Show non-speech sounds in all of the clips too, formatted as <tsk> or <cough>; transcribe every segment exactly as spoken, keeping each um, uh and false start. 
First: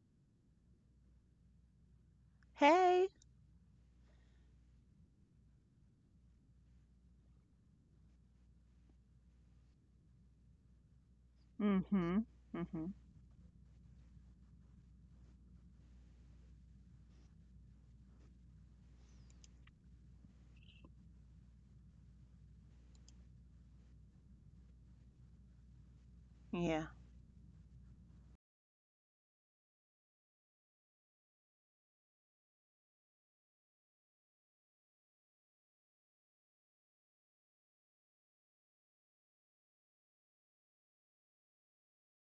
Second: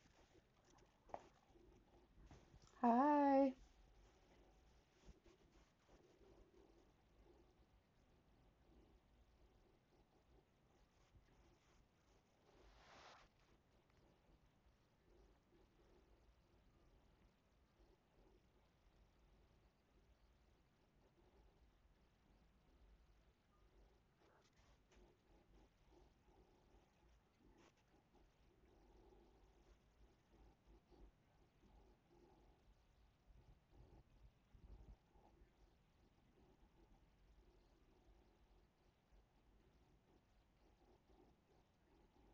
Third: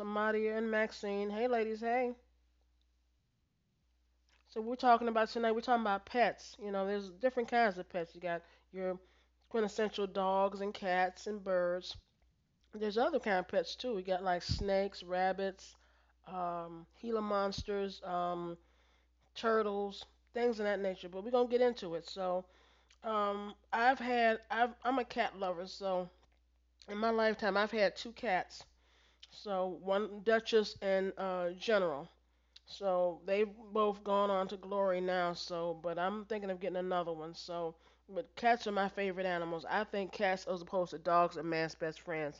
Amadia and Maxine. Hey, ladies. Hey. Hey. Hi, So we're talking about tonight. We're talking about pets. You know, there's different kinds of pets. You got your quintessential dogs and cats and birds. Mm-hmm. Mm-hmm. There's other kind of pets too. We got like snakes, rabbits, um, Gila monsters, um, turtles, things of that nature. But we're gonna get into it. So, um, I've had I've, I'm a cat lover. So Yeah, in my lifetime, I've had two cats. So one Duchess and uh, General. So they've both gone on to glory now. So, but I'm thinking of getting another one. So, but cats are my favorite animals. I think cats, as opposed to dogs, are man's best friends.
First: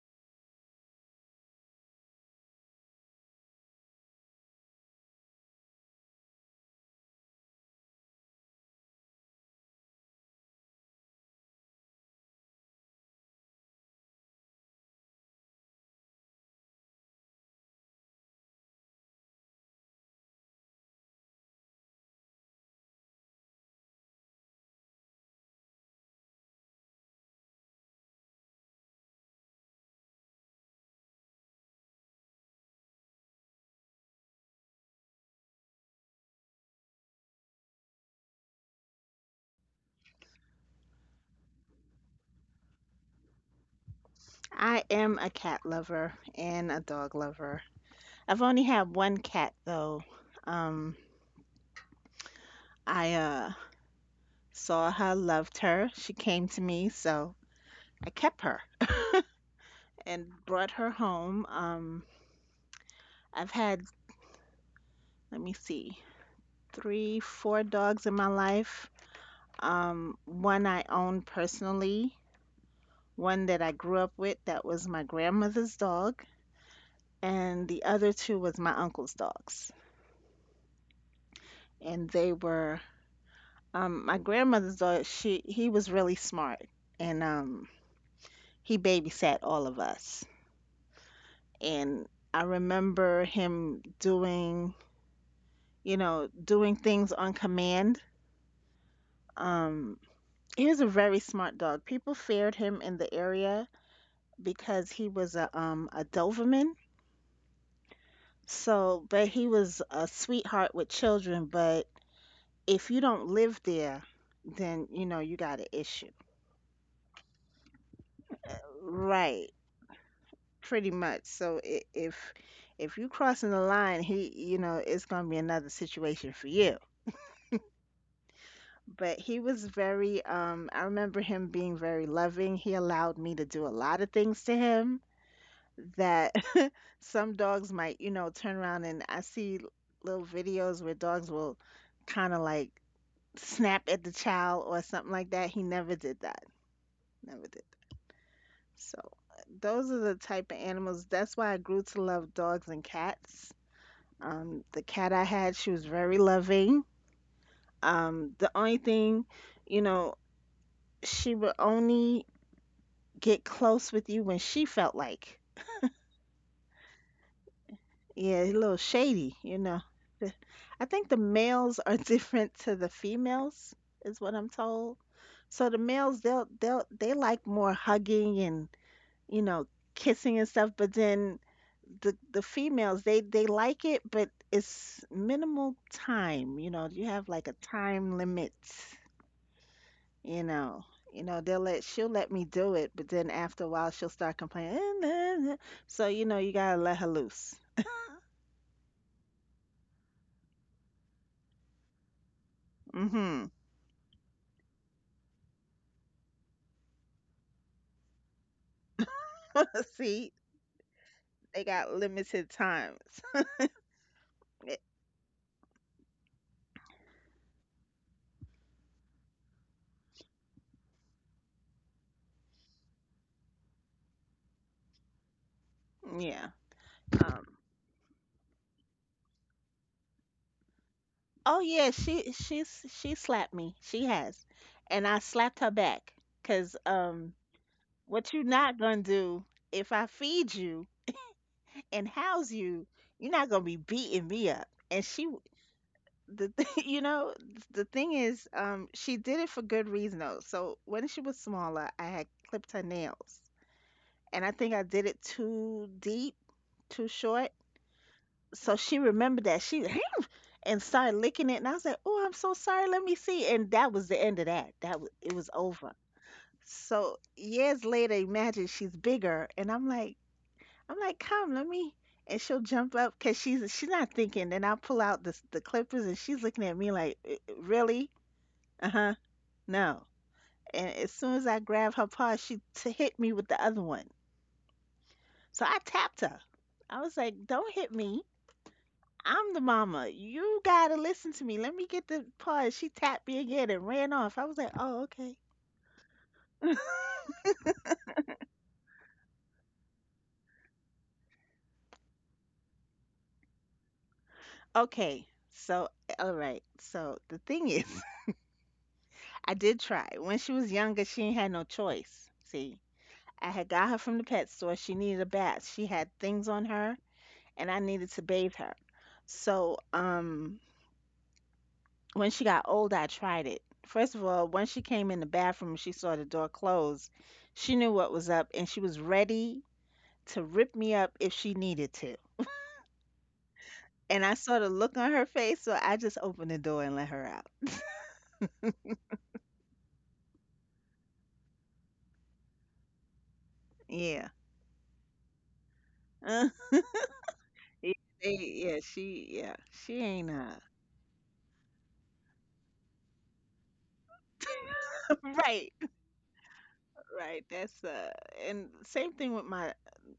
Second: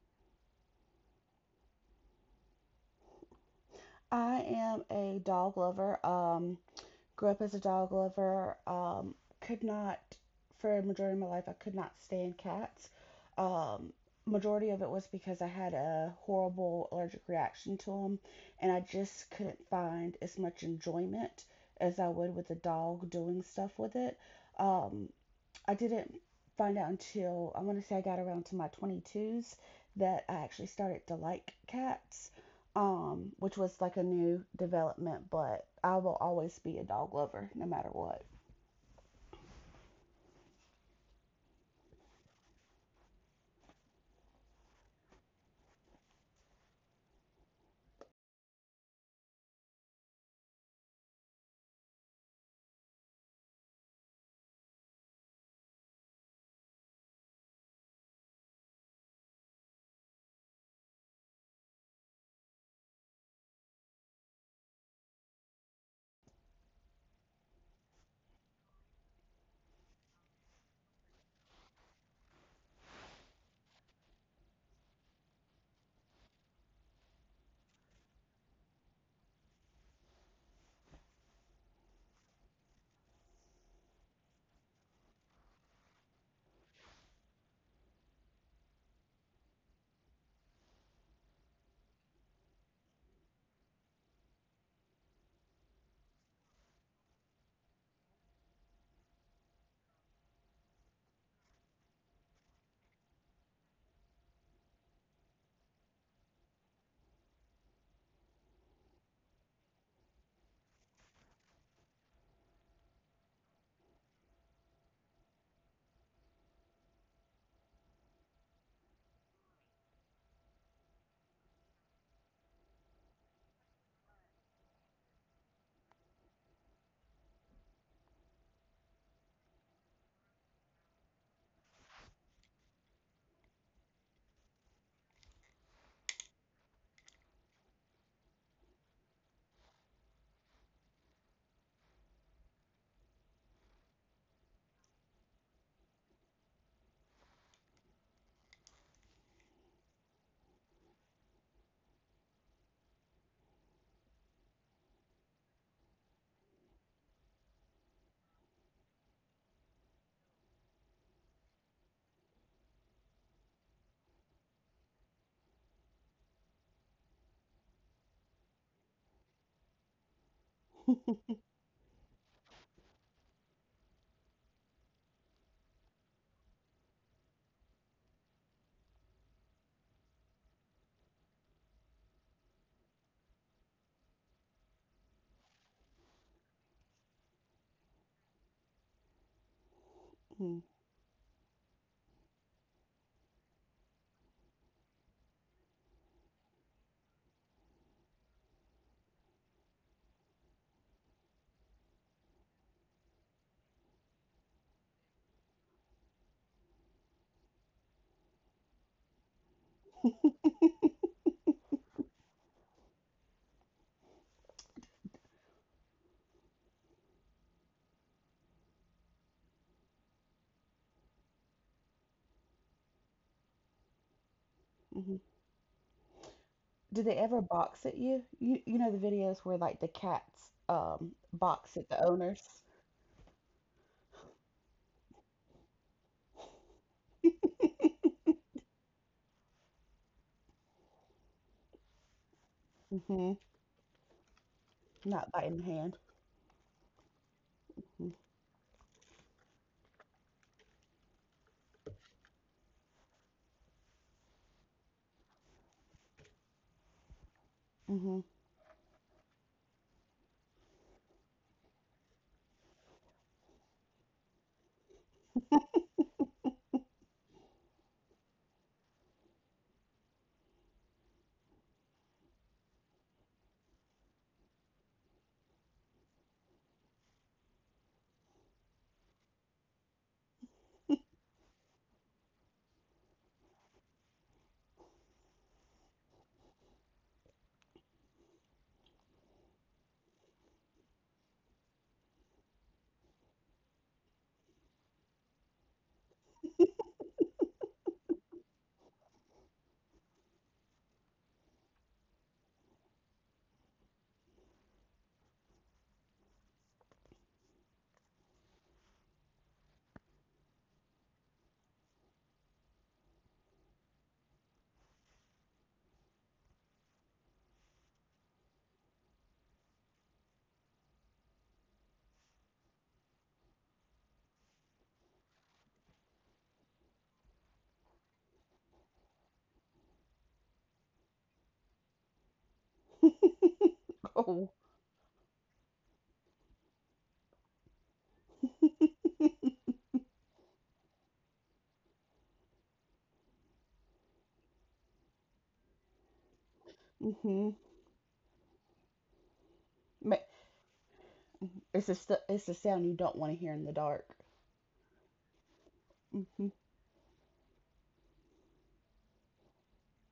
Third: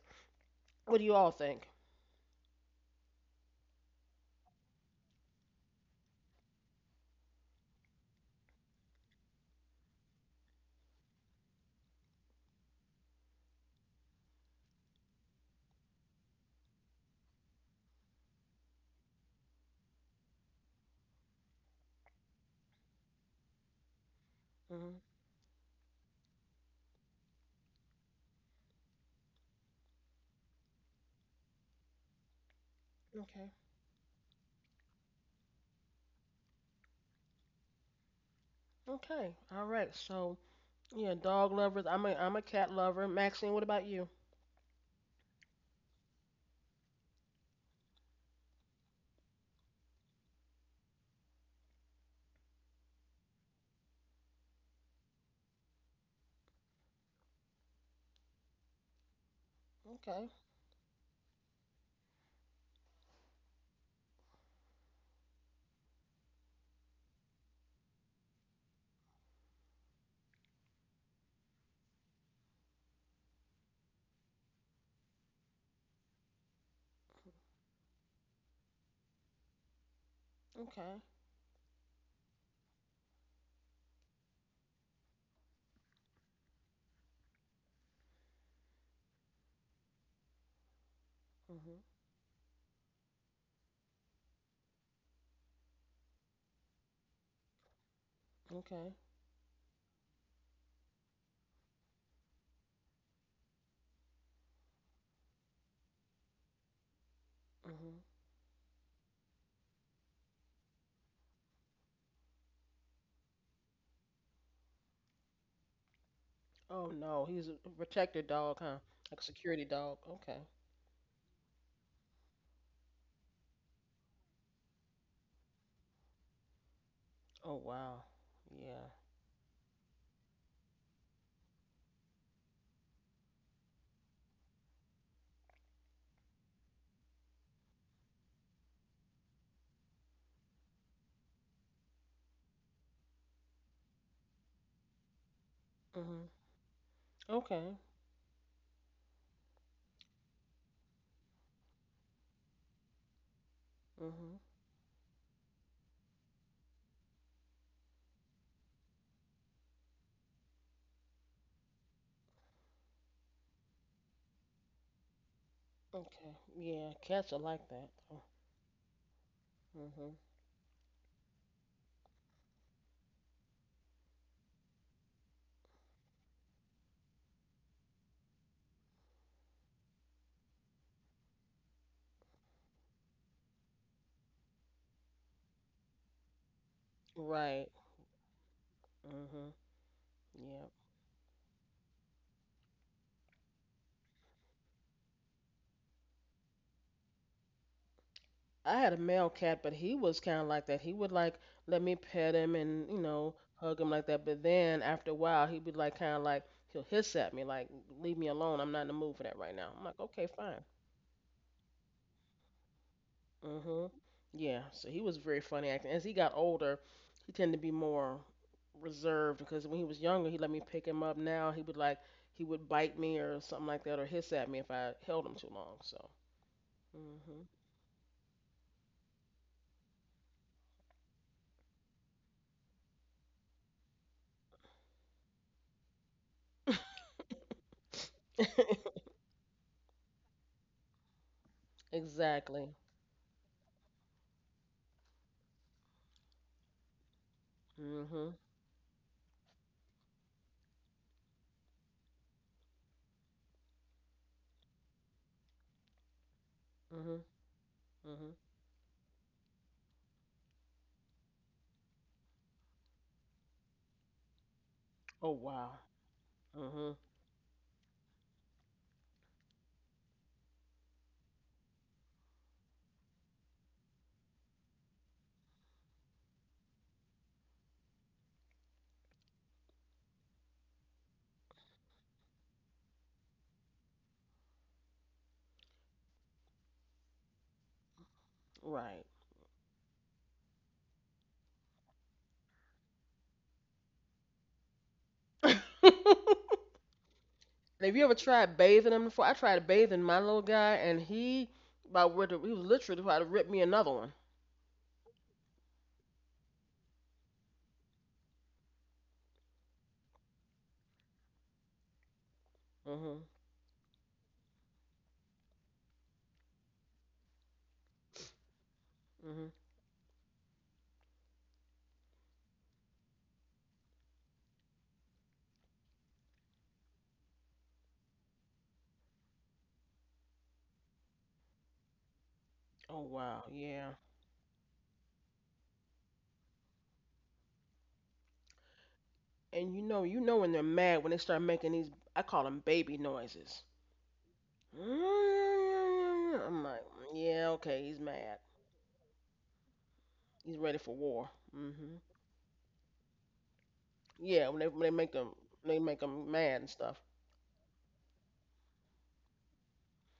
What do you all think? I am a dog lover. Um, grew up as a dog lover. Um, could not, for a majority of my life, I could not stand cats. Um, majority of it was because I had a horrible allergic reaction to them, and I just couldn't find as much enjoyment as I would with a dog doing stuff with it. Mm-hmm. Um, I didn't find out until I want to say I got around to my twenty-twos that I actually started to like cats, um, Okay. which was like a new development, but I will always be a dog lover no matter what. Okay. All right. So, yeah, dog lovers. I'm a I'm a cat lover. Maxine, what about you? I am a cat lover and a dog lover. I've only had one cat though. Um, I uh saw her, loved her. She came to me, so I kept her Okay. and brought her home. Um, I've had, let me see, three, four dogs in my life. Um, one I own personally, one that I grew up with that was my grandmother's dog, and the other two was my uncle's dogs. Okay. And they were um my grandmother's daughter, she he was really smart and um he babysat all of us. Mhm. And I remember him doing, you know, doing things on command. Okay. Um he was a very smart dog. People feared him in the area because he was a um a Doberman. Mhm. So, but he was a sweetheart with children, but if you don't live there, then you know you got an issue. Oh no, he's a protected dog, huh? Like a Right. security dog. Okay. Pretty much. So i- if if you crossing the line, he you know it's gonna be another situation for you. Oh wow. Yeah. But he was very um I remember him being very loving. He allowed me to do a lot of things to him that <laughs> some dogs might, you know, turn around, and I see little videos where dogs will kind of like snap at the child or something like that. He never did Mhm. that. Never did. Okay. So those are the type of animals. That's why I grew to love dogs and cats. Mhm. Um, the cat I had, she was very loving. Um, the only thing, you know, she would only get close with you when she felt like, Okay. Yeah, cats are like that. yeah, a little shady, you know. <laughs> Mhm. The- I think the <laughs> males are <laughs> different to the females, is what I'm told. So the males, they'll they'll they like more hugging and you know, kissing and stuff, but then the the females they they like it, but it's minimal time. You know, you have like a Right. time limit. Mhm. You Yeah. know, you know they'll let she'll let me do it, but then after a while she'll start complaining. "Eh, nah, nah." So you know you gotta let her loose. I had a male cat, but he was kind of like that. He would like let me pet him and you know Hmm. hug him like that. But then after a while, he would like kind of like he'll hiss at me like leave me alone. I'm not in the mood for that right now. I'm <laughs> like okay, See, fine. they got limited times. <laughs> Hmm Yeah, Eh, so he was very funny acting. As he got older, he tended to be more reserved because when he was younger, he let me pick him up. Now he would like he would bite me or something like that or hiss at me if I Mm-hmm. held him too long. So. yeah. Do they ever Um. box at you? You you know the videos where like the cats um Oh box at yeah, the she owners. she's she slapped me. She has, and I slapped her back because Hmm um "What you not gonna <laughs> do if I feed you and house Exactly. you? You're Mhm. not gonna be beating me up." And she, Not biting the hand. the th- <laughs> you know, the thing hmm is, um, she did it for good reason though. So when she was smaller, I had clipped her nails, and I think I did it too deep, too hmm short. Mhm. hmm So she remembered that she <laughs> <clears throat> and started licking it, and I was like, "Oh, I'm so sorry. Let me see." And that was the end of that. That was Oh it was wow. over. hmm So years later, imagine she's bigger, and I'm like, I'm like, come, let me. And she'll jump up because she's she's not thinking. Then I'll pull out the the clippers, and she's looking at me like, "Eh, really? Uh huh. No." And as soon as I grab her paw, she t- hit me with the other one. So I tapped her. I was like, don't hit me. Right. I'm the mama. You gotta listen to me. Let me get the paw. And she tapped me again and ran off. I was like, oh, okay. <laughs> Have <laughs> you ever tried bathing him before? I tried bathing my little guy, and he about where he was literally trying to rip me another one. Okay, so all right. So the thing is, <laughs> I did try. When she was younger, she ain't had no choice. See, Hmm I had got her from the pet store. She needed a bath. She had things on her, and I needed to bathe her. So, um, when she got older, I tried it. First of all, when she came in the bathroom, and she saw the door closed. She knew what was up, and she was ready to rip me up if she needed to. Oh wow, yeah. <laughs> And I Oh. saw the look on her face, so I just opened the door and let her out. <laughs> And you know, you know when they're mad when they start making these, I call them baby noises. Yeah. <laughs> Uh, I'm like, <laughs> yeah, Mhm. okay, yeah, he's they- mad. yeah, she, yeah, she Ma- ain't He's uh, ready for war. It's Mhm. a st- it's a sound you don't want to hear in the dark. Yeah, when they when they make <laughs> them right. they make them Mhm. mad and stuff. Right, that's uh and same thing with my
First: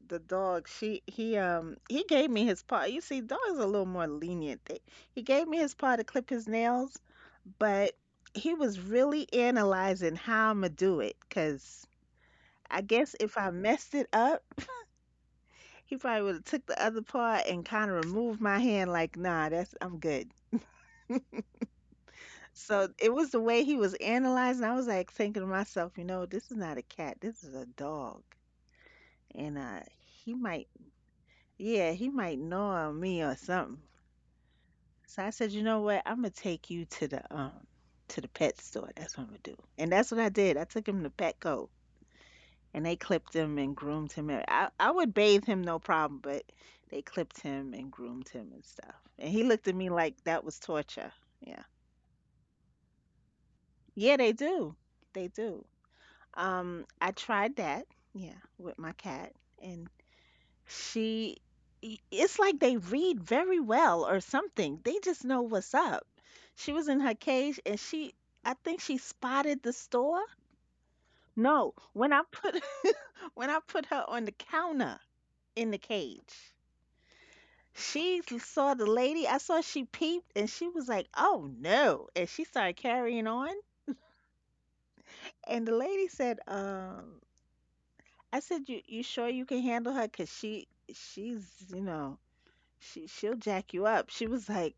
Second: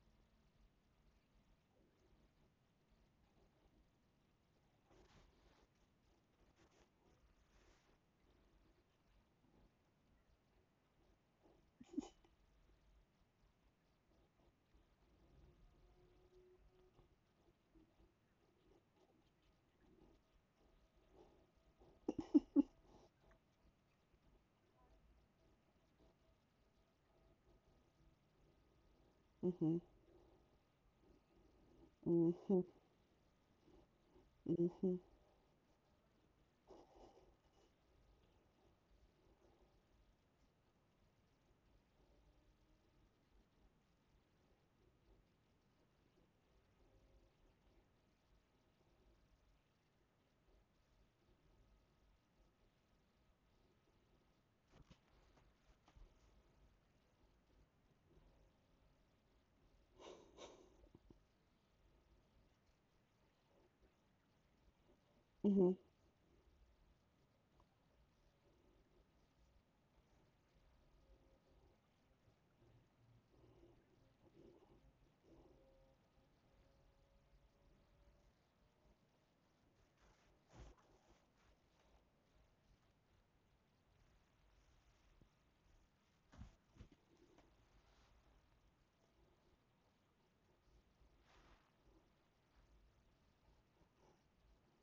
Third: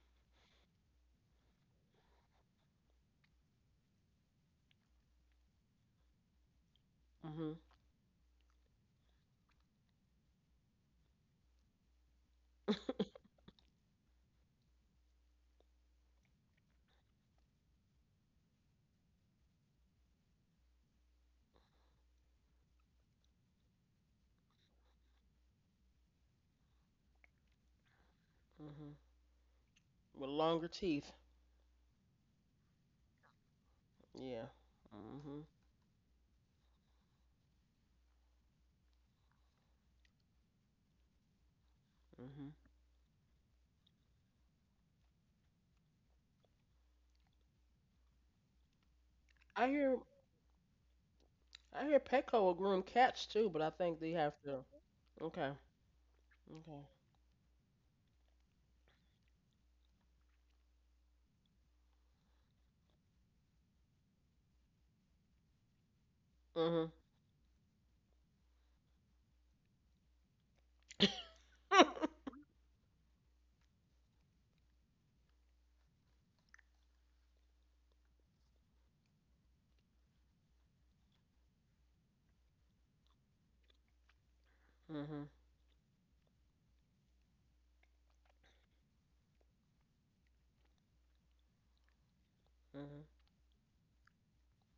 the dog. She he um he gave me his paw. You see, dogs are a little more lenient. They, he gave me his paw to clip his nails, Mhm. but he was really analyzing how I'ma do it, 'cause I guess if I messed it up, <laughs> he probably would have took the other paw and kind of removed my hand like, "Nah, that's I'm good." So it was the way he was analyzing. I was like thinking to myself, you know, this is not a cat. This is a dog. Mhm. And Mhm. uh With he longer might teeth. yeah, he might Mm-hmm. know on me or something. Yeah. Mm-hmm. So I Mhm. said, you know what? I'm gonna take you to the um to the pet store. That's what I'm gonna do. And that's what I did. I took him to Petco Mhm. and they clipped him and groomed him. And I I would bathe him no problem, but they clipped him and groomed him and stuff. And he I looked at me hear like that was torture. Yeah. I hear Petco will groom cats too, but I think they Yeah, they have to. do. They Okay. do. Okay. Um, I tried that, yeah, with my cat. And she I it's like they read very well or something. They just know Mm-hmm. what's up. She was Mhm. in her cage and she I think she spotted the store. No, Mhm. when I put <laughs> when I put her on the counter in the cage. She saw the lady. I saw she peeped and she was like, "Oh no." And she started carrying on. Mhm. <laughs> And the lady said, um, I said, "You you sure you can handle her? Cause she she's, you know, she she'll jack you up." She was like,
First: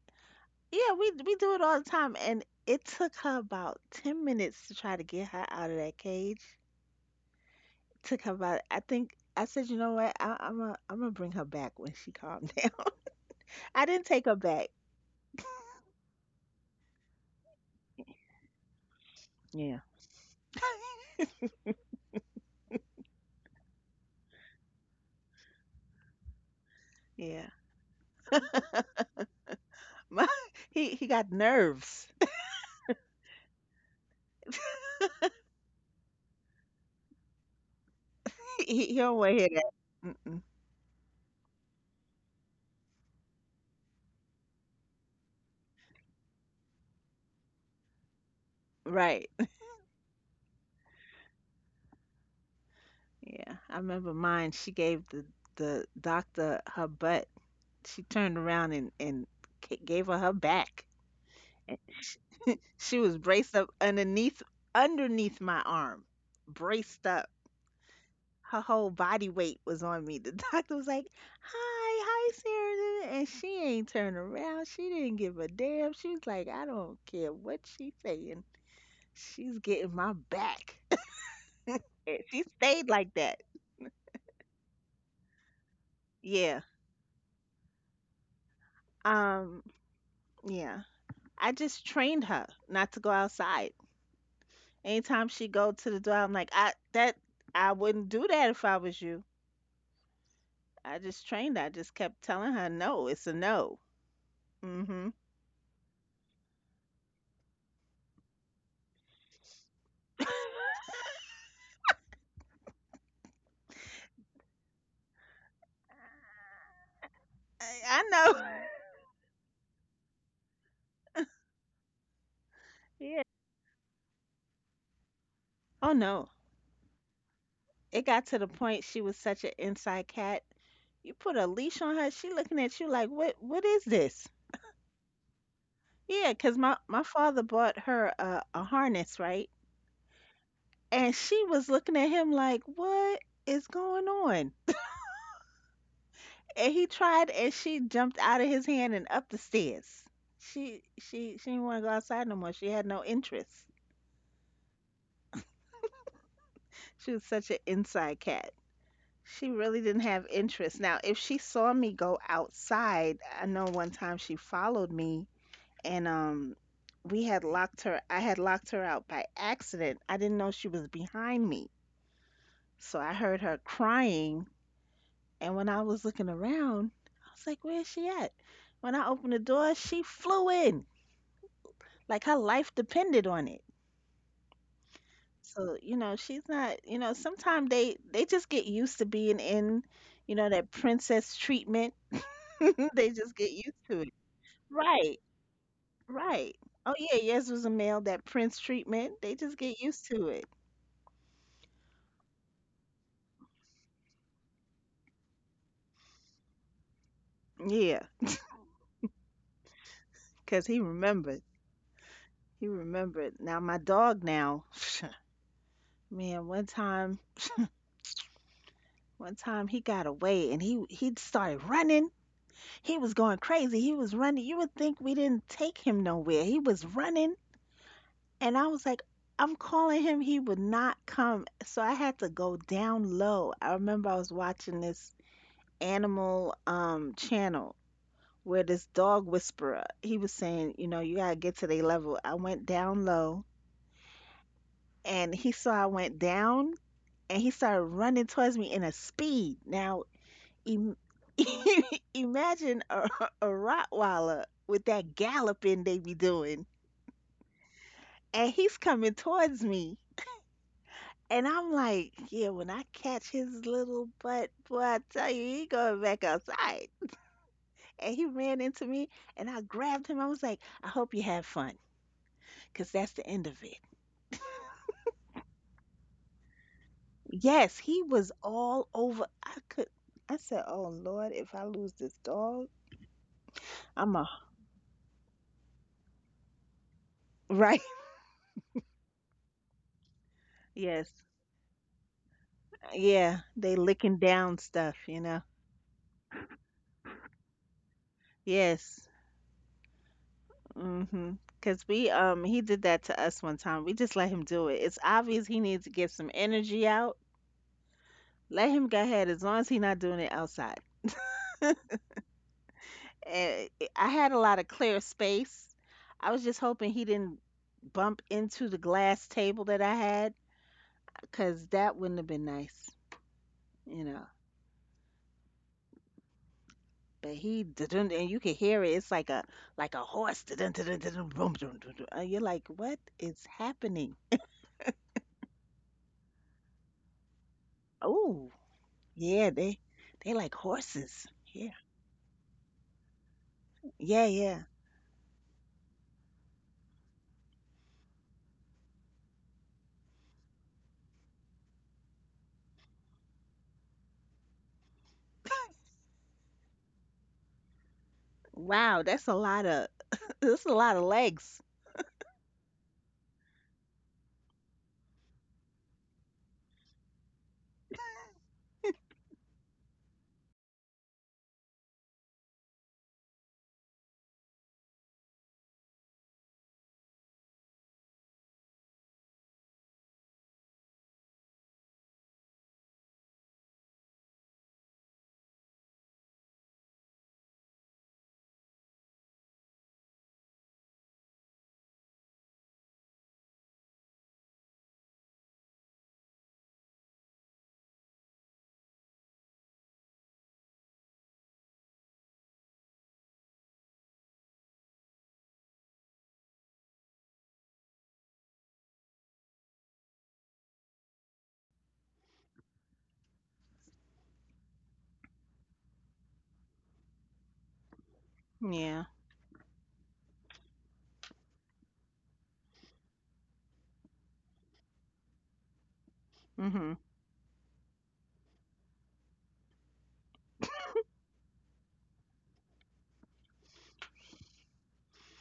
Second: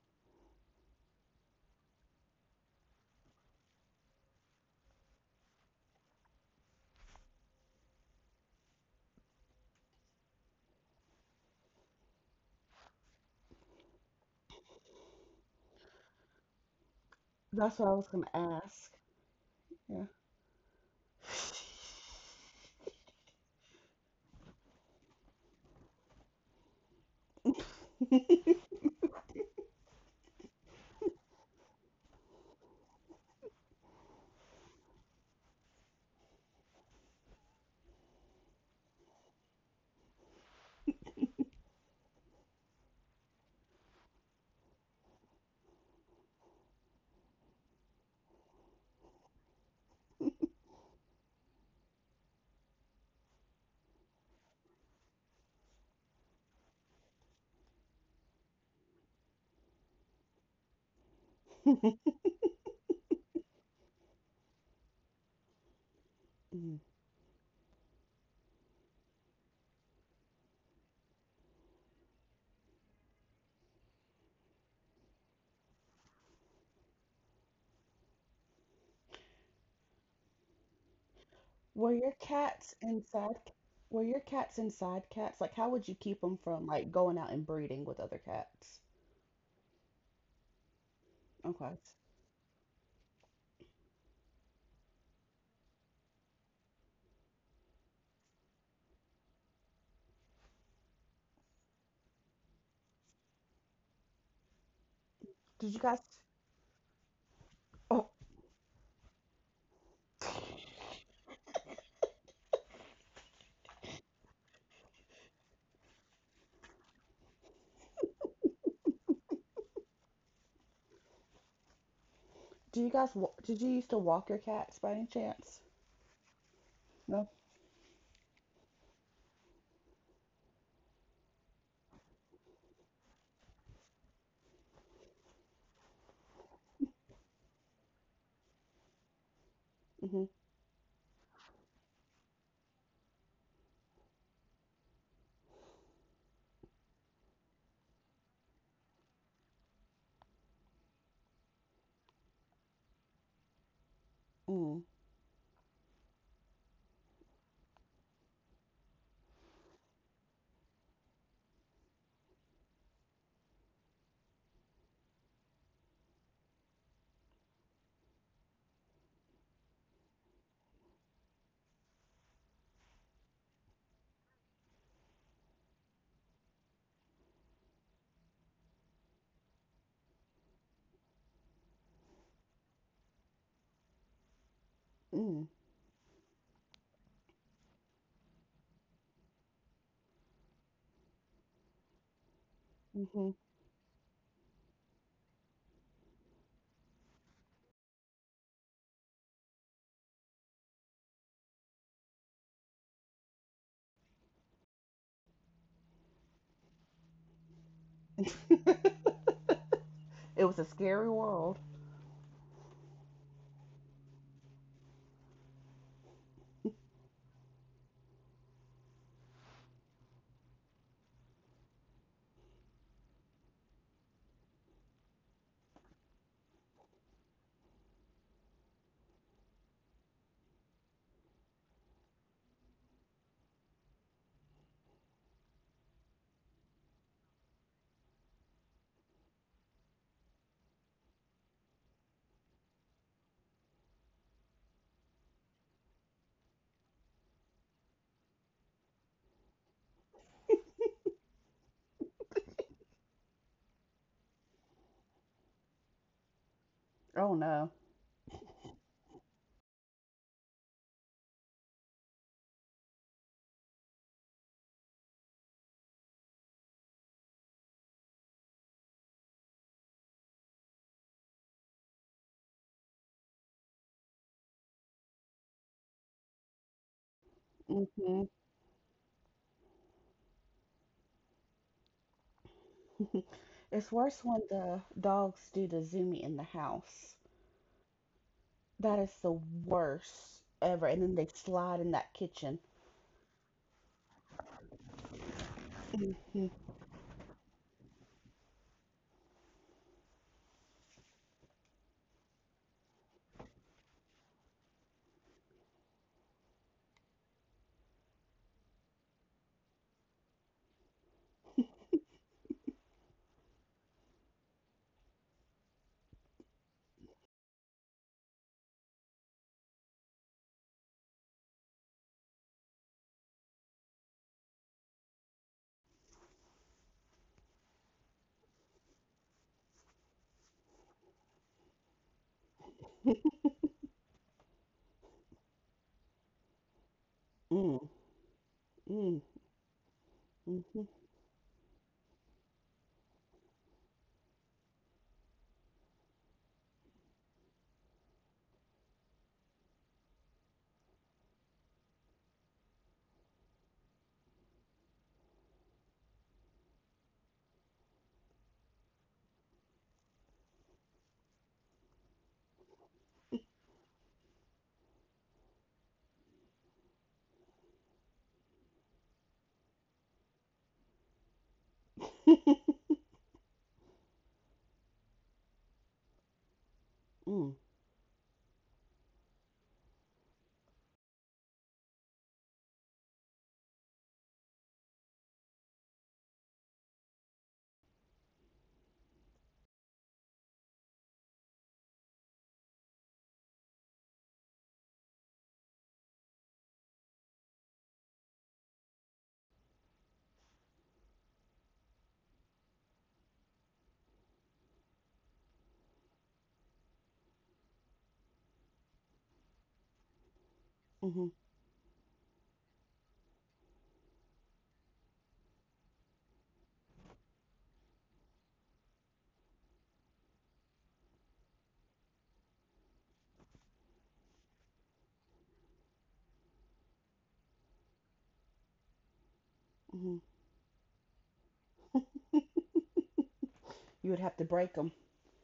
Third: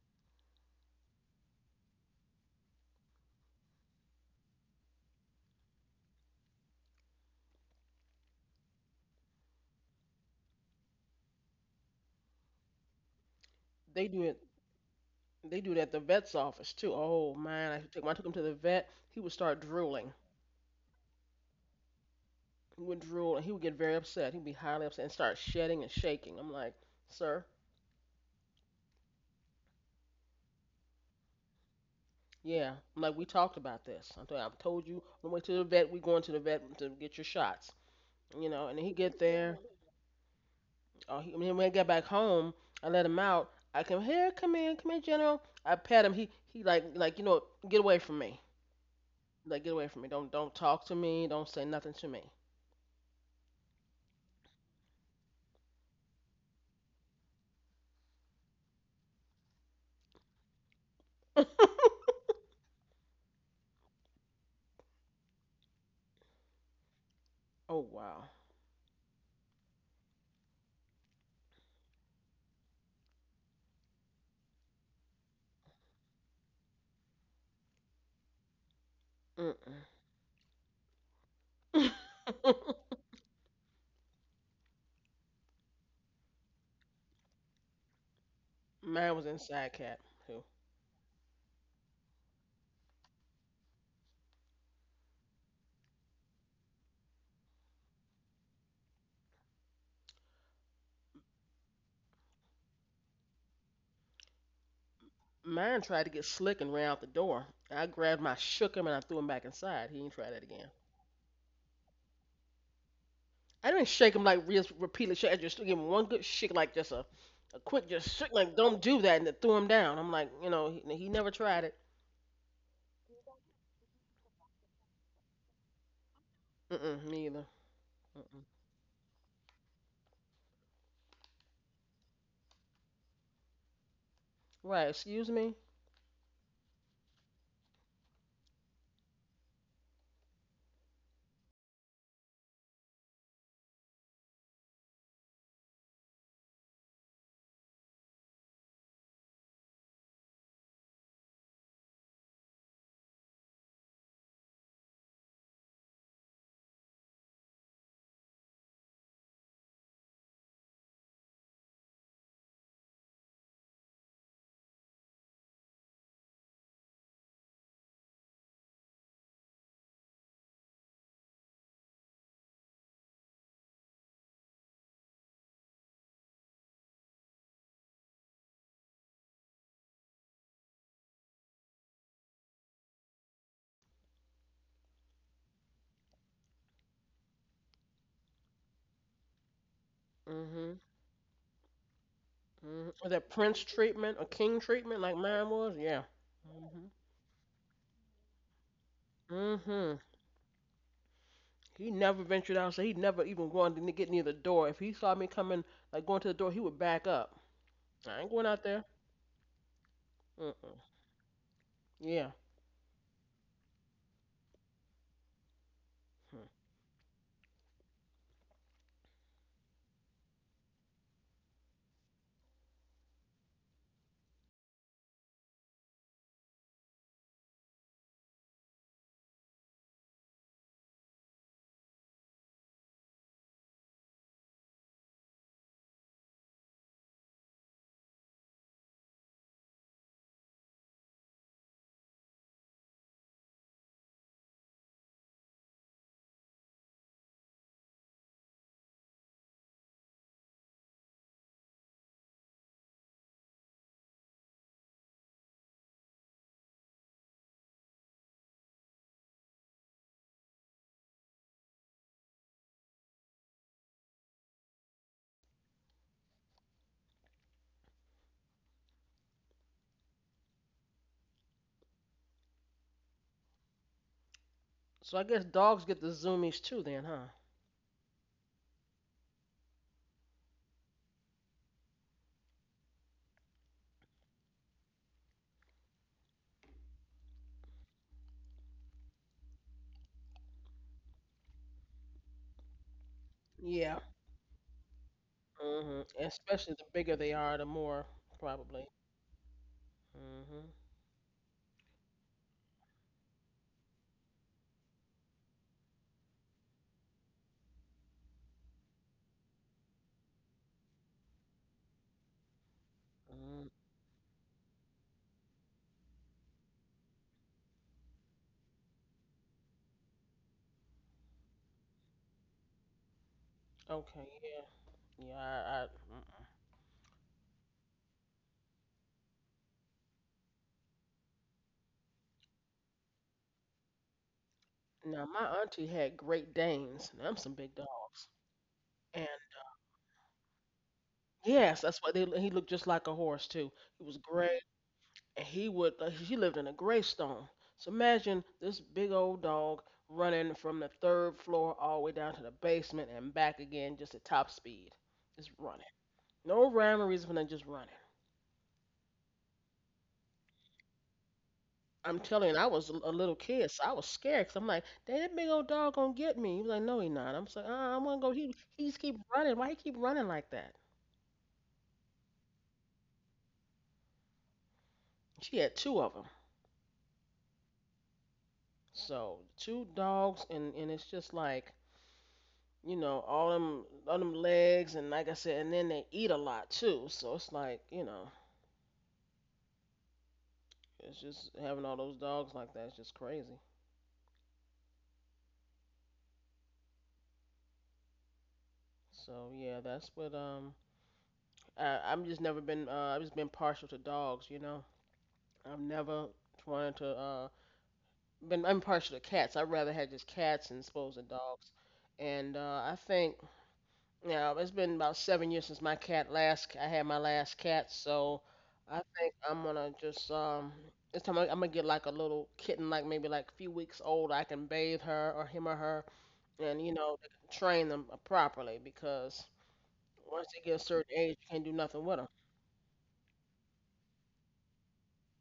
"Yeah, we we do it all the time," and it took her about ten minutes to try to get her out of that cage. took her about, I think I said, you know what, I, I'm a, I'm gonna bring her back when she calmed <laughs> down. I didn't They do take her it. back. They do that at the vet's office too. Oh man, That's I what I took was when I gonna took him to the vet, ask. he would start Yeah, Yeah. drooling. He would drool and he would get very upset. He'd be highly upset and start shedding and shaking. I'm like, sir, yeah. <laughs> My, he he got nerves. <laughs> yeah. I'm like, we talked about this. I told I've told you on the way to the vet, we going to the vet to get your shots. You know, and then He he he don't get want to hear there. that. Mm-mm. Oh, he, when he got back home, I let him out. I come here, come in, come in, General. I pat him. He he like like you know, get away from me. Right. <laughs> Like get away from me. Don't don't talk to me. Don't say nothing to me. Yeah, I remember mine. She gave the the doctor her butt. She turned around and and ca- gave her her back. <laughs> <laughs> <laughs> She was braced up underneath underneath my arm, Mm. braced up. Oh wow. Her whole body weight was on me. The <laughs> doctor was like, "Hi, hi, Sarah," and she ain't turned around. She didn't give a damn. She was like, "I don't care what she's saying. She's Mm-mm. getting my back." <laughs> Were your <laughs> And she cats stayed like inside? that. Were your cats inside cats? Like, how would you keep them Yeah. from like going out and breeding with other cats? Mine was Um. inside cat. Who? Yeah. I Okay. just trained her not to go outside. Anytime she go to the door, I'm like, I that I wouldn't do that if I was you. I just trained her. I just kept telling her, no, it's a no. Mm-hmm. Did you Mine guys? tried to get slick and ran out the door. I Oh, grabbed my shook him, and I threw him back inside. He ain't try <laughs> that again. I didn't shake him like real repeatedly. Shake. I just gave him one good shake, like just a, a I, quick I just know. shake, <laughs> like don't do that, and then threw him down. I'm like, you know, he, he never tried it. do you guys? Yeah. wa- Did you used to walk your cats by any chance? Oh no. Mm-mm, me No. either. It got to the Mm-mm. point she was such an inside cat. You put a leash on her, she looking at you like, what what is this? Right? Excuse me. Yeah. Cause my my father bought her a, a harness, right? Mm-hmm. And she was looking at him like, what is going on? And he tried and she jumped out of his hand and up the stairs. She she she didn't want to go outside no more. She had no interest. Mm. She was such an inside cat. She really didn't have interest. Now, if she saw me go outside, I know one time she followed me and um we had locked her I had locked her out by accident. I didn't know she was behind me. So I heard her crying, and when I was looking around, I was like, "Where is she at?" When I opened the door, she flew in like her life depended on it. So, you know, she's not, you know, sometimes they they just get used to being in, you know, that Mm-hmm. princess treatment. Mm-hmm. <laughs> Was They that Mm. just get prince used to it. treatment or king treatment like Right, mine was? Yeah. right. Oh yeah, yes was a male, that prince treatment. They just get Mm-hmm. used to it. He never ventured out, so he never even wanted to get near the door. If he saw me coming, like going to the door, he would back up. Yeah, I ain't going out Mm-hmm. there. <laughs> It was a 'cause Mm-mm. he scary remembered. world. Yeah. He remembered. Now my dog now, <laughs> Hmm. man, one time one time he got away and he he started running. He was going crazy. He was running. You would think we didn't take him nowhere. He was running. And I was like, I'm calling him, he would not come. So I had to go down low. I remember I was watching this animal um channel where this dog whisperer, he was saying, you know, you gotta get to their level. I went down low and he saw I went down and he started running towards me in a speed. Now im- <laughs> imagine a, a Rottweiler with that galloping they be doing. Oh no. And he's coming towards me. And I'm like, yeah, when I catch his little butt, boy, I tell you, he going back outside. And he ran into me and I grabbed him. I was like, I hope you have fun, 'cause that's the end of it. So I guess dogs get the zoomies too, then, huh? Yes, he Mm-hmm. was all over. I could, I said, oh Lord, if I lose this dog, <laughs> It's I'm worse a, when the dogs do the zoomy in the house. <laughs> right? That is the worst ever. And then Yes. they slide in that kitchen. Yeah, they Yeah. licking down stuff, you know? Mhm. <laughs> Especially the bigger they are, the more probably. Yes. Mhm. Mm-hmm. Because we, um, he did that to us one time. We just let him do it. It's obvious he needs to get some energy out. Let him go ahead as long as he's not doing it outside. And Mm. it- I had a lot of clear space. I was just hoping he didn't bump into the glass table that I had, because that wouldn't have been nice, you Okay. know. Yeah. Yeah. I. I mm-mm. But he didn't, and you could hear it. It's like a like a horse. Dun-dun, dun-dun, boom, dun, dun, dun. And you're like, what is happening? Now my auntie had Great Danes. Now, them some big Mhm, dogs. Oh, mm, And yeah, they they like mm, mhm. horses. Yeah, yes, that's why they. He looked just like a horse too. He was yeah, gray, yeah. and he would uh, she lived in a gravestone, so imagine this big old dog running from the third floor all the way down to the basement and back again just at top speed, just running, <laughs> no rhyme or reason for nothing, just running. Wow, that's a lot of <laughs> that's a lot of legs. I'm telling you, I was a little kid, so I was scared because I'm like, dang, that big old dog gonna get me. He was like, no he not. I'm just like, uh, I'm gonna go. He, he just keep running. Why he keep running like that? <laughs> She had two of them, Mm, so two dogs, and and it's just like, you know, all them all them legs, and like I said, and then they eat a lot too. So it's like, you know, it's just having all those dogs like that is just crazy. So yeah, that's what um I I'm just never been uh I've just been partial to dogs, you know. I've never trying to uh been I'm partial to cats. I'd rather have just cats and as opposed to mhm, dogs. And uh I think, yeah, it's been about seven years since my cat last I had my last cat, so I Yeah. think I'm gonna just um this time I, I'm gonna get like a little kitten, like maybe like a few weeks old. I can bathe her or him or her, and you Mhm. know train them properly, because mhm. once they get a certain age, you can't do nothing with them. You would have to break them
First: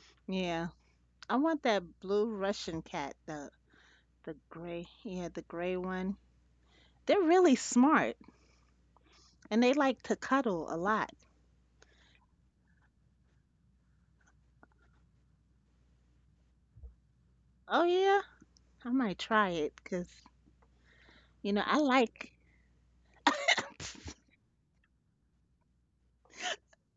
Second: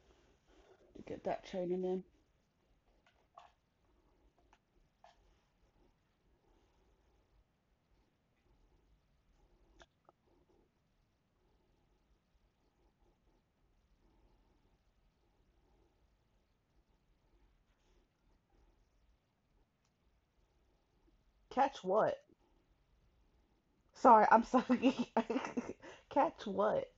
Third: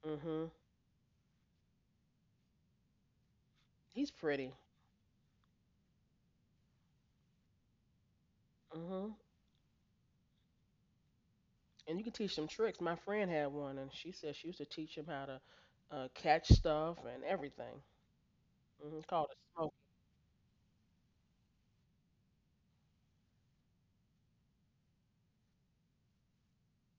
Mhm. Yeah. to get I that want training that in. blue Russian cat, the He's the pretty. gray, yeah, the gray one. They're really smart Mhm. and they like to cuddle a lot. And you can teach them tricks. My friend had one, and she said she used to teach him how to uh, catch stuff and everything. Oh yeah, I Mhm. It's might Called try it. it because you know I Catch what? like <laughs> Sorry, I'm sorry. <laughs> Catch what?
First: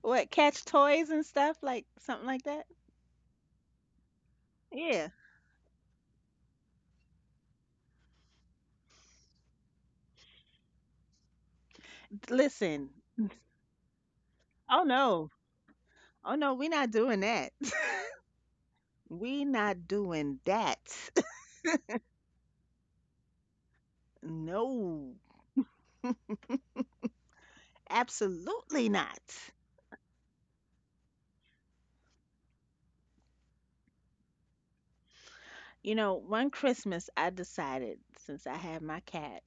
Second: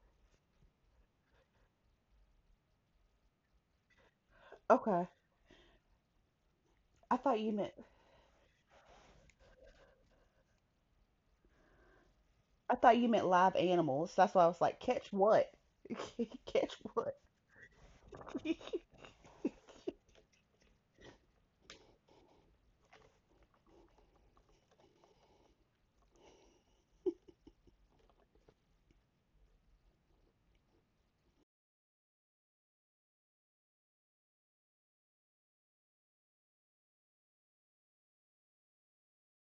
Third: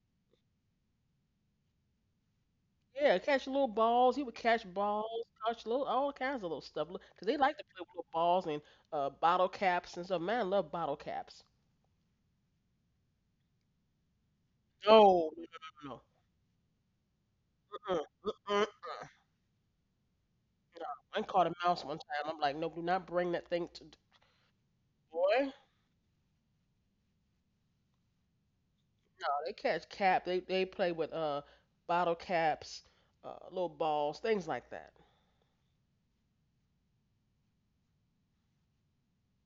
what, catch toys and stuff like something like that. Yeah, catch little balls. He would catch balls, Yeah, Okay. catch little all kinds of little stuff. Cause I they thought you like to meant play with little balls and uh, bottle caps and stuff. Man, I love bottle caps. I listen. thought you meant live animals. That's why I was like, Oh No, catch no, no, what? no, <laughs> no, oh no, we Catch not what? doing that. <laughs> no. Mm-mm, mm-mm, no. We not doing that. I caught a mouse one time. I'm like, no, do not bring that thing to <laughs> No, boy. absolutely No, not. they catch cap. They they play with uh bottle caps, uh, little balls, things like that. You know, one Christmas I decided, since I had my cat,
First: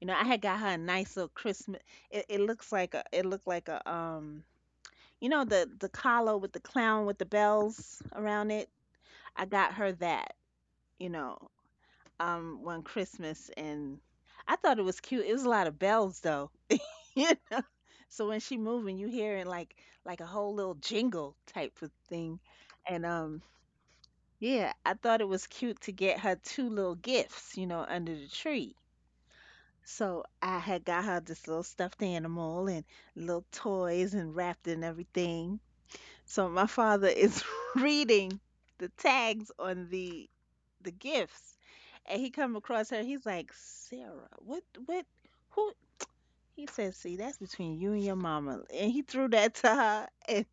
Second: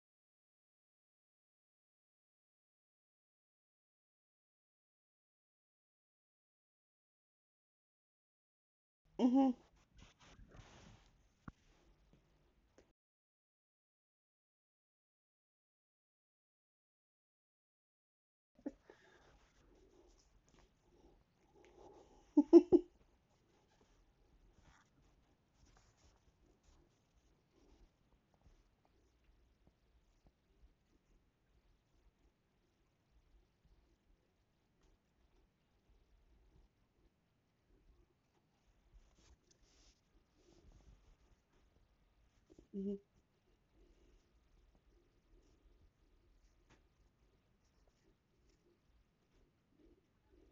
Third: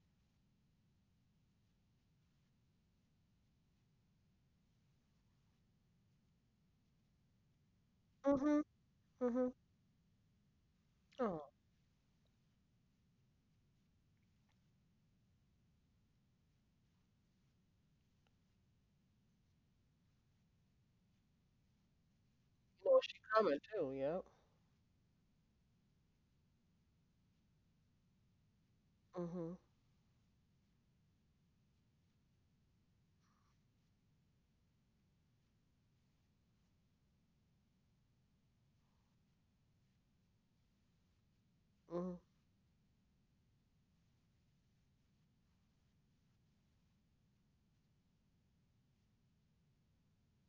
you know, I had got her a nice little Christmas. It, it looks like a, it looked like a, um, you know, the the collar with the clown with the bells around Mhm, it. I Mm-hmm. mhm. got her that, you Oh, know, um, one Christmas, and I thought it was cute. It was a lot of bells though. <laughs> You know. So when she moving, you hearing like like a whole little jingle type of thing, you know and she um, coming too. Yep. yeah, I thought it was cute to get her two little gifts, you know, under the tree. Mhm, So I had got her this little stuffed animal and little toys and wrapped and everything. So my father is <laughs> reading the tags on the the gifts, mhm. and he come across Hmm. her. He's like, Sarah, what what who? He says, see, that's between you and your mama. And he threw that to her, and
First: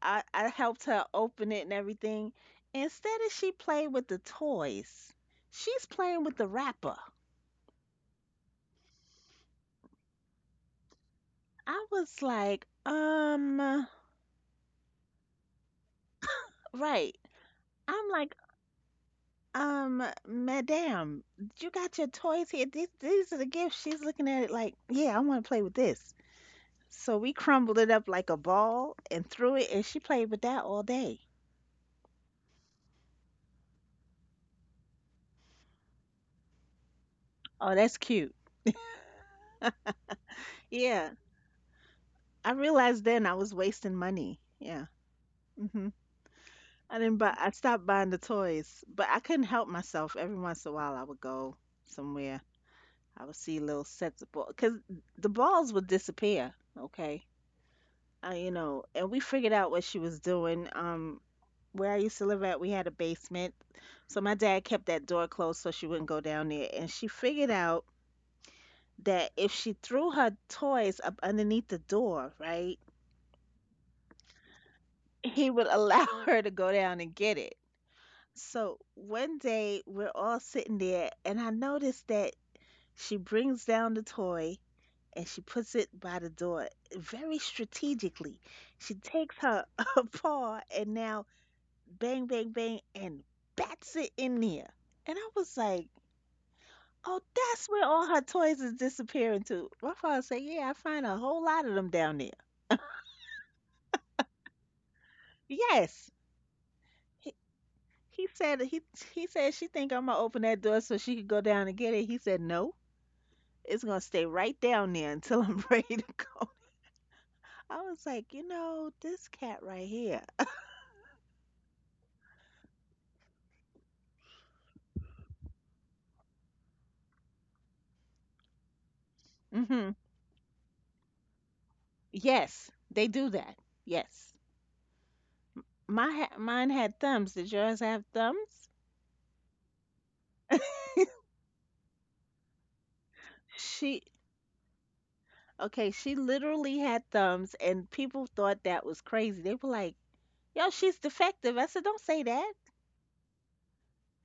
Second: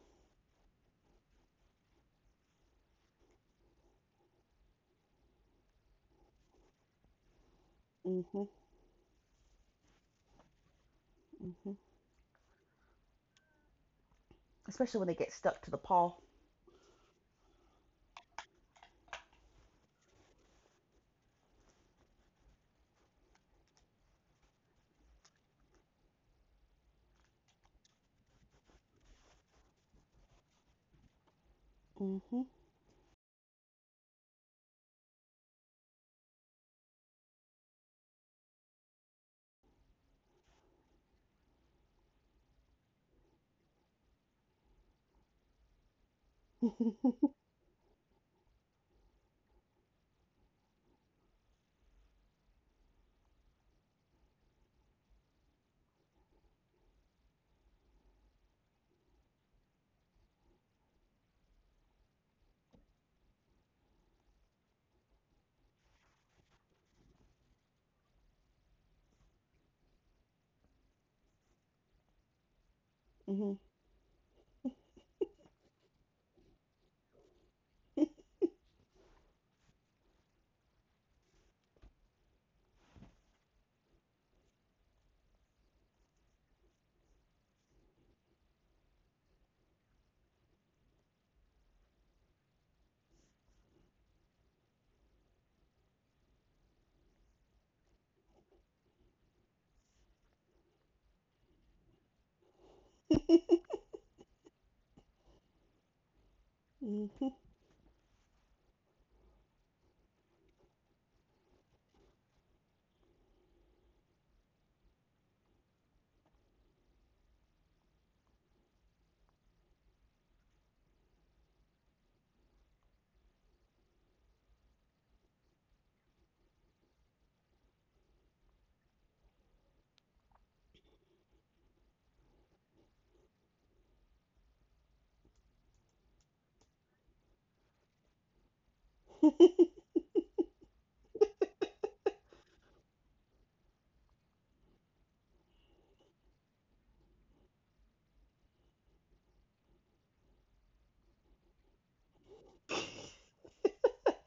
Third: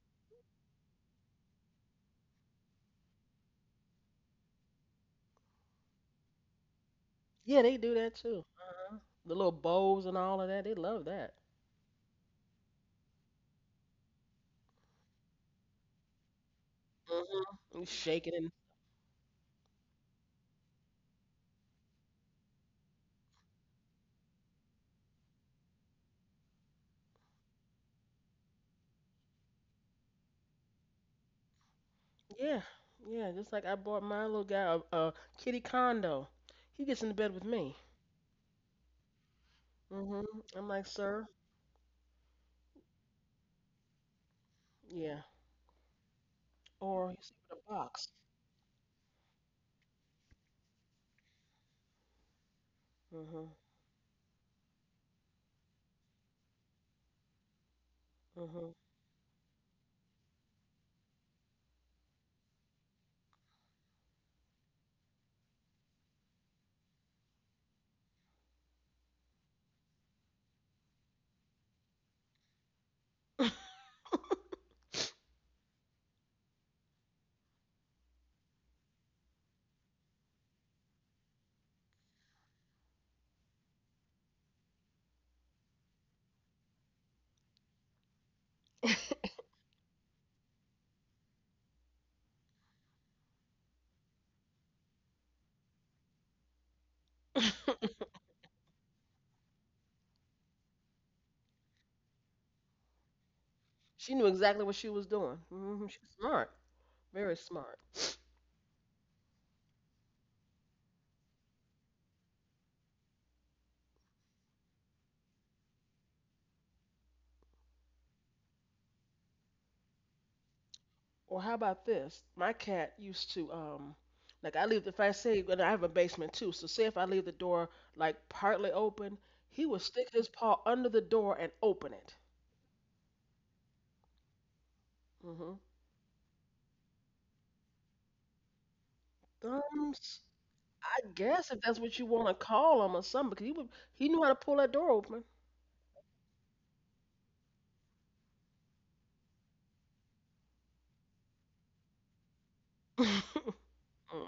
I I helped her open it and everything. Instead of, she played with the toys, she's playing with the wrapper. Yeah, they do that too. Hmm. Uh-huh. The little bows and all of that. They love that. <laughs> I was like, um. Especially when they get stuck to the paw. Right. Mm-hmm. He's I'm like, shaking and um, madam, you got your toys here. These, these are the gifts. She's looking at it like, yeah, I want to play with this. So we crumbled it up like a ball and threw it, and she played with that all day. Mm-hmm. yeah, yeah. Just like I bought my little guy a, a kitty condo. He gets into bed with me. Oh, that's cute. Hmm I'm like, Yeah. sir, I realized then I was wasting money. Yeah. yeah. Hmm. I Or you didn't buy, sleep <laughs> I in a stopped box. buying the toys, but I couldn't help myself. Every once in a while, I would go somewhere. I would Hmm see little sets of balls because the balls would disappear. Okay. Uh, you hmm know, and we figured out what she was doing. Um, where I used to live at, we had a basement, so my dad kept that door closed so she wouldn't go down there. And she figured out that if she threw her toys up underneath the door, right, Mm-hmm. he would allow <laughs> her to go down and get it. So one day we're all sitting there, and I noticed that she brings down the toy and she puts it by the door very strategically. She takes her, <laughs> her paw, and now bang, bang, bang, and bats it in there. And I was like, oh, that's where <laughs> all her toys is disappearing to. My father said, yeah, I find a whole lot of them down there. <laughs> She knew exactly what she was doing. Hmm She's Yes. smart, very He, Mm-hmm. smart. he said he he said she think I'm gonna open that door so she could go down and get it. He said no, it's gonna stay right down there until I'm <laughs> ready to go. I was like, you know, this cat right here. Or how about this? My cat used to um, like I leave if I say, and I have a basement too. So say if I leave the door like partly open, he would Hmm. stick his paw under the door and open it. Yes, they do that. Yes, Hmm my ha- mine had thumbs. Did yours have thumbs? <laughs> Um, s- I guess if that's what you want to call him or something, because he would She he knew how to pull that door open. Okay, she literally had thumbs, and people thought that was crazy. They were like, "Yo, she's defective." I said, "Don't say that. <laughs>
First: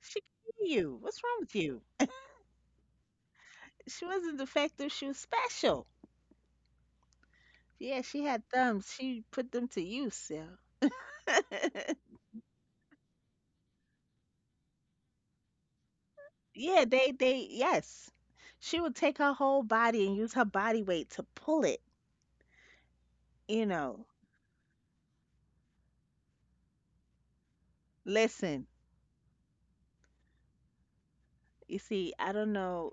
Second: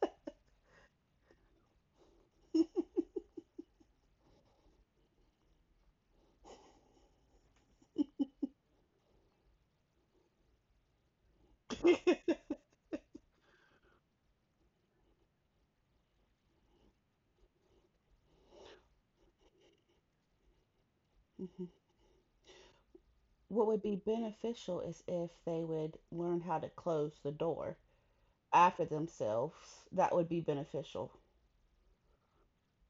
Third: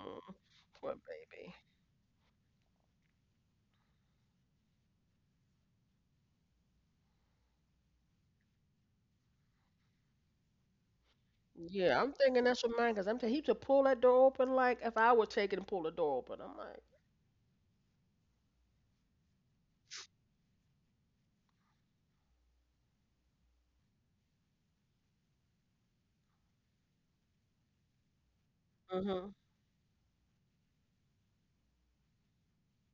She can hear poor you. What's wrong with baby. you? She wasn't defective. She was special. Yeah, she had thumbs. She put them to use. Yeah, Yeah, I'm thinking that's what mine, because I'm thinking he to pull that door open like if I would take it and pull the door open. <laughs> I'm like, yeah. They, they, yes. She would take her whole body and use her body weight to pull Mm-hmm. it. You What would be know. beneficial is if they would learn how to close the door Listen, after mm-hmm. themselves. That would be beneficial. you see, I don't know.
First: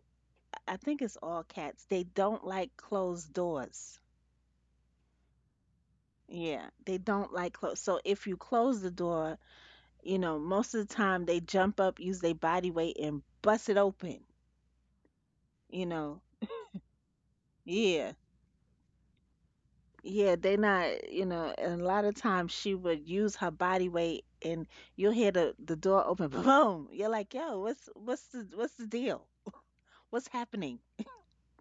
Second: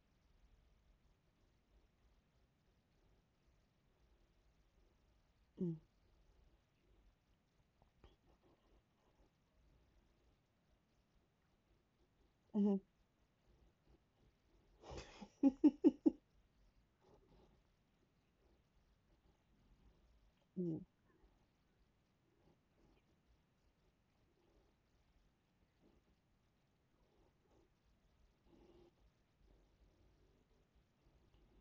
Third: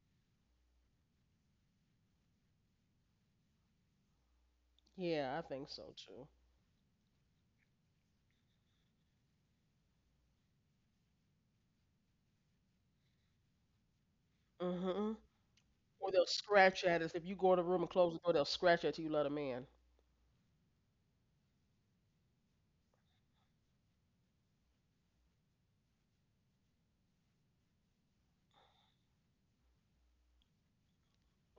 I I think it's all cats. They don't like closed doors. Yeah, I think so too. Yeah, they don't like clothes. So if you close the door, you know, most of the time they jump up, use their body Mm-hmm. weight, and bust it open. Mm-hmm. <laughs> You Or know, they'll scratch at us if you go in the room and close yeah, the door. They'll scratch at you. Let them in. yeah, they not, you know, and a lot of times she would use her body weight, and you'll hear the the door open, <laughs> boom. You're like, yo, what's what's the what's the deal? What's happening?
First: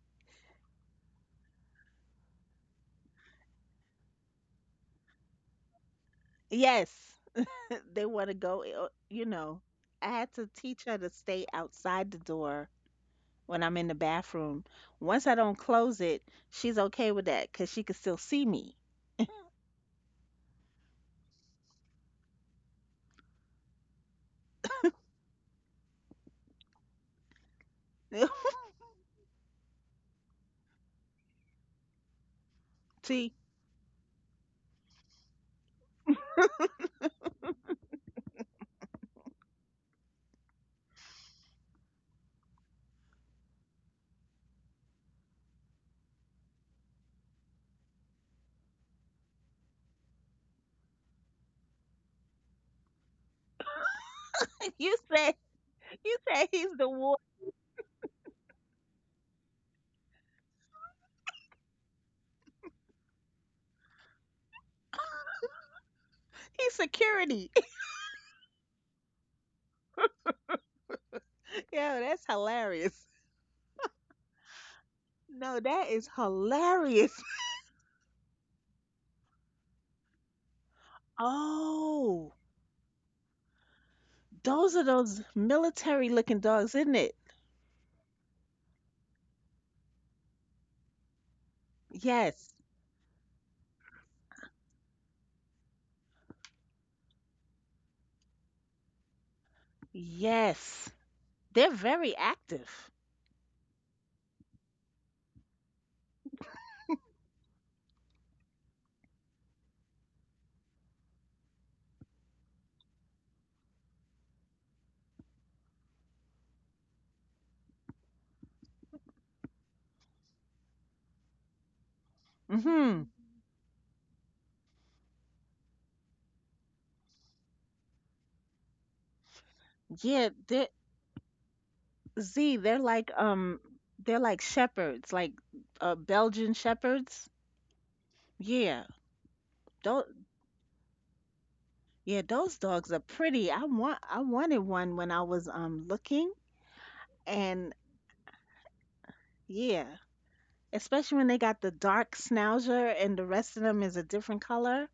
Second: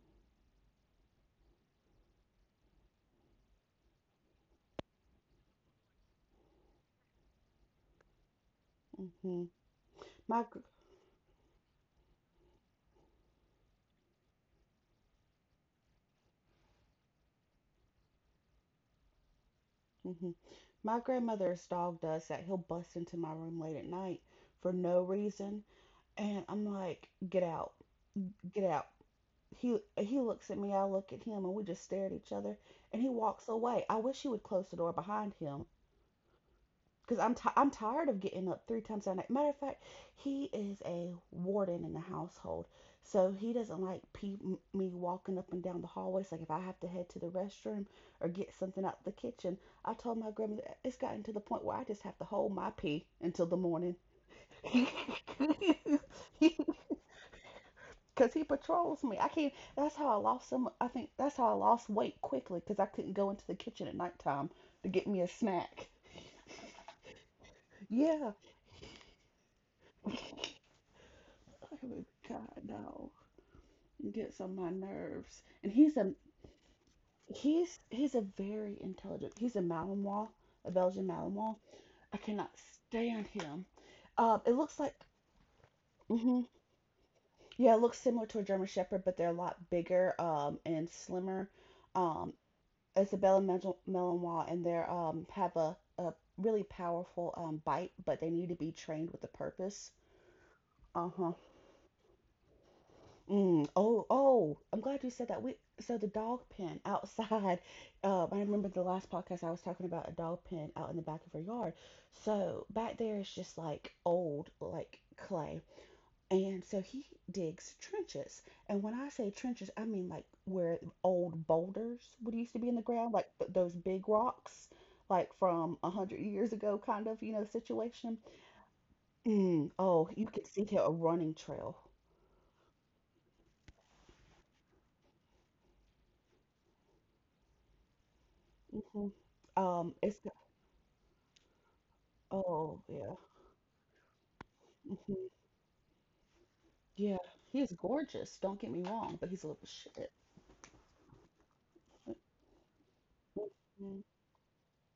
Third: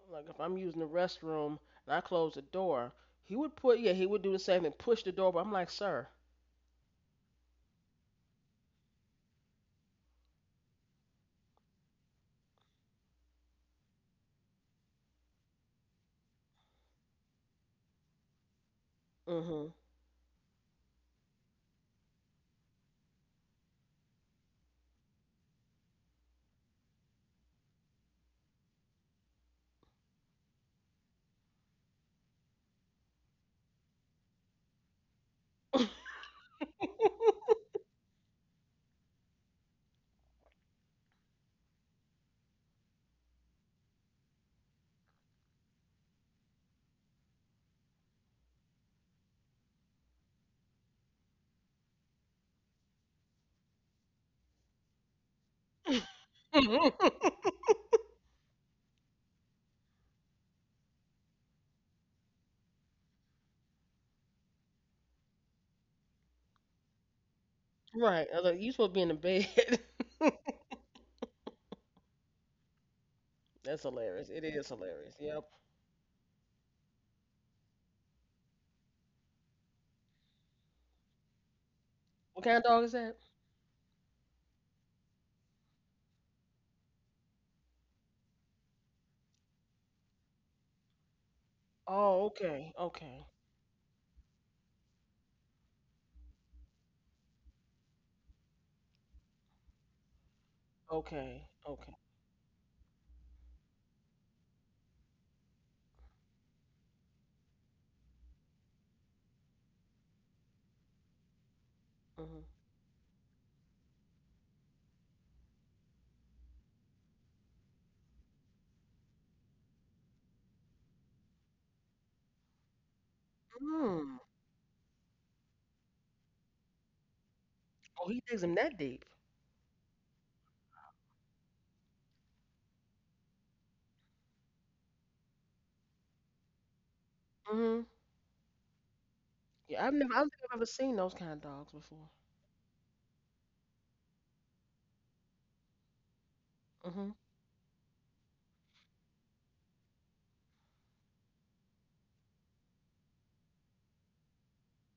Like if I'm using the restroom and I close the door, he would put yeah he would do the same thing, push the door. But I'm like, sir. Yes, <laughs> they want to go. uh, You Mm-hmm. know, I had My to teach her to stay outside the door when I'm in the bathroom. Once I don't close it, she's okay with that because she can still see me. Mm-hmm. Mm-hmm. My grandmother's dog does that. He'll bust into my room late at night for no reason, and I'm like, "Get out, get <laughs> out." He he looks at me, I look at him, and we just stare at each other. And he See, walks away. I wish he would close the door behind him because I'm ti I'm tired of getting up three times a night. Matter of fact, he is a warden in the household, so he doesn't like pe- me walking up and down the hallways. Like if I have to head to the restroom or get something out the kitchen, I told my grandmother it's gotten to the point where I just have to hold my pee until the morning. <laughs> you said you said <laughs> he's the war, <laughs> 'Cause he patrols me. I can't. That's how I lost some. I think that's how I lost weight quickly. 'Cause I couldn't go into the kitchen at nighttime to get me a snack. he's security. <laughs> Right. Yeah. I was like, you supposed to be in the bed. <laughs> Yo, Oh, that's God hilarious. no. That's It hilarious. gets It on is my hilarious. nerves. Yep. No, And that he's a is hilarious. <laughs> he's he's a very intelligent. He's a Malinois, a Belgian Malinois. I Oh, What cannot kind of dog is that? stand him. Um, it those looks are like. those military looking Hmm. dogs, isn't it? Yeah, it looks similar to a German Shepherd, but they're a lot bigger um, and slimmer. Oh, Um. Yes, okay. Okay. Isabella Mel- and they um, have a, a really powerful um, bite, but they need to be trained with a purpose. yes, Uh huh. Okay. they're Okay. very active. Mm. Oh, oh, I'm glad you said that. We So the dog pen outside. <laughs> Uh, I remember the last podcast I was talking about a dog pen out in the back of her yard. So back there is just like old, like, clay. And so he digs trenches. And when I say trenches, I mean like where old boulders would used to be in the Mm-hmm. ground, like th- those Mm-hmm. big Mm. rocks, like from a hundred years ago, kind of, you know, Oh, situation. he digs him that deep. Mm, oh, you Yeah, could see they're here a running trail. Z. They're like um, they're like shepherds, like uh, Belgian shepherds. Mm-hmm. Yeah, Hmm. Yeah, I've Um, never I those it's don't g- think I've ever seen those kind of dogs before. yeah, those oh dogs are yeah. pretty. I want I wanted one when hmm I was um looking, Mm-hmm. yeah. He is and gorgeous. Don't get me wrong, but he's a little yeah, shit. especially when they got the dark schnauzer and the rest of them is Hmm. a different color.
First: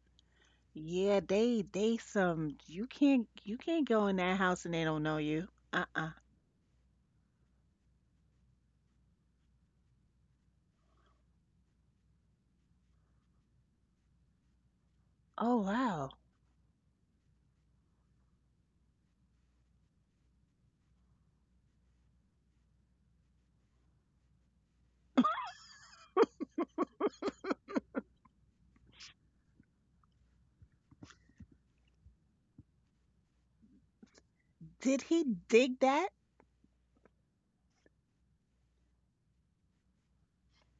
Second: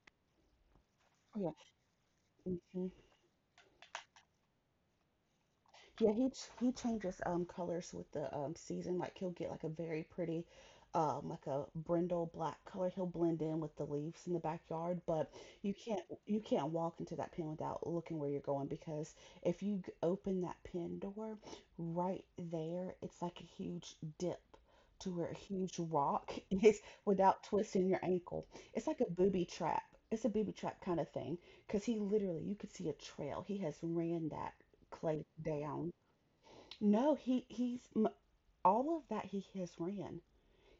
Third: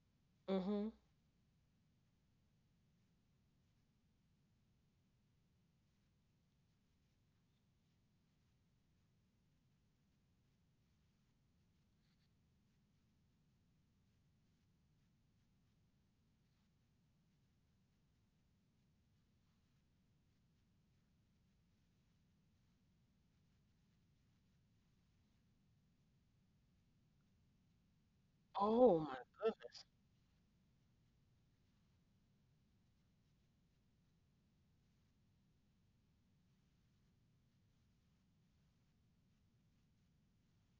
Mm-hmm. Yeah, Oh yeah. they they some, Mm-hmm. you can't you can't go in that house and they don't know you. Uh-uh. Yeah, he ch- he changes um colors with the um season. Like he'll get like a very pretty, um like a brindle black color. He'll blend in with the leaves in the backyard, but Oh you can't wow. you can't walk into that pen without looking where you're going because if you g- open that pen door, right there it's like a huge dip to where a huge rock <laughs> is without twisting your ankle. It's Oh like a my booby trap. goodness. It's a booby trap kind of thing because he literally you could see a trail. He has ran that Did he clay dig down. that? No, he he's m- all of that he has ran.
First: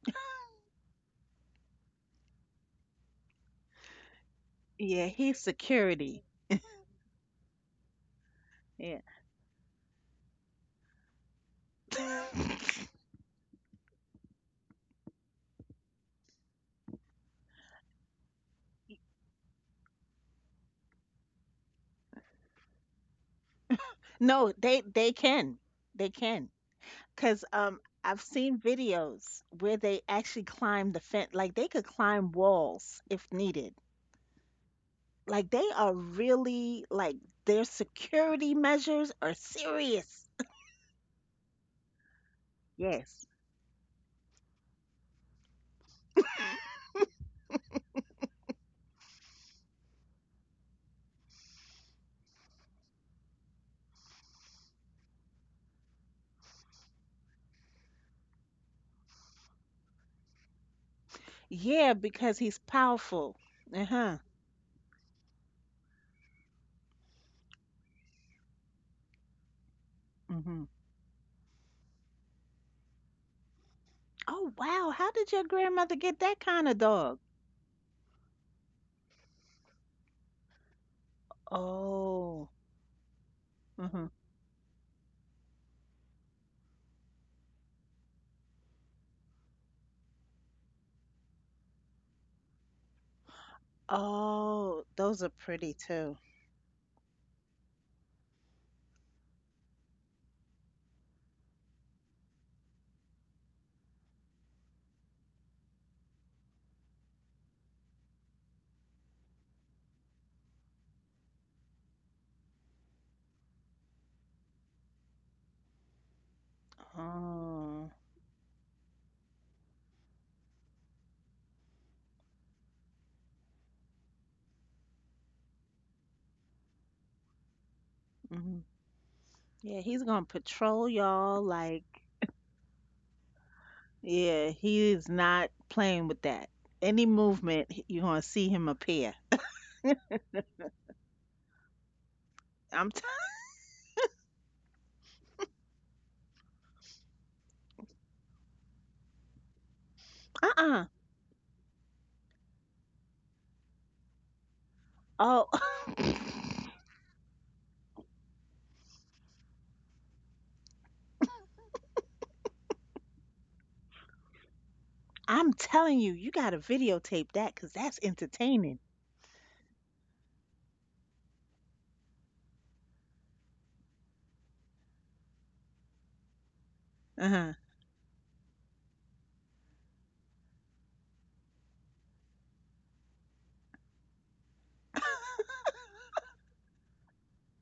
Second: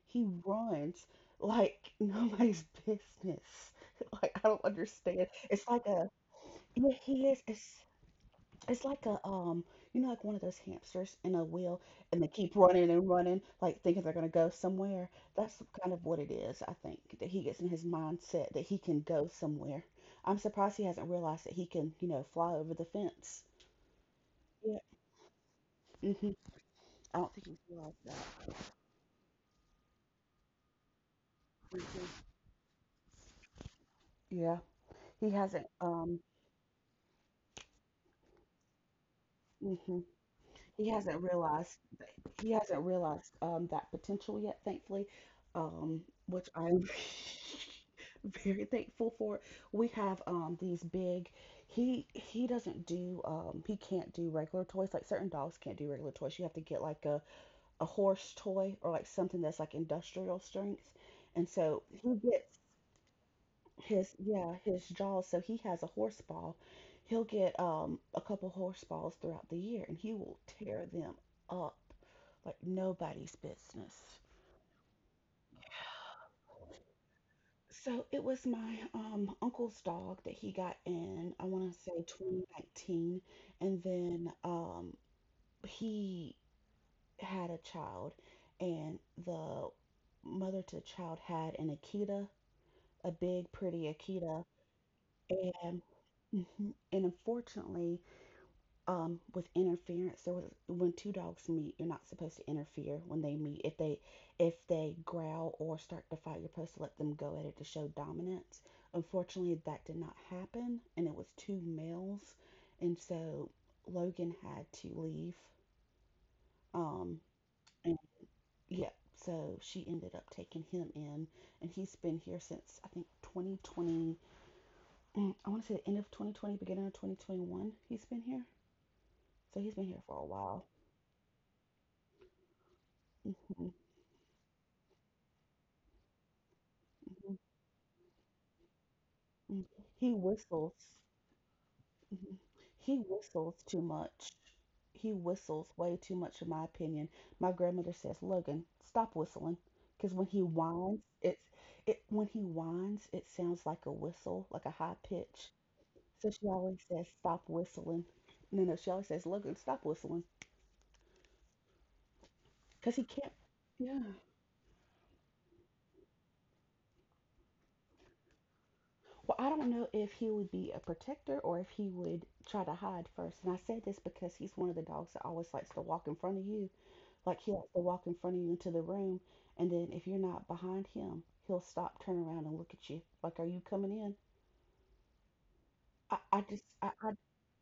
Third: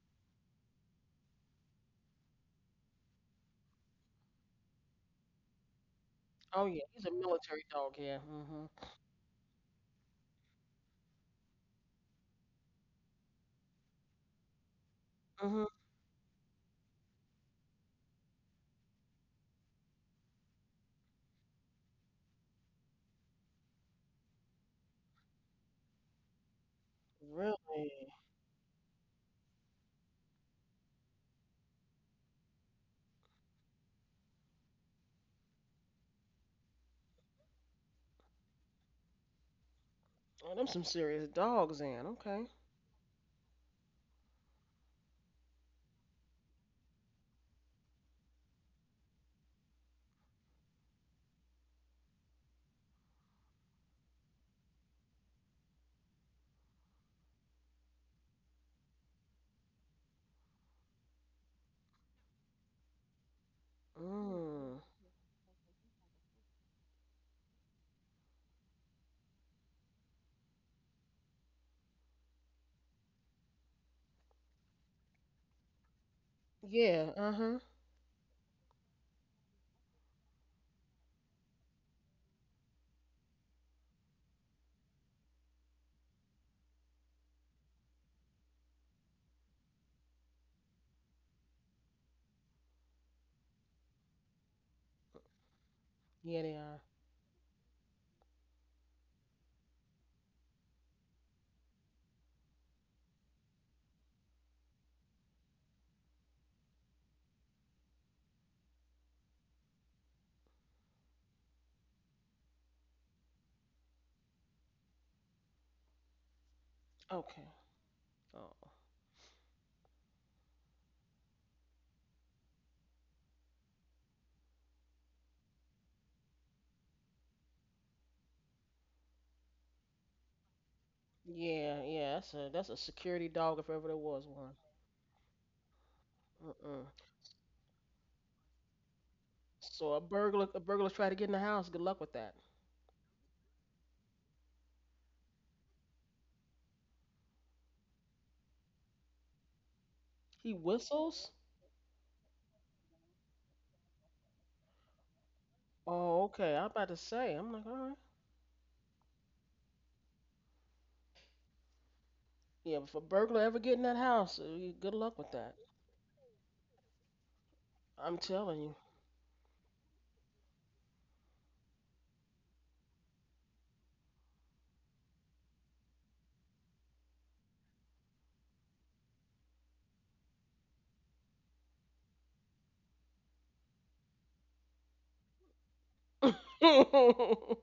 He runs like nobody's business. <laughs> Like I don't Yeah, understand. he's It's like a, security. Oh yeah, yeah, he's a he is. military it's dog, yeah. Mm-hmm. it's Yeah. like a, um you know like one of those hamsters in a wheel, and they keep running <laughs> and running like thinking they're gonna go somewhere. That's Mm-hmm. kind of what it is, I think, that he gets in his mindset that he can go somewhere. I'm surprised he hasn't realized that he can, you know, fly over the fence. No, Yeah. they they can. They Hmm. can. I don't Because think he's um, realized Really? that. I've seen videos where they actually climb the fence, like they could Mhm. climb walls if needed. Yeah, he Like they hasn't. are Um, really like their security measures are hmm serious. Oh, them some He hasn't serious realized. dogs in. Okay. He hasn't Yes. realized um, that potential yet. Thankfully, um, which I'm <laughs> very thankful for. We have um, these big. He he doesn't do. Um, he can't do regular toys. Like certain dogs can't do regular toys. You have to get like a a horse toy or like something that's like industrial strength. And so Yeah, he because he's gets. powerful. Uh-huh. His, yeah, Mm. his jaws, so he has a horse ball. He'll get um a couple horse balls throughout the year, and he will Hmm. tear them up like nobody's business. Oh wow, how did your grandmother get that kind of Yeah, dog? uh-huh. So it was my um uncle's dog that he got in, I want to say, Oh. twenty nineteen. And Hmm. then um he had a child, and the mother to the child had an akita, a big pretty akita, Oh, those are pretty and too. Yeah, they mhm, are. and unfortunately, um, with interference. There was when two dogs meet, you're not supposed to interfere when they meet. If they if they growl or start to fight, you're supposed to let them go at it to show dominance. Unfortunately, that did not happen, and it was two males, and so Logan had to leave. Um, Okay. Oh. and Oh. yeah, so she ended up taking him in, and he's been here since I think twenty twenty. mm, I want to say the end of twenty twenty, beginning of twenty twenty-one. He's been here, Hmm. so he's Yeah, been he's here for gonna a while. patrol y'all Yeah, like. yeah, that's a that's a security dog if Mhm. ever there was Yeah, one. he is not playing with that. Mm-mm. Any movement, you're gonna see him appear. Mhm. So a He burglar a burglar whistles. try to get in the house. Good luck with that. Mhm. I'm t- He whistles too much. He whistles way too much, in my opinion. My grandmother says, "Logan, stop whistling," because when he He uh-uh. whines, whistles. it's it when he whines, it sounds like a whistle, like a high Oh, pitch. Oh, <laughs> So she okay. I'm always about to says, say. "Stop I'm like, all right. whistling." No, no, she always says, "Logan, stop whistling," Yeah, but if because a he can't. burglar ever get in that Yeah. house, uh, you- good luck with I'm that. telling you, you gotta videotape that because that's I'm telling you. entertaining. Well, I don't know if he would be a protector or if he would try to hide first. And I say this because he's one of the dogs that always likes to walk in front of you. Like he Uh-huh. has to walk in front of you into the room, and then if you're not behind him, he'll stop, turn around, and look at you. Like, are you coming in? <laughs> I, I <laughs> just, I, I,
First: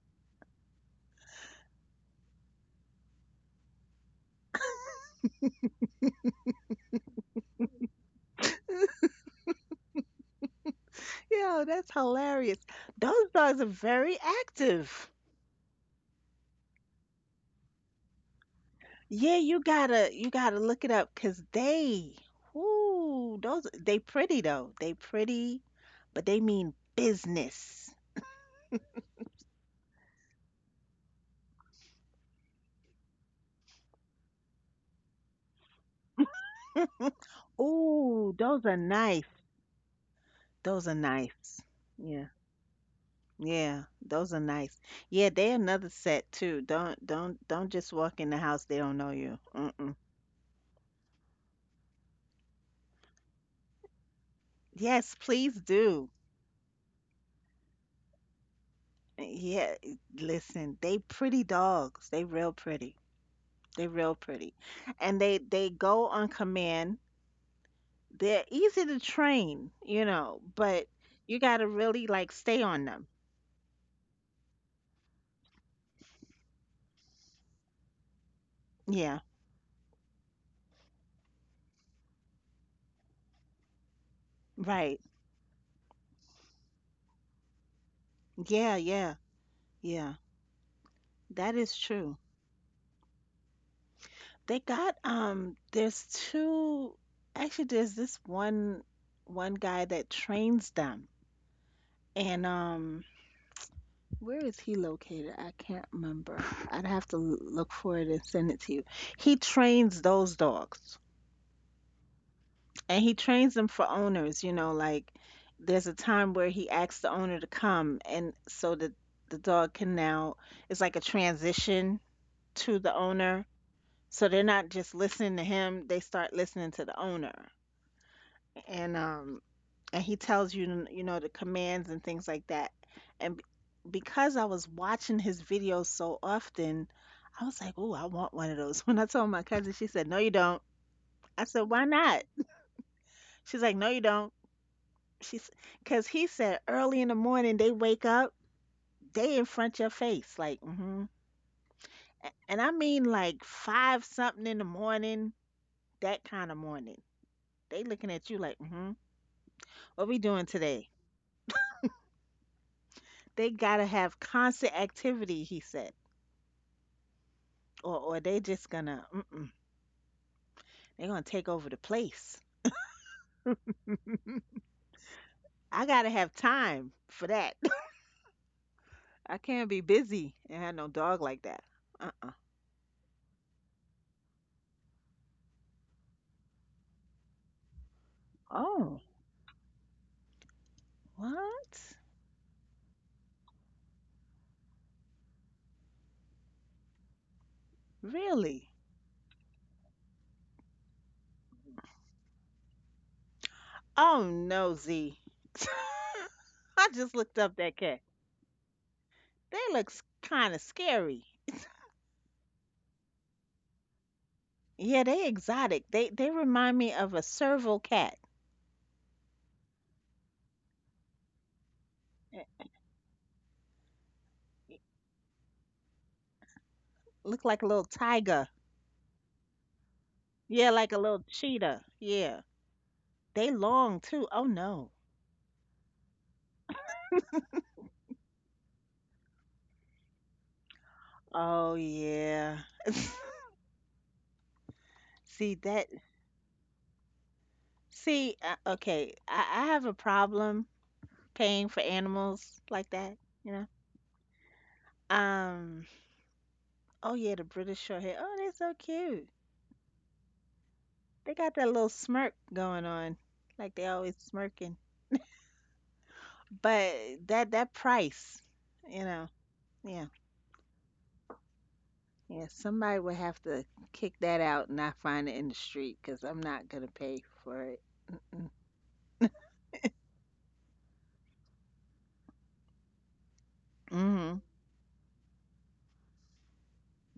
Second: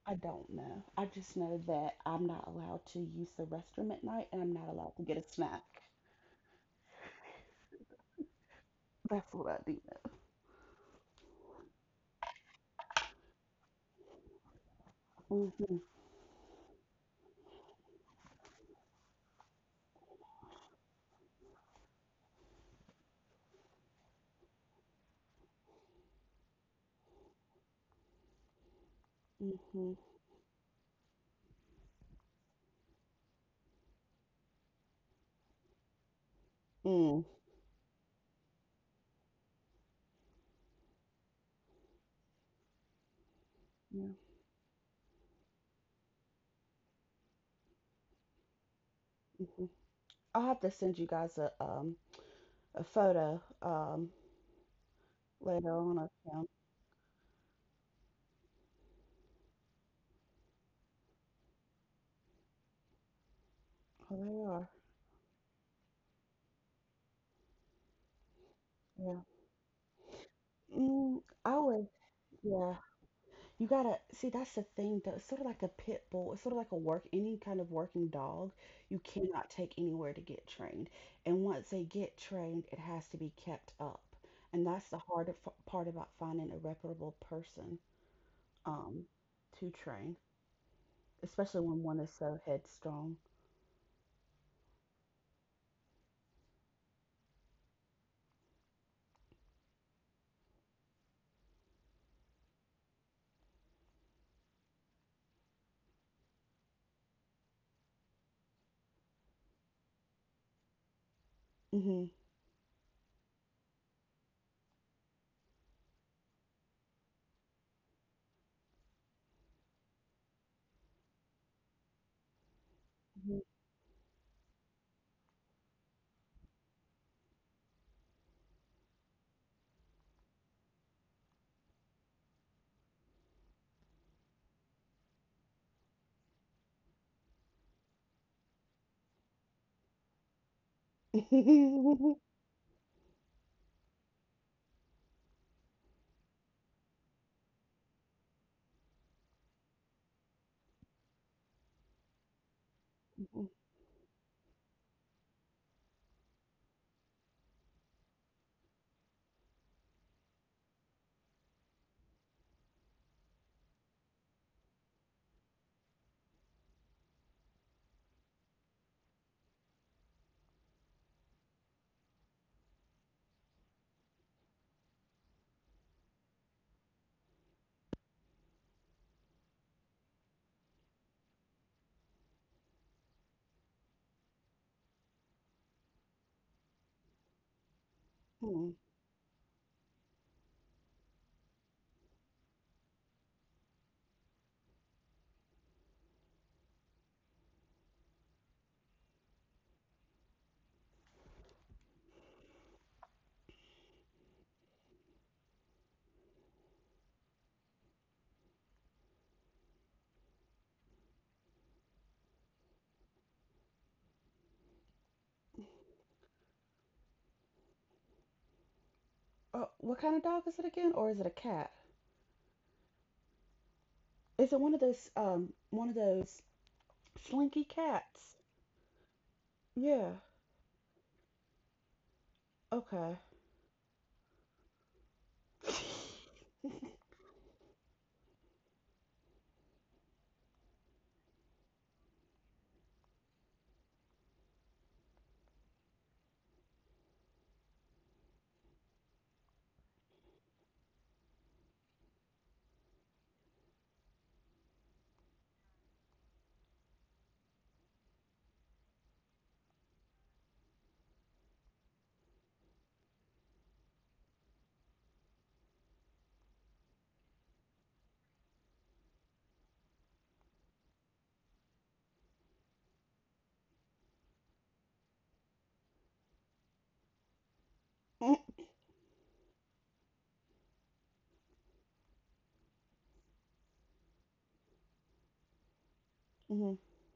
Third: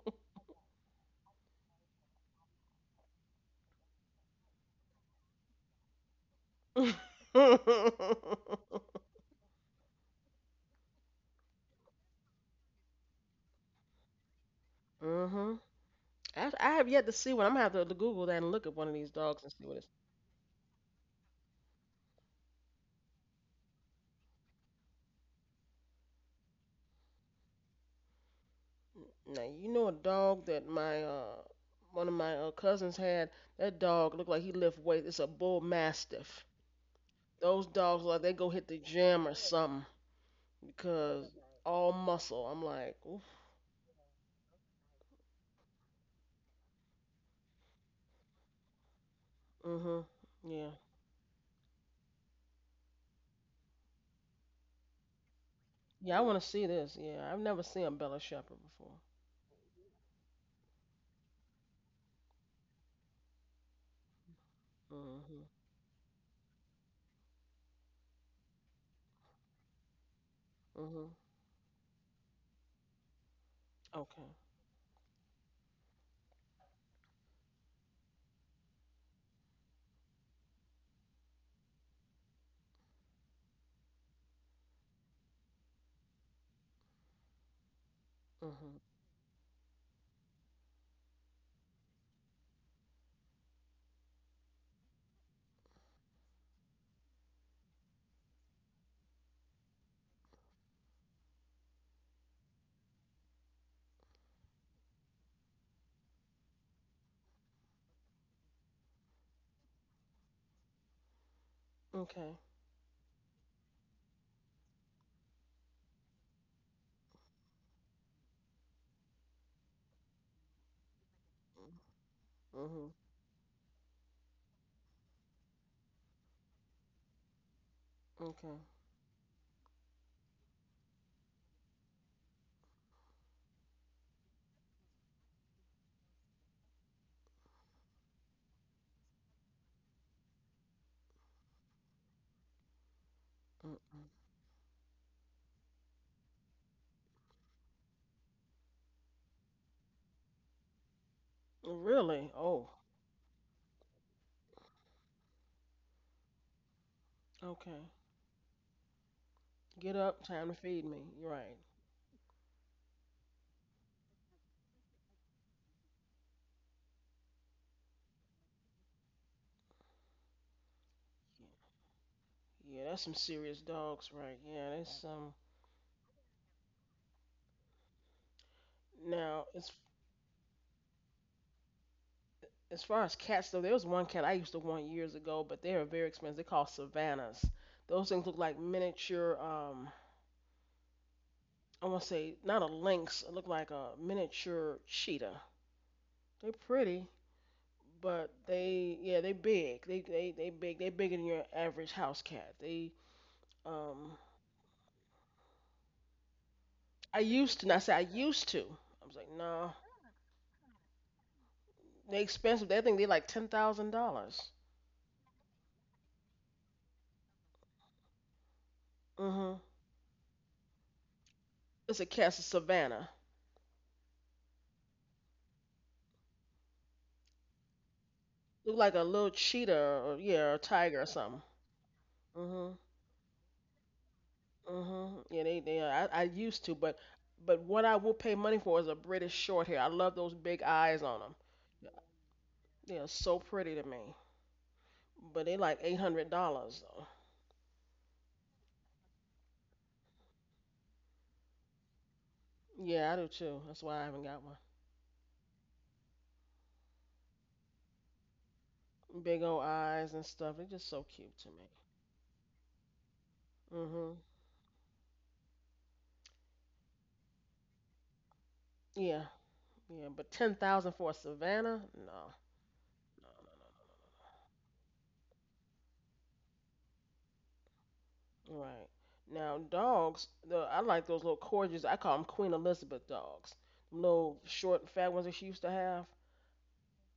I don't know. I just know that I'm not allowed to use the restroom at night, and I'm not allowed to get a snack. That's what I do Yo, that's hilarious. Those dogs are very active. know. Mhm. I I have yet to see one. I'm gonna have to, to Google that and look at one of these Yeah, dogs and you see what. gotta you gotta look it up because they, ooh, those they pretty though. They pretty, but they mean business. Now Hmm. you know Hmm. a dog that my uh one of my uh, cousins had. That dog looked like he lift weight. It's a bull mastiff. Mm. <laughs> Those dogs look like Ooh, they go those hit are the nice. gym or something Those are because nice. all Yeah. muscle. I'm like, oof. Yeah, Yeah. those are nice. Yeah, they another set too. Don't don't don't just walk in the house they don't know you. Hmm. Mm-mm. Mhm. I'll have Yeah. to send you guys a um a photo um Yes, please later on do. of Yeah, I want to him. see this. Yeah, I've never seen a Bella Shepherd before. Yeah, listen, they pretty dogs. They real pretty. They real Oh, they pretty. are. And they Mhm. they go on command. They're easy to Yeah. train, you know, but Mhm. Mm, you got I to would. really like stay Yeah. on them. You gotta see, Okay. that's the thing though. It's sort of like a pit bull. It's sort of like a work any kind of working dog. You Yeah, cannot take anywhere to get trained. And once they get trained, it has to be kept up. And that's right. the hard f- part about finding a reputable person Yeah, Mhm. um, yeah. to Yeah. train, That especially is when one is true. so headstrong. They got um there's two, actually there's this one one guy that trains them. And um where is he located? I can't remember. I'd have to l- look for it and send it to you. He trains those dogs Hmm. Okay. and he trains them for owners, you know, like there's a time where he asks the owner to come, and so that the dog can now, it's like a transition to the Mhm. owner. So they're not just listening to him, they start listening to the owner. Okay. And um, and he tells you n- you know the commands and things like that, and b- because I was watching his videos so often, I was like, oh, I want one of those. <laughs> When I told my cousin, she said, no, you don't. I said, why Hmm. not? <laughs> She's like, no, you Mm-mm. don't. She's, because he said early in the morning they wake up, they in front your face like mm-hmm. Really? And I Oh. mean like five something in the morning, that kind of morning, they Okay. looking at you like mm-hmm, Get what we up. doing Time to feed today? me. You're right. They gotta have constant activity, he said, or or they just gonna mm-mm, they gonna take over the place. Yeah, that's some serious dogs, right? Yeah, that's um. I gotta have time for that. <laughs> I Now, can't as be busy and have no dog like that. Uh-uh. as far as cats though, there was one cat I used to want years ago, but they are very expensive. They're called savannas. Those things look like Mhm. Oh, miniature um. what? I want to say not a lynx. It looked like a miniature cheetah. They're pretty, but Really? they yeah they big. They they they big. They bigger than your average house cat. They um. Oh no, Z. <laughs> I just I looked up used to. And I that said cat. I used to. I was like no. They Nah, look kind of scary. they expensive. They think they like ten thousand dollars. Yeah, they exotic. They they remind me of a serval cat. Hmm. Uh, what kind of dog is it again, or is it a cat? It's a cat. It's a Eh, savannah. Is it one eh, of those um one of those look like slinky a little cats? tiger. Look like a little cheetah or Yeah. yeah, or a Yeah, like a tiger or little something. cheetah. Yeah. Mhm. Okay. They long too. Oh no. Mhm. Yeah, they they. I, I used to, but but what I will pay money for is a British short hair. I love those big eyes on them. Oh yeah. They are so <laughs> pretty to me. But See they like that? eight hundred dollars though. See, uh, okay, I, I have a problem paying for animals like Yeah, I that, do you too. know? That's why I haven't got one. Um, oh yeah, the British Shorthair. Oh, they're so cute. Big old eyes and stuff. They're just so They cute to got that me. little smirk going on, like they always Mhm. smirking. But that that price, you Yeah. know, yeah, Yeah. But ten thousand for a savannah? No. yeah. Somebody would have No. to kick that out, and I find it in the street because I'm not gonna pay for it. Hmm. Right. Now, dogs, the, I like those little corgis. I call them Queen Elizabeth dogs. Them little Mm-hmm. short and fat ones that she used to have.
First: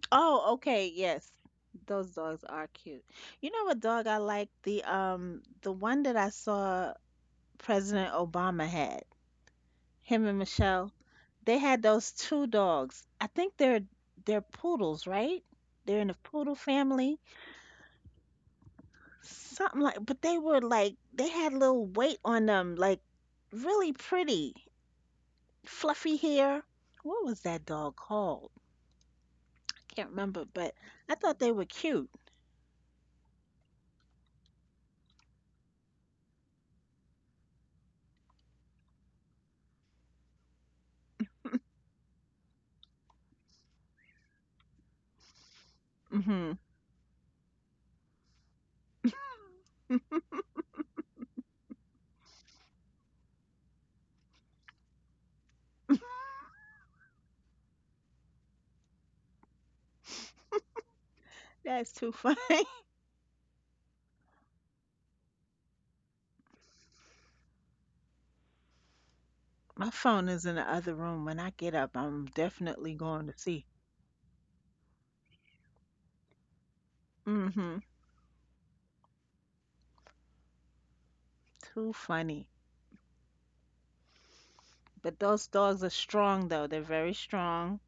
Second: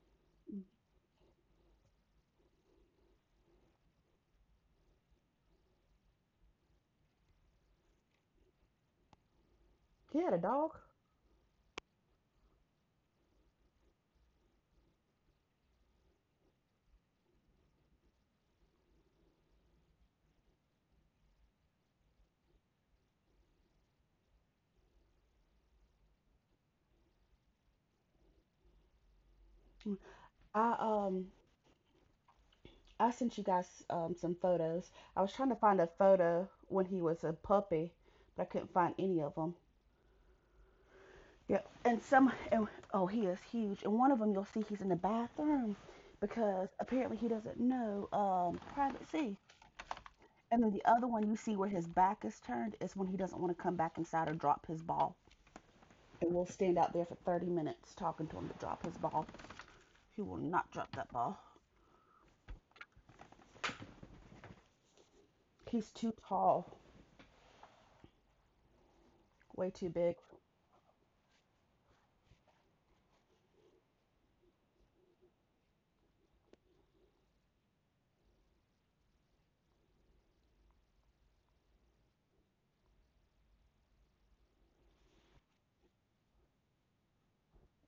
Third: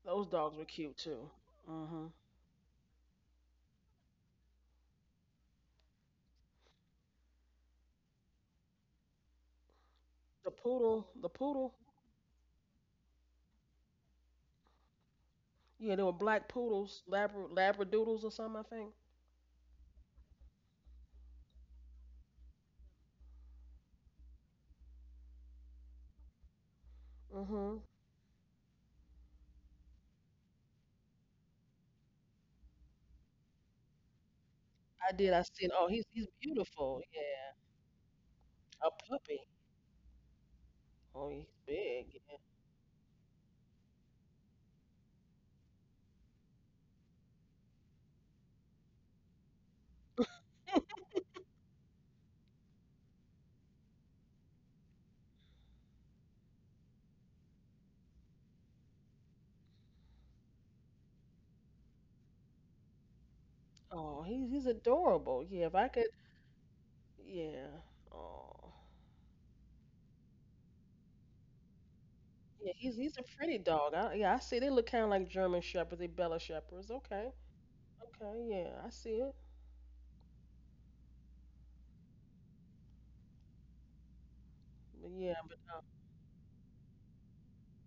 Those Oh, dogs were okay, cute too. yes. Hmm. Those dogs are cute. You know what dog I like? The um the one that I saw President Obama had. He Him had a and The dog. Michelle. poodle, the They poodle. had those two dogs. I think they're they're poodles, right? Yeah, They're they in were the black poodle poodles, family. labra, labradoodles or something, I think. Something like but they were like they had a little weight on them, like really pretty. Fluffy hair. What was that Hmm. dog called? I can't remember, I but I um thought they were cute. I sent you guys um some photos. I I was did. I trying to seen. find a Oh, he's he's photo when beautiful. he was a Yeah, puppy, but I couldn't a find any of puppy. them. Oh, he's Yeah, And big. some and oh, he is huge. And one of them you'll see he's in the bathroom Hmm because apparently he doesn't know um privacy. <laughs> And then Yeah. the <laughs> other one you see where his back is turned is when he doesn't want to come back inside or drop his ball. And we'll <laughs> stand out there for thirty minutes talking to him to drop his ball. He will not drop that ball. That's too funny. <laughs> Oh, he's he's adorable. Yeah, if I He's could. too tall, Yeah. Oh. way too My big. phone is in the other room. When I get up, I'm Yeah, definitely he's he's a going to pretty see. dog. I, yeah, I see. They look kind of like German shepherds. They Bella shepherds. Okay, Mm-hmm. okay, yeah, I see it. Too funny. But But yeah, those but dogs are strong, though. They're very strong,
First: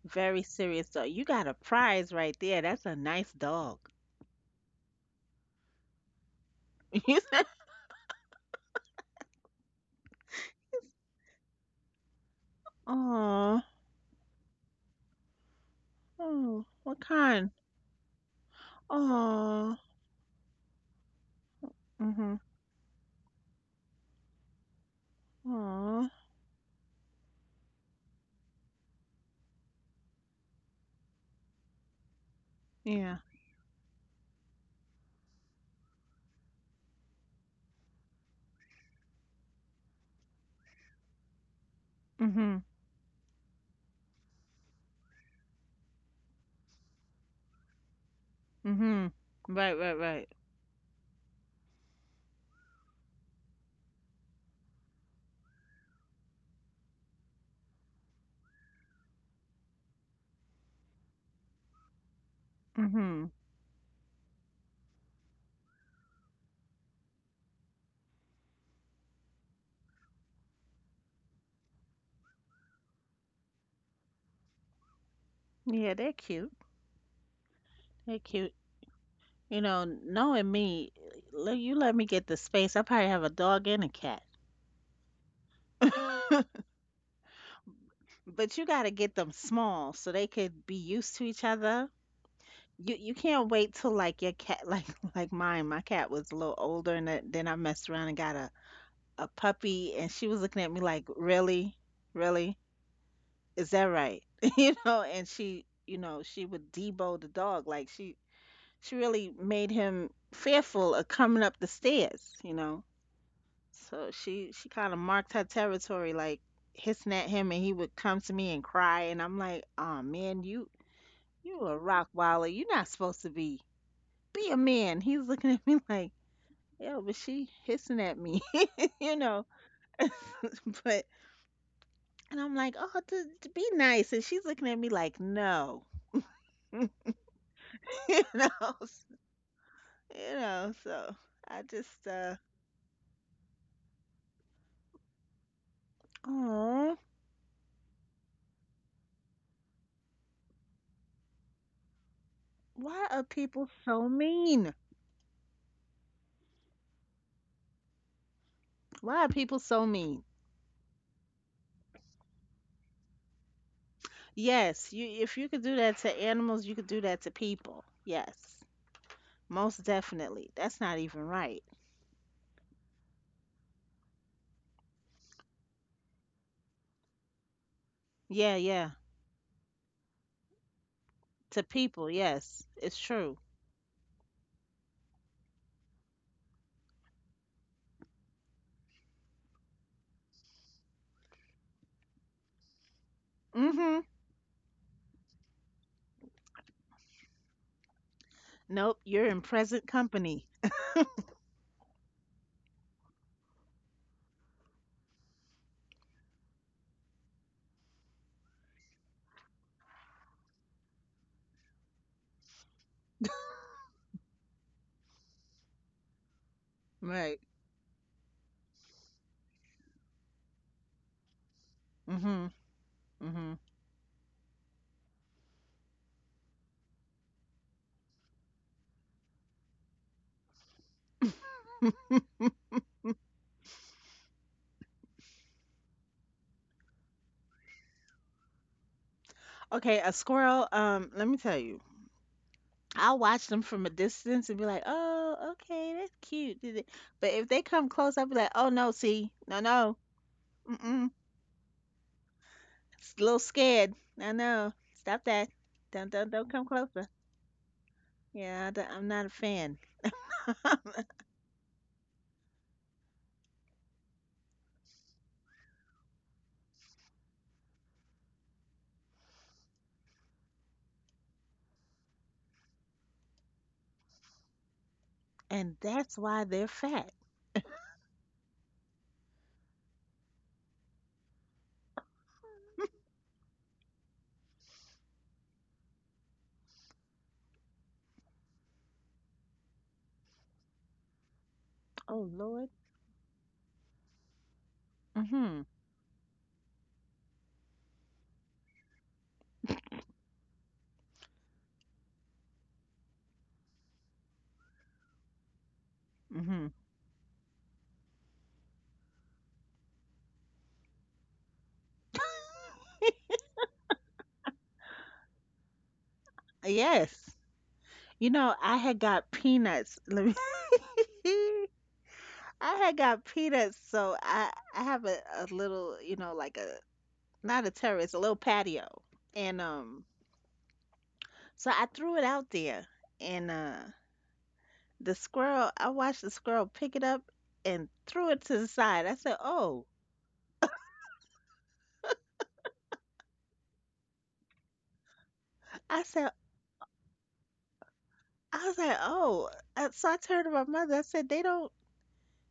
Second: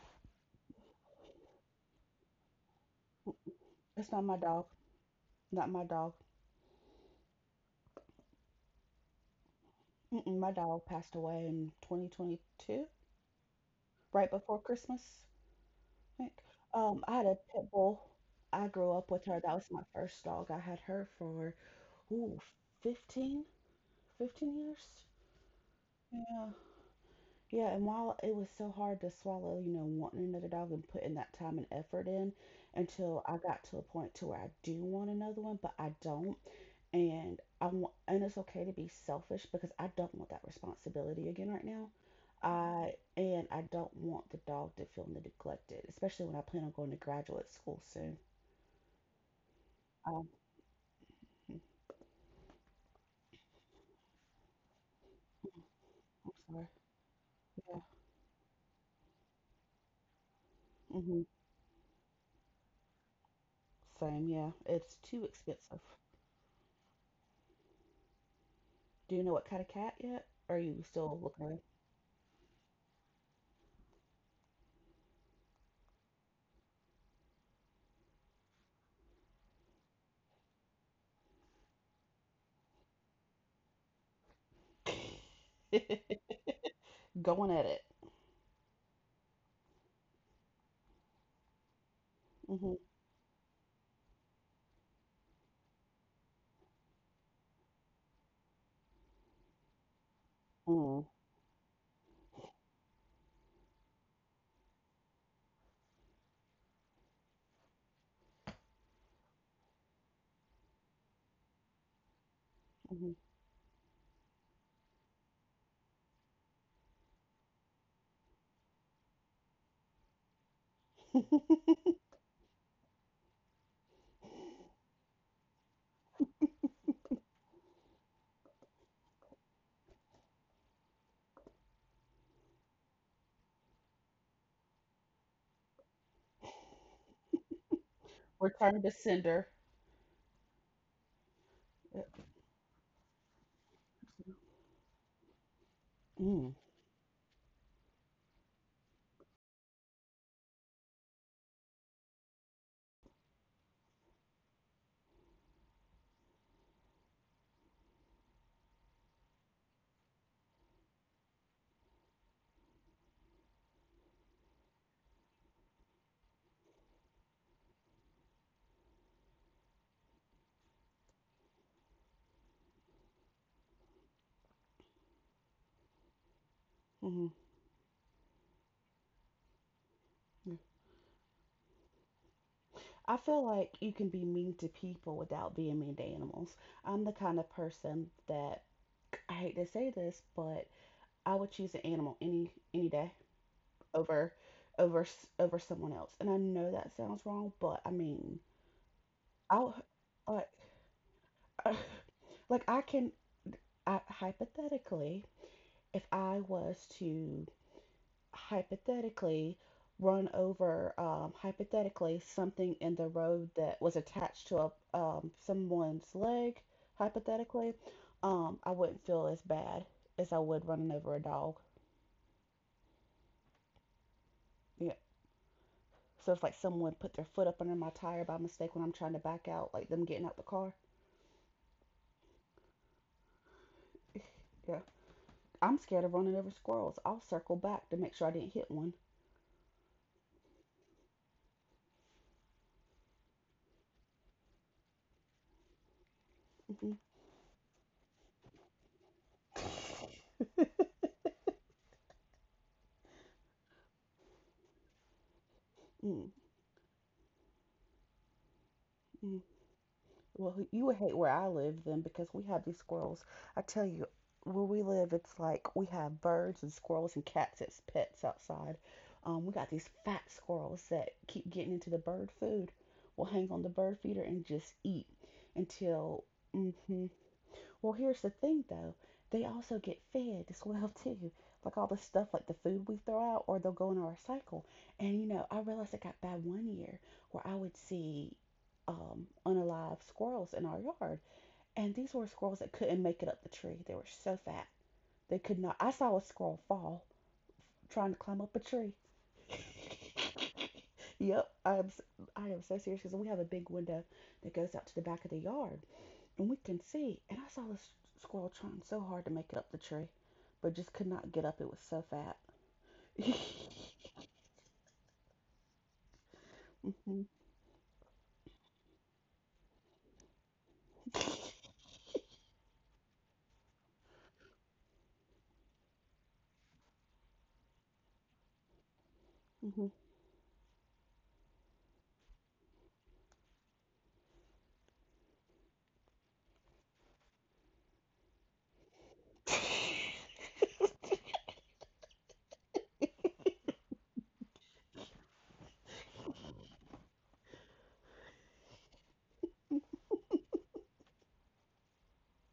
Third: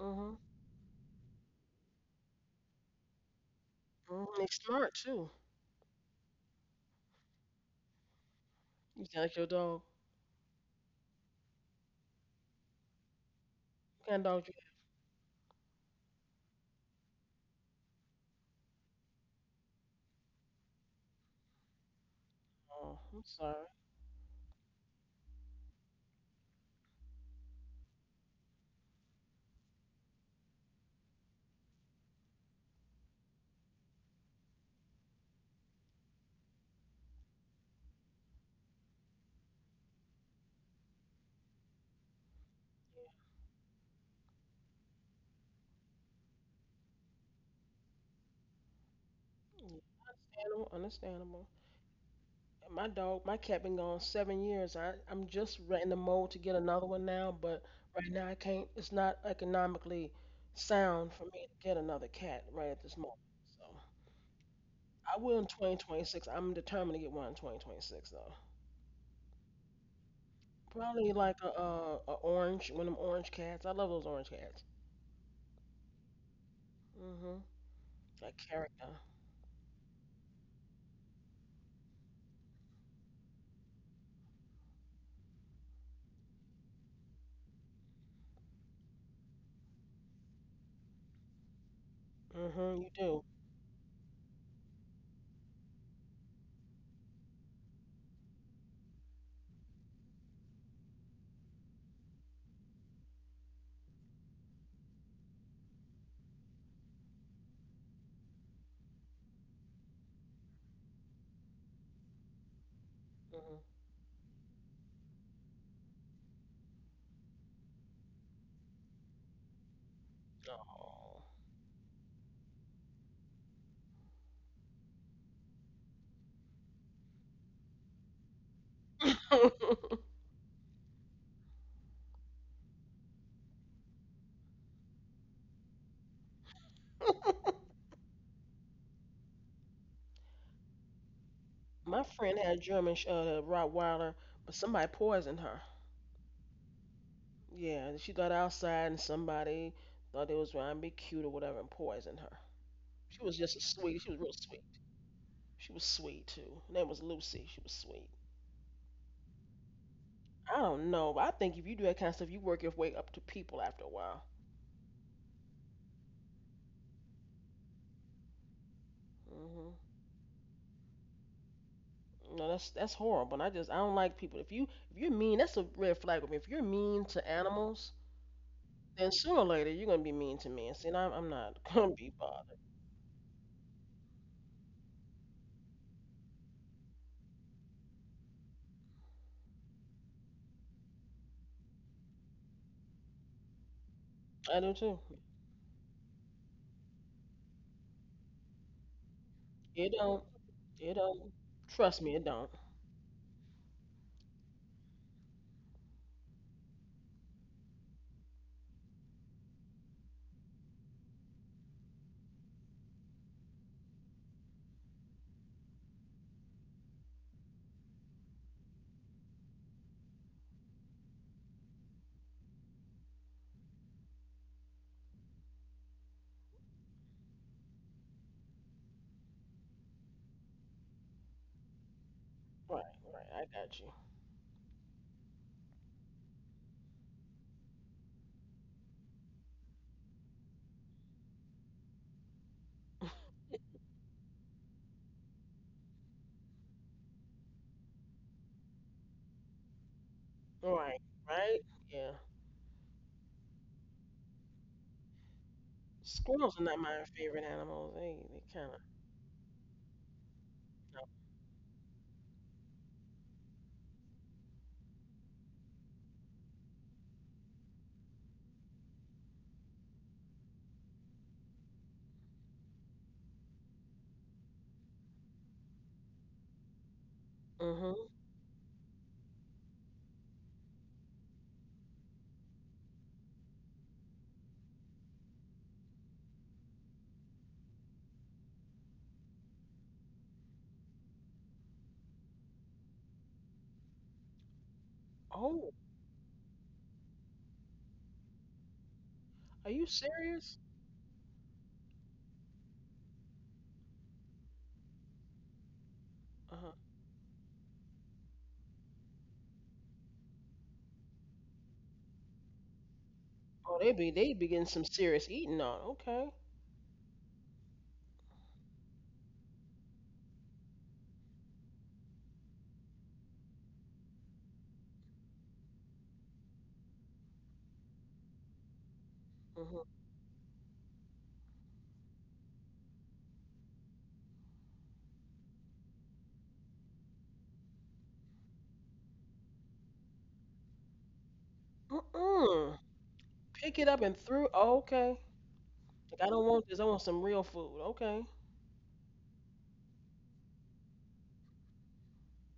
uh, mhm, very serious dog. You got a prize right there. That's a nice dog. It's not mhm. my They dog. smart too. Not my dog. <laughs> You said, You sound like your dog. Mm-mm, my dog passed away in twenty twenty-two, oh, What kind right of dog you before Christmas, I think. oh, what Um, I had a kind? pit bull. I grew up with her. That was Oh, my first dog. I had her for, mm-hmm. ooh, have? Oh, I'm 15, sorry. 15 years. Oh, Yeah. Yeah, and while it was so hard to swallow, you know, wanting another dog and putting that time and effort in yeah. until I got to a point to where I do want another one, but I don't. And I want, and it's okay to be selfish because I don't want that responsibility again right now. Mm-hmm. I and I don't want the dog to feel neglected, especially when I plan on going to graduate school soon. Mm-hmm. Yeah, Right, right, right. Um, understandable, understandable. And my dog, my cat been gone seven years. I I'm just right in the mode I'm to get sorry. another one now, but Yeah. right now I can't. It's not economically sound Hmm. for me to get another cat right at this moment. Mm-hmm. So. Same. Yeah. It's I too will in expensive. twenty twenty-six. I'm determined to get one in twenty twenty-six though. Do you know what kind of cat yet? Or are you Probably still like a, looking? a, a orange, one of them orange cats. I love those orange cats. Yeah, they're cute. Mhm. They're That cute. character. You know, knowing me, le- you let me get the space, I probably have a dog and a cat. <laughs> <laughs> Going at it. But you gotta get them small so they could be used to each other. Hmm. Mhm. You You you do. can't wait till like your cat <laughs> like like mine. My cat was a little older and th- then I messed around and got a a puppy and she was looking at me Mm-hmm. like, "Really? Really? Is that right?" <laughs> You know, and she, you know, she would debo the dog like she she really made him fearful of coming up the stairs, you know. So she she kind of marked her territory, like hissing at him, and he would come to me and cry, and I'm like, "Oh man, you you a rock wilder. You're not supposed to be be a man." He's looking at me <laughs> like, "Yeah, but she hissing at me, <laughs> Mhm. you know." Oh. <laughs> But and I'm like, "Oh, to, to be nice," and she's looking at me like, "No," <laughs> you <laughs> know, Return to s- sender. you know. So I My just, uh, friend had a German sh- uh, Rottweiler, but somebody poisoned her. oh, Yeah, she got outside and somebody thought it was trying to be cute or whatever and poisoned her. why are She was just a people sweet. so She was real sweet. mean? She was sweet too. Her name was Lucy. She was sweet. Why are people so mean? I don't know, but I think if you do that kind of stuff, you work your way up to people after a while. Yes, you if you could do that to animals, you could do that to people. Yes. Most Hmm. definitely. That's not even right. No, that's that's horrible. And I just I don't like people. If you if you're mean, that's a red flag with me. If you're mean to Mm-hmm. animals, Yeah, yeah. then sooner or later you're gonna be mean to me. And see, and I'm, I'm not To <laughs> gonna be people, bothered. yes. It's I true. feel like you can be mean to people without being mean to animals. I'm the kind of person that I hate to say this, but I would choose an animal any any day Mm-hmm. over I do too. over over someone else. And I know that sounds wrong, but I mean, Nope, you're in I would, present It don't. company. like, It don't. <sighs> uh, Trust me, it don't. like I can I, hypothetically, if I was to hypothetically run over um, hypothetically something in the <laughs> road that was attached to a, um, someone's leg, Right. hypothetically. um, I wouldn't feel as bad as I would running over a dog. Mm-hmm. Yeah. So it's like someone put their foot up under my tire by mistake when I'm trying to back out, like them getting out the car. Mm-hmm. Right, right. I got you. Yeah. I'm scared of running over squirrels. I'll circle back to make sure I didn't hit one. <laughs> Okay, a squirrel, um, let me tell you. I'll watch them from a distance and be like, "Oh, okay, that's cute." Did it- Mm-hmm. But if they come close, I'll be like, "Oh no, see, no, no, Right, mm right. Yeah. it's a little scared. I know. Stop that. <laughs> Don't Mm-hmm. don't don't Squirrels are come not my closer. favorite animals. They they kind Yeah, I don't- I'm not a fan, Well, you would of. hate where I live then because we have these squirrels. I tell you, where we live, it's like we have birds and squirrels and cats as pets outside. Um, we got these fat squirrels that keep getting into the bird food, will hang on the bird feeder and just eat and that's until. why they're Mm-hmm. fat. Mhm. Well, here's the thing though, they also get fed as well <laughs> too. Like all the stuff, like the food we throw out, or they'll go into our cycle. And you know, I realized it got bad one year where I would see um, unalive squirrels in our yard, and these were Oh squirrels Lord. that couldn't make it up the tree. They were so fat they could Mhm. Oh, not. I saw a squirrel fall trying to climb up a tree. are you serious? <laughs> Yep, I am. I am so serious because we have a big window that goes out to the back of the yard and we Uh. Mhm. can see. And I saw this squirrel trying so hard to make it up the tree, but just could not get up. It was so fat. Oh, they be <laughs> they be getting some serious eating on. Okay. Hmm. Yes. You know, I had got peanuts. Let me. <laughs> I had got peanuts, so I I have a, a little, you know, like a not a terrace, a little patio, and Mhm. Hmm. um, so I threw it out there, and uh, the squirrel. I watched the squirrel pick it up and threw it to the side. I said, "Oh, Mm-mm. Pick it up and threw. Oh, okay. I Like I said, don't want this. I want some real food. Okay. I was like, oh. Uh, So I turned to my mother. I said, they don't,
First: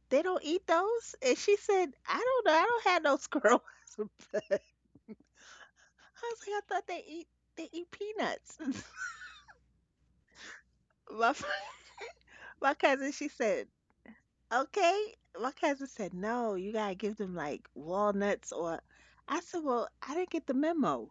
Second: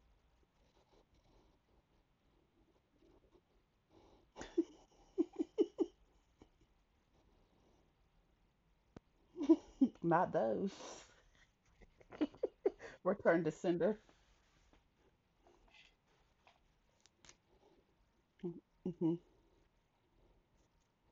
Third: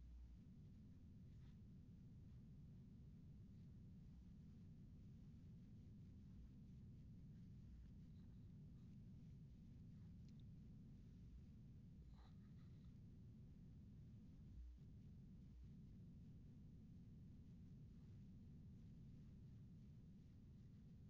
they don't eat those. And she said, I don't know. I don't have no squirrels. <laughs> I was like, I thought they eat, they eat peanuts. <laughs> <laughs> Not those. My, f- <laughs> my cousin, she Return to said, sender. okay. My cousin said, no, you gotta give them like walnuts or. Hmm. I said, well, I didn't get the memo.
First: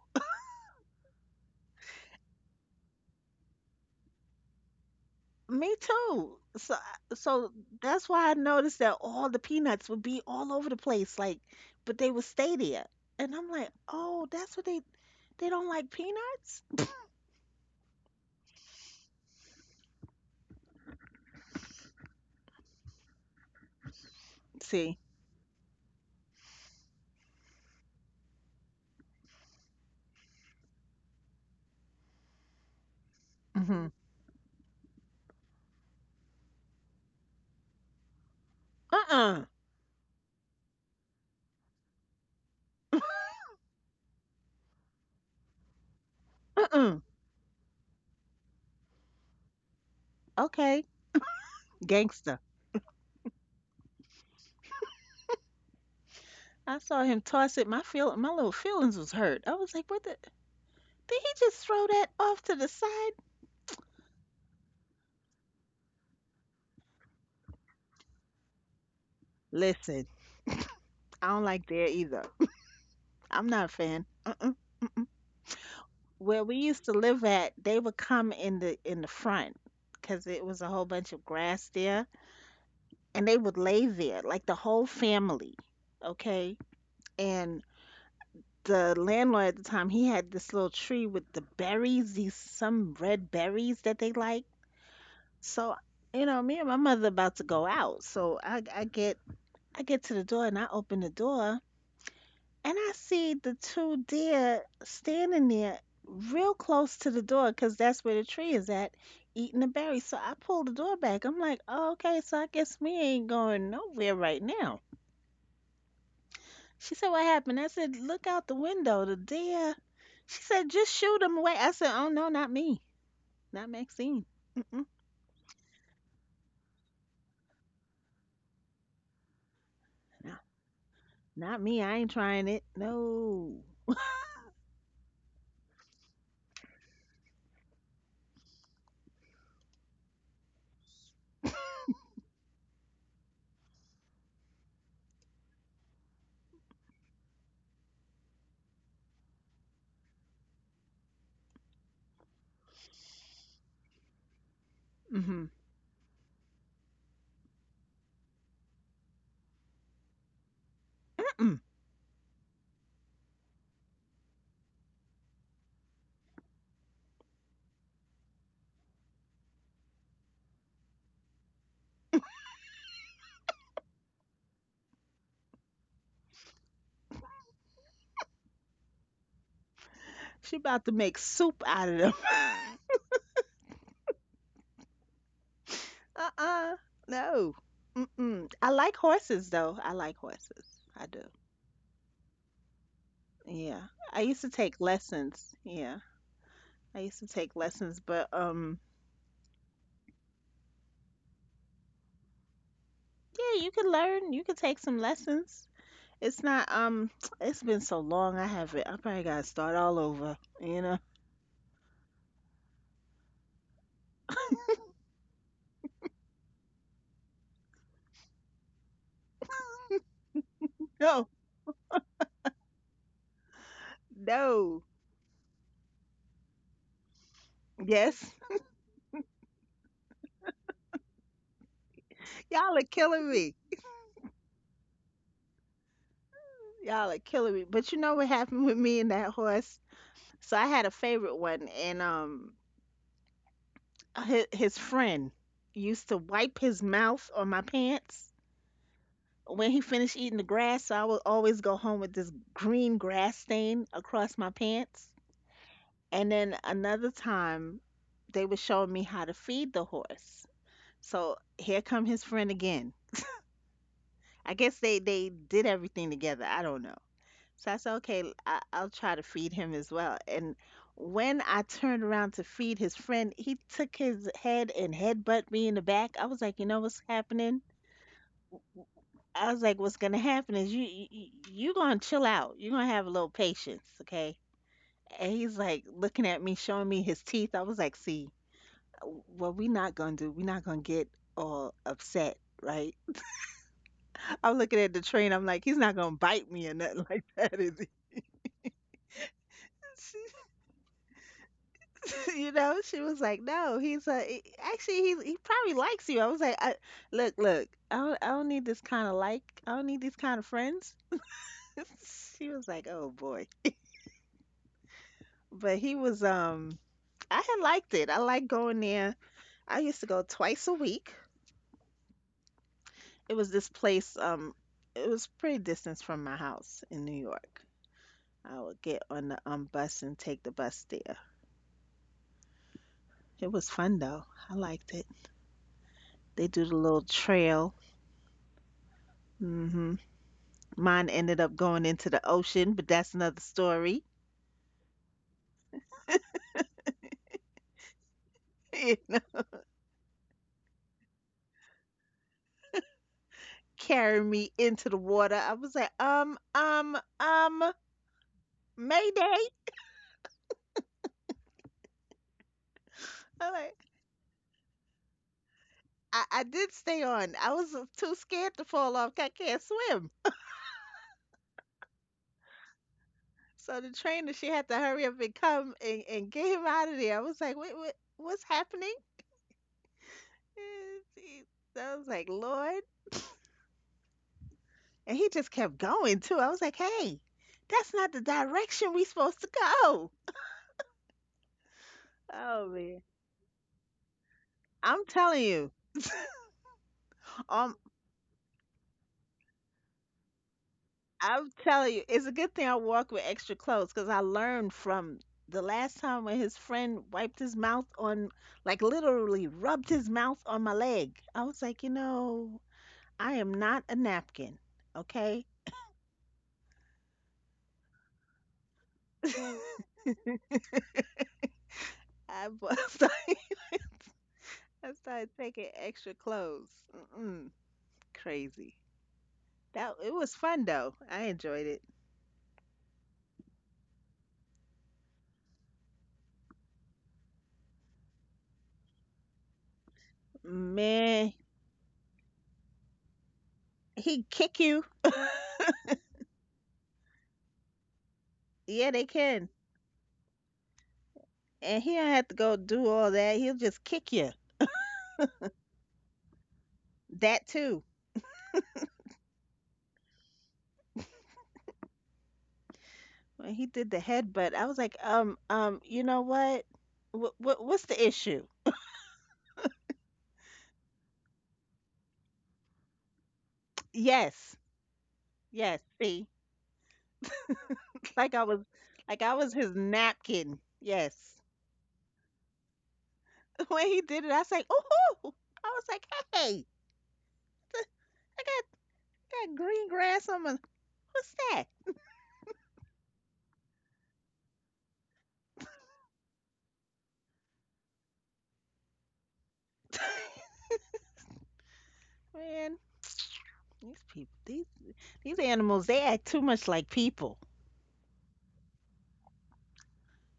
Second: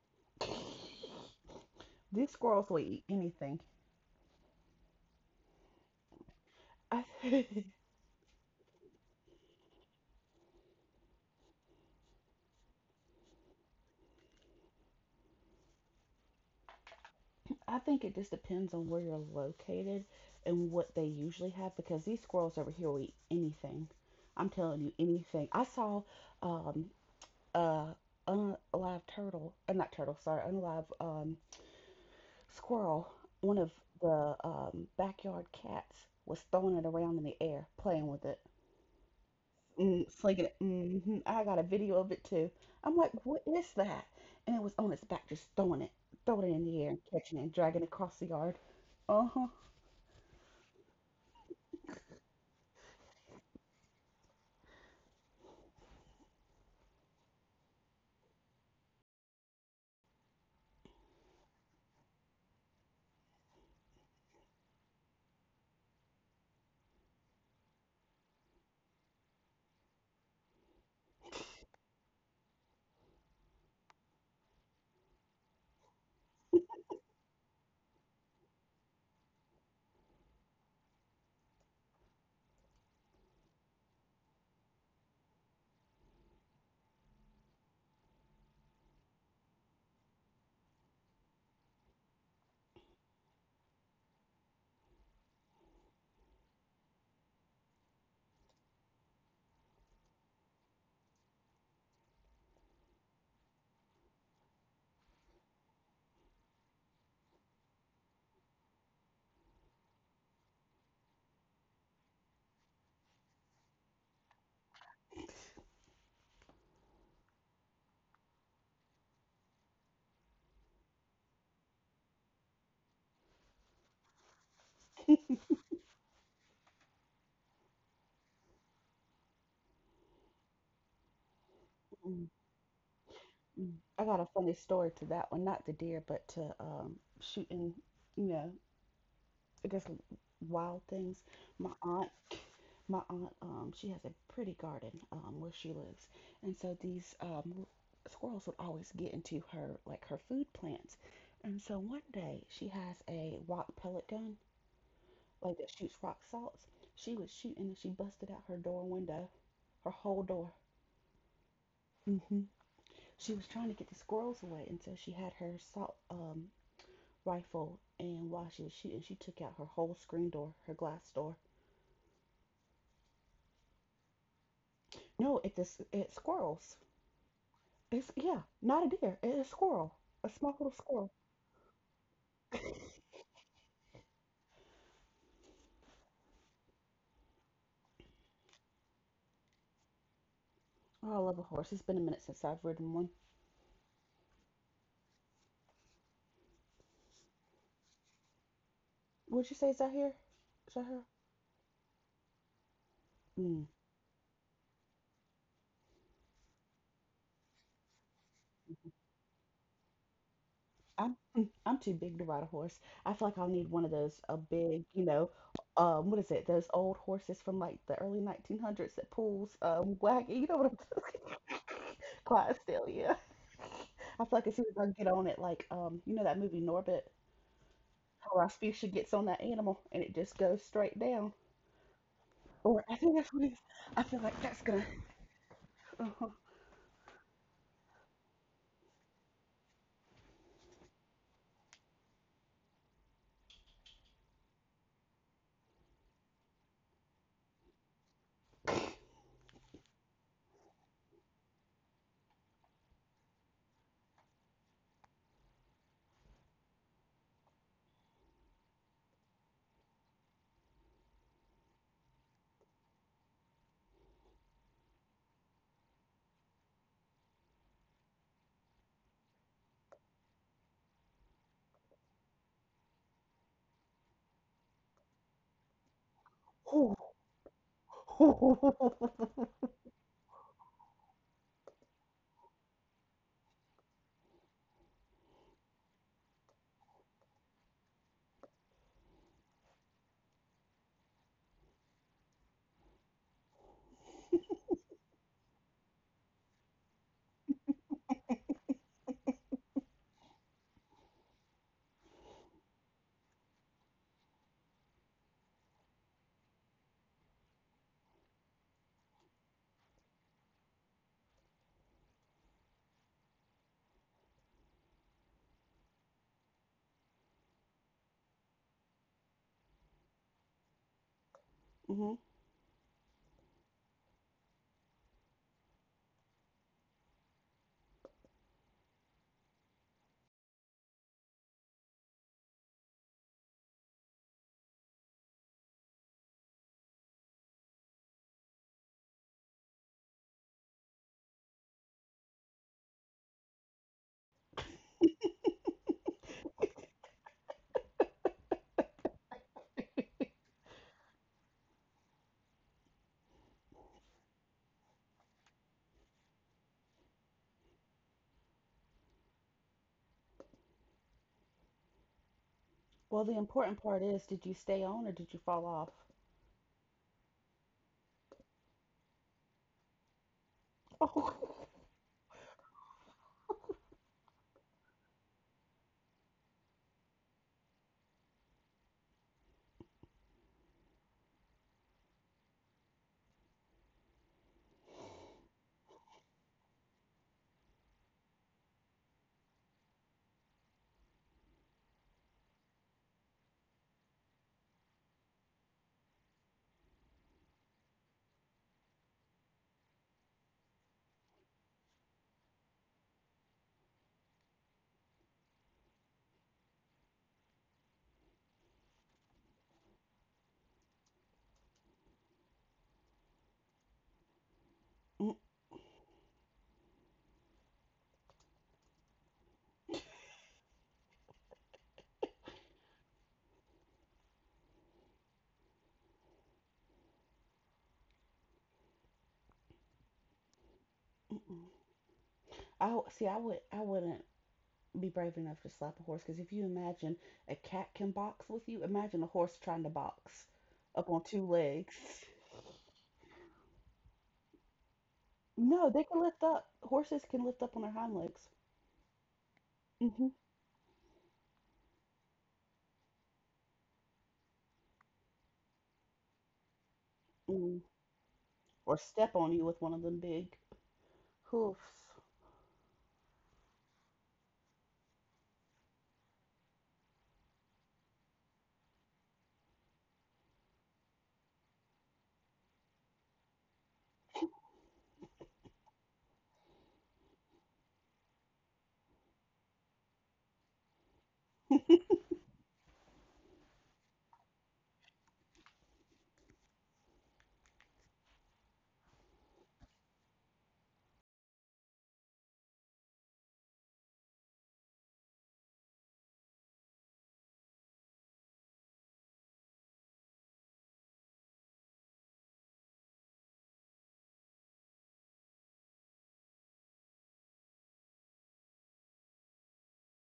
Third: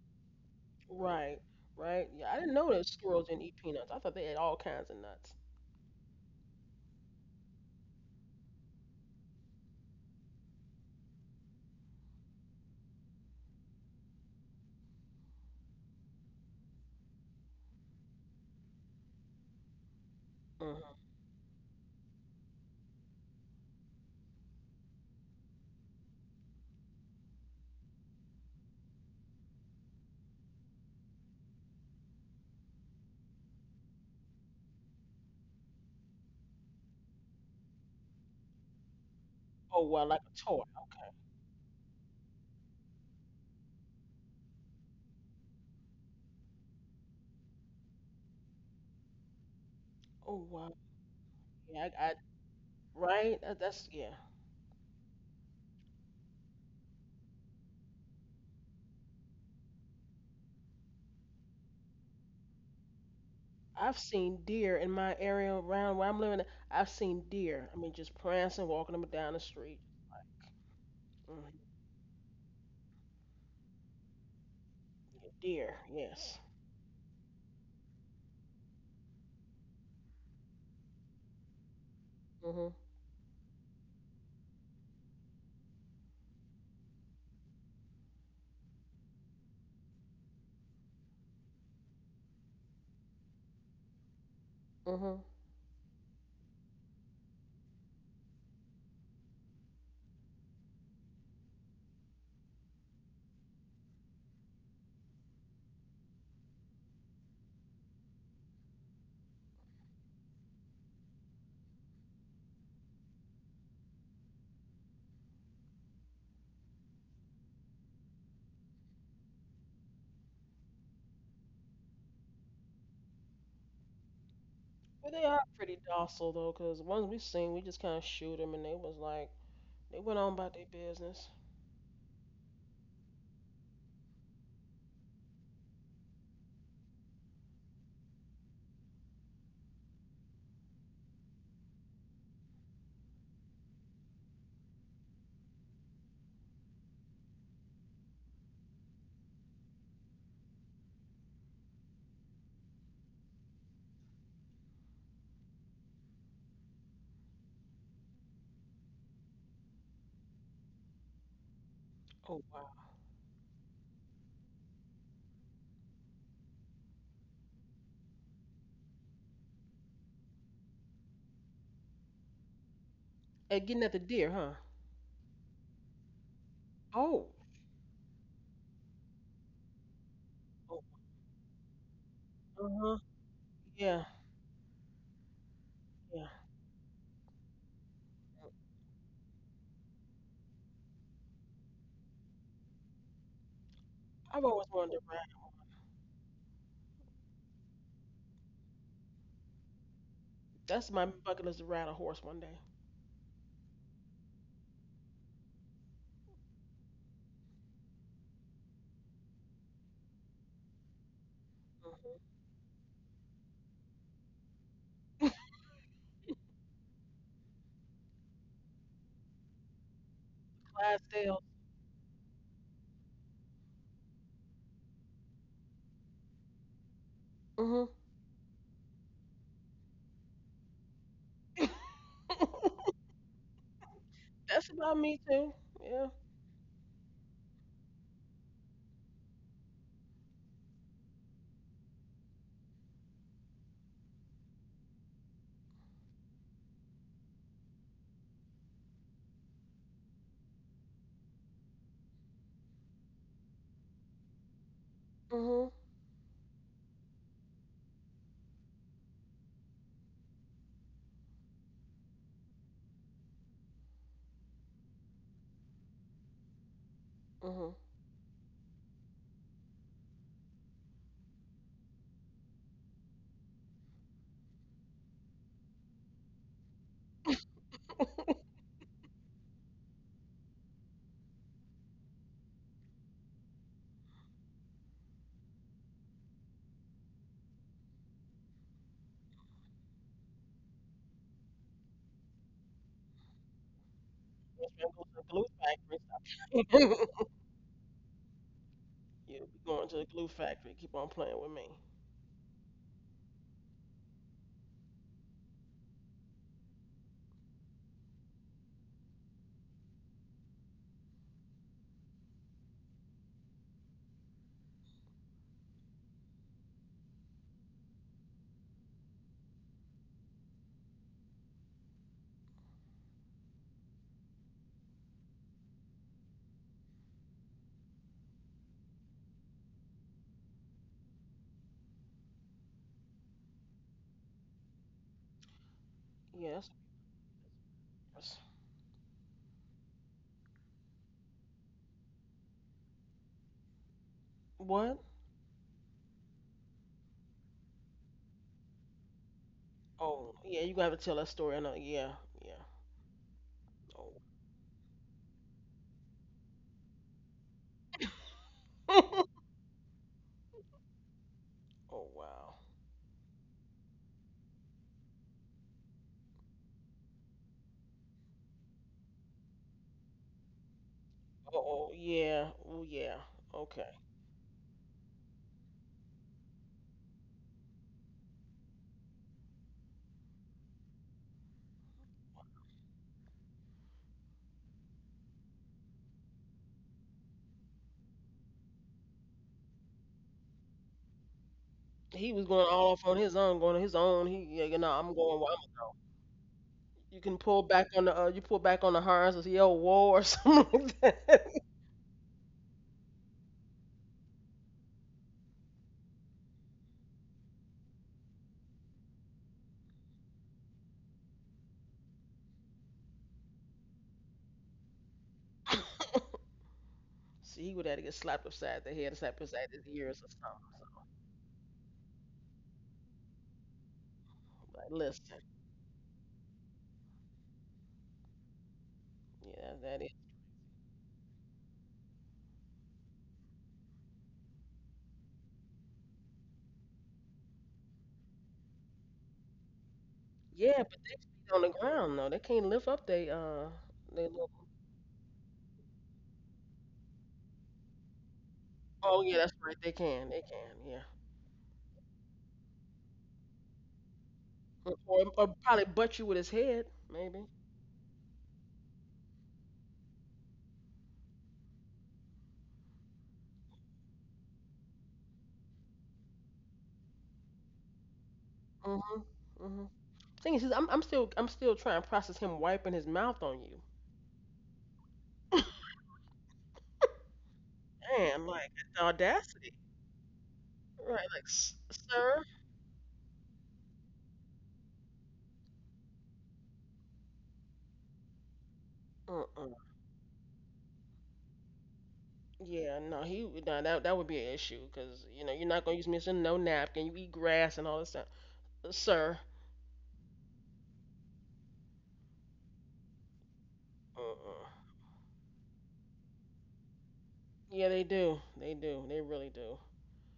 Right. Right. These Yeah. I didn't squirrels know will that eat squirrels didn't eat anything. peanuts. I thought they ate all kinds of nuts. Me too. So, I, so <laughs> that's why I noticed that all the peanuts would be all over the place, like, but they would stay there. And I'm like, oh, that's what they they don't like peanuts. I think it just depends on where you're located and Hmm. what they usually have because these squirrels over here will eat anything. I'm telling you, See, anything. I saw um, uh, unalive turtle, uh, not turtle, sorry, unalive um, squirrel, one of mm-hmm. the um, backyard cats was throwing it around in the air, playing with it, uh-uh, Oh wow, mm, like a slinging it. toy. hmm I got a video of it too. I'm like, <laughs> what is that? And it was on its back, just throwing it, throwing it in the air uh-uh. and catching it and dragging it across the yard. Uh huh. Oh wow. Okay, Yeah. I. I gangster. right. That, that's yeah. I saw him toss it. My feel my little feelings was hurt. I was like, what the? Did he just throw that off to the side? I've seen deer in my area around where I'm living. I've seen deer. I mean, just prancing, walking them down the street. Listen, I don't like Hmm. that either. <laughs> I'm not a fan. Deer. Yes. Where we used to live at, they would come in the in the front because it was a whole bunch of grass there, Mhm. and they would lay there like the whole family, okay? And the landlord at the time, he had this little tree with the berries, these some red berries that they like. Mhm. So, you know, me and my mother about to go out, so I I get I get to the door and I open the door and I see the two deer standing there real close to the door because that's where the tree is at, eating the berries. So I pulled the door back. I'm like, oh, okay, so I guess we ain't going nowhere right now. She said, what happened? I said, look out the window, the deer. She said, just shoot him away. I said, oh, no, not me. Not Maxine. Mm-mm. But they are pretty docile though, 'cause ones we seen, we just kind of shoot them, and they was like, they went No, on about their business. not me. I ain't Mm, trying it. No. mm. I got a funny story to that one, not the deer, but to um, shooting, you know, different wild things. My aunt, my aunt, um, she has a pretty garden um, where she lives, and so these um, squirrels would always get into her like her food plants. And so one day she has a rock pellet gun, Mm-hmm. like that shoots rock salts. She was shooting and she busted out her door window, her whole door. Mm-mm. hmm Oh wow. She was trying to get the squirrels away, and so she had her salt um, rifle. And while she was shooting, she took out her whole screen door, her glass door. And getting at the deer, huh? No, it's a s it's squirrels. Oh. It's, yeah, not a deer. It's a squirrel, a small She little Oh. about to squirrel. make soup out of them. Uh <laughs> huh. Yeah. Yeah. Uh-uh. No. Mm-mm. I like horses though. I like horses. I Oh, I do. love a horse. It's been a minute since I've ridden one. Yeah. I used I've to always take wanted to ride. lessons. Yeah. I used to take lessons, but um Would you say is that here? Is that That's her? my bucket list to ride a horse one day. yeah, Mm. you can learn. You can take some lessons. It's not um <tsk> it's been so long I haven't. I probably gotta start all over, you know. I'm <laughs> mm, I'm too big to ride a horse. I feel like I'll need one of those a <laughs> big, you know, Mhm. um, what is it? Those old horses from like the early nineteen hundreds that pulls um wagon. You know what <laughs> I'm talking No. Clydesdale. about? <laughs> Clydesdale, yeah. I feel like as soon as No. I get on it, like um, you know that movie Norbit. Mhm. Yes. Rossby should gets on that animal and it just goes straight down. <laughs> Y'all are Or I <laughs> think killing that's what it me. is. I feel like that's That's gonna. about me too. Yeah. Uh-huh. Y'all are killing me. But you know what happened with me and that horse? So I had a favorite one and um his, his friend used to wipe his mouth on my pants when he finished eating the grass. So I would always go home with this green grass stain across my pants. Mhm. And then another time, they were showing me how to feed the horse. So here come his friend again. I guess they they did everything together. I don't know. So I Mhm. said, okay, I- I'll try to feed him as well. And when I turned around to feed his friend, he took his head and headbutt me in the back. I was like, you know what's happening? <laughs> Hmm. I was like, what's gonna happen is you you you gonna chill out. You're gonna have a little patience, okay? And he's like looking at me, showing me his teeth. I was like, see, what we not gonna do? we not gonna get all upset, right? I'm We're looking at gonna the go train. I'm to like, he's not gonna bite the me glue or nothing <laughs> like factory. <laughs> that, is he? Yeah, we going to the glue <laughs> factory. Keep on playing with me. <laughs> you know, she was like, "No, he's a he- actually he he probably likes you." I was like, I, "Look, look, I don't I don't need this kind of like. I don't need these kind of friends." <laughs> she was like, "Oh boy," but he was um. I had liked it. I liked going there. I used to go twice a week. It was this place um. It was pretty distance from my house in New York. I would get on the um bus and take the bus there. It was fun though. I liked it. They do Yes. the little trail. Hmm. Mine ended up going into the ocean, but that's another story. What? <laughs> You know, Oh, yeah, you going to have to tell that story. I know. Yeah, yeah. carrying me into the water. I was like, um, um, um, Oh, Mayday. <laughs> oh wow. <laughs> Well, the I'm like, important part is, did you stay on or did you fall off? I, I did stay on. I was too scared to fall off. 'Cause I can't swim. <laughs> Oh, oh yeah. Oh yeah. So Okay. the trainer, she had to hurry up and come and, and get him out of there. I was like, wait, what, what's happening? Eh, he- I was like, Lord. And he just kept going too. I was like, hey, that's not the direction we supposed to go. He was Oh going all man. off on his own, going on his own. He, yeah, you know, I'm I'm going. telling Well, you. I'm, you can pull Um, back on the, uh, you pull back on the harness and yell whoa or <laughs> something like that. I'm telling you, it's a good thing I walk with extra clothes because I learned from the last time when his friend wiped his mouth on, like literally rubbed his mouth on my leg. I was like, you know, I am not a napkin, Oh. okay? See, he would have to get slapped upside the head, slapped upside his <laughs> I ears or something. bu- started, <laughs> So, like, I started listen, taking extra clothes. Mm-mm, crazy. yeah, That that it is. was fun though. I Mm-mm-mm. enjoyed it. I w- see. I would. I wouldn't be brave enough to slap a horse because if you imagine a cat can box with you, imagine a horse trying to box Yeah, but up on Man, two he's on the legs. <laughs> ground though. They can't lift up. They, uh, he they. Little, kick you. <laughs> No, they can lift up. Horses can lift up on their hind legs. Yeah, they oh yeah, can. that's right. They Mm-hmm. can. They can. Yeah. And he don't have to go do all that. He'll just kick you. Or, or or probably butt you with his head, That maybe. Mm. too. Or step on you with one of them big hoofs. When he did the headbutt, I was like, um, um, you know what? What, what what's the issue? Mhm. Mhm. Thing is, I'm I'm still I'm still trying to process him wiping his mouth on you. Yes, yes. See, <laughs> like I Damn, was, like the like I was audacity. his napkin. Right, Yes. like "S- <laughs> sir. <laughs> When he did it, I was like, ooh, I was like, hey, I got, got Mm-mm. green grass on my. What's that, Yeah, no, he would- no, that that would be an issue because you know you're not gonna use me as a no napkin. You eat grass and all this stuff, uh, sir. man? <sniffs> These people, Mm-mm. these these animals, they act too much like people. Yeah, they do, they do, they really do.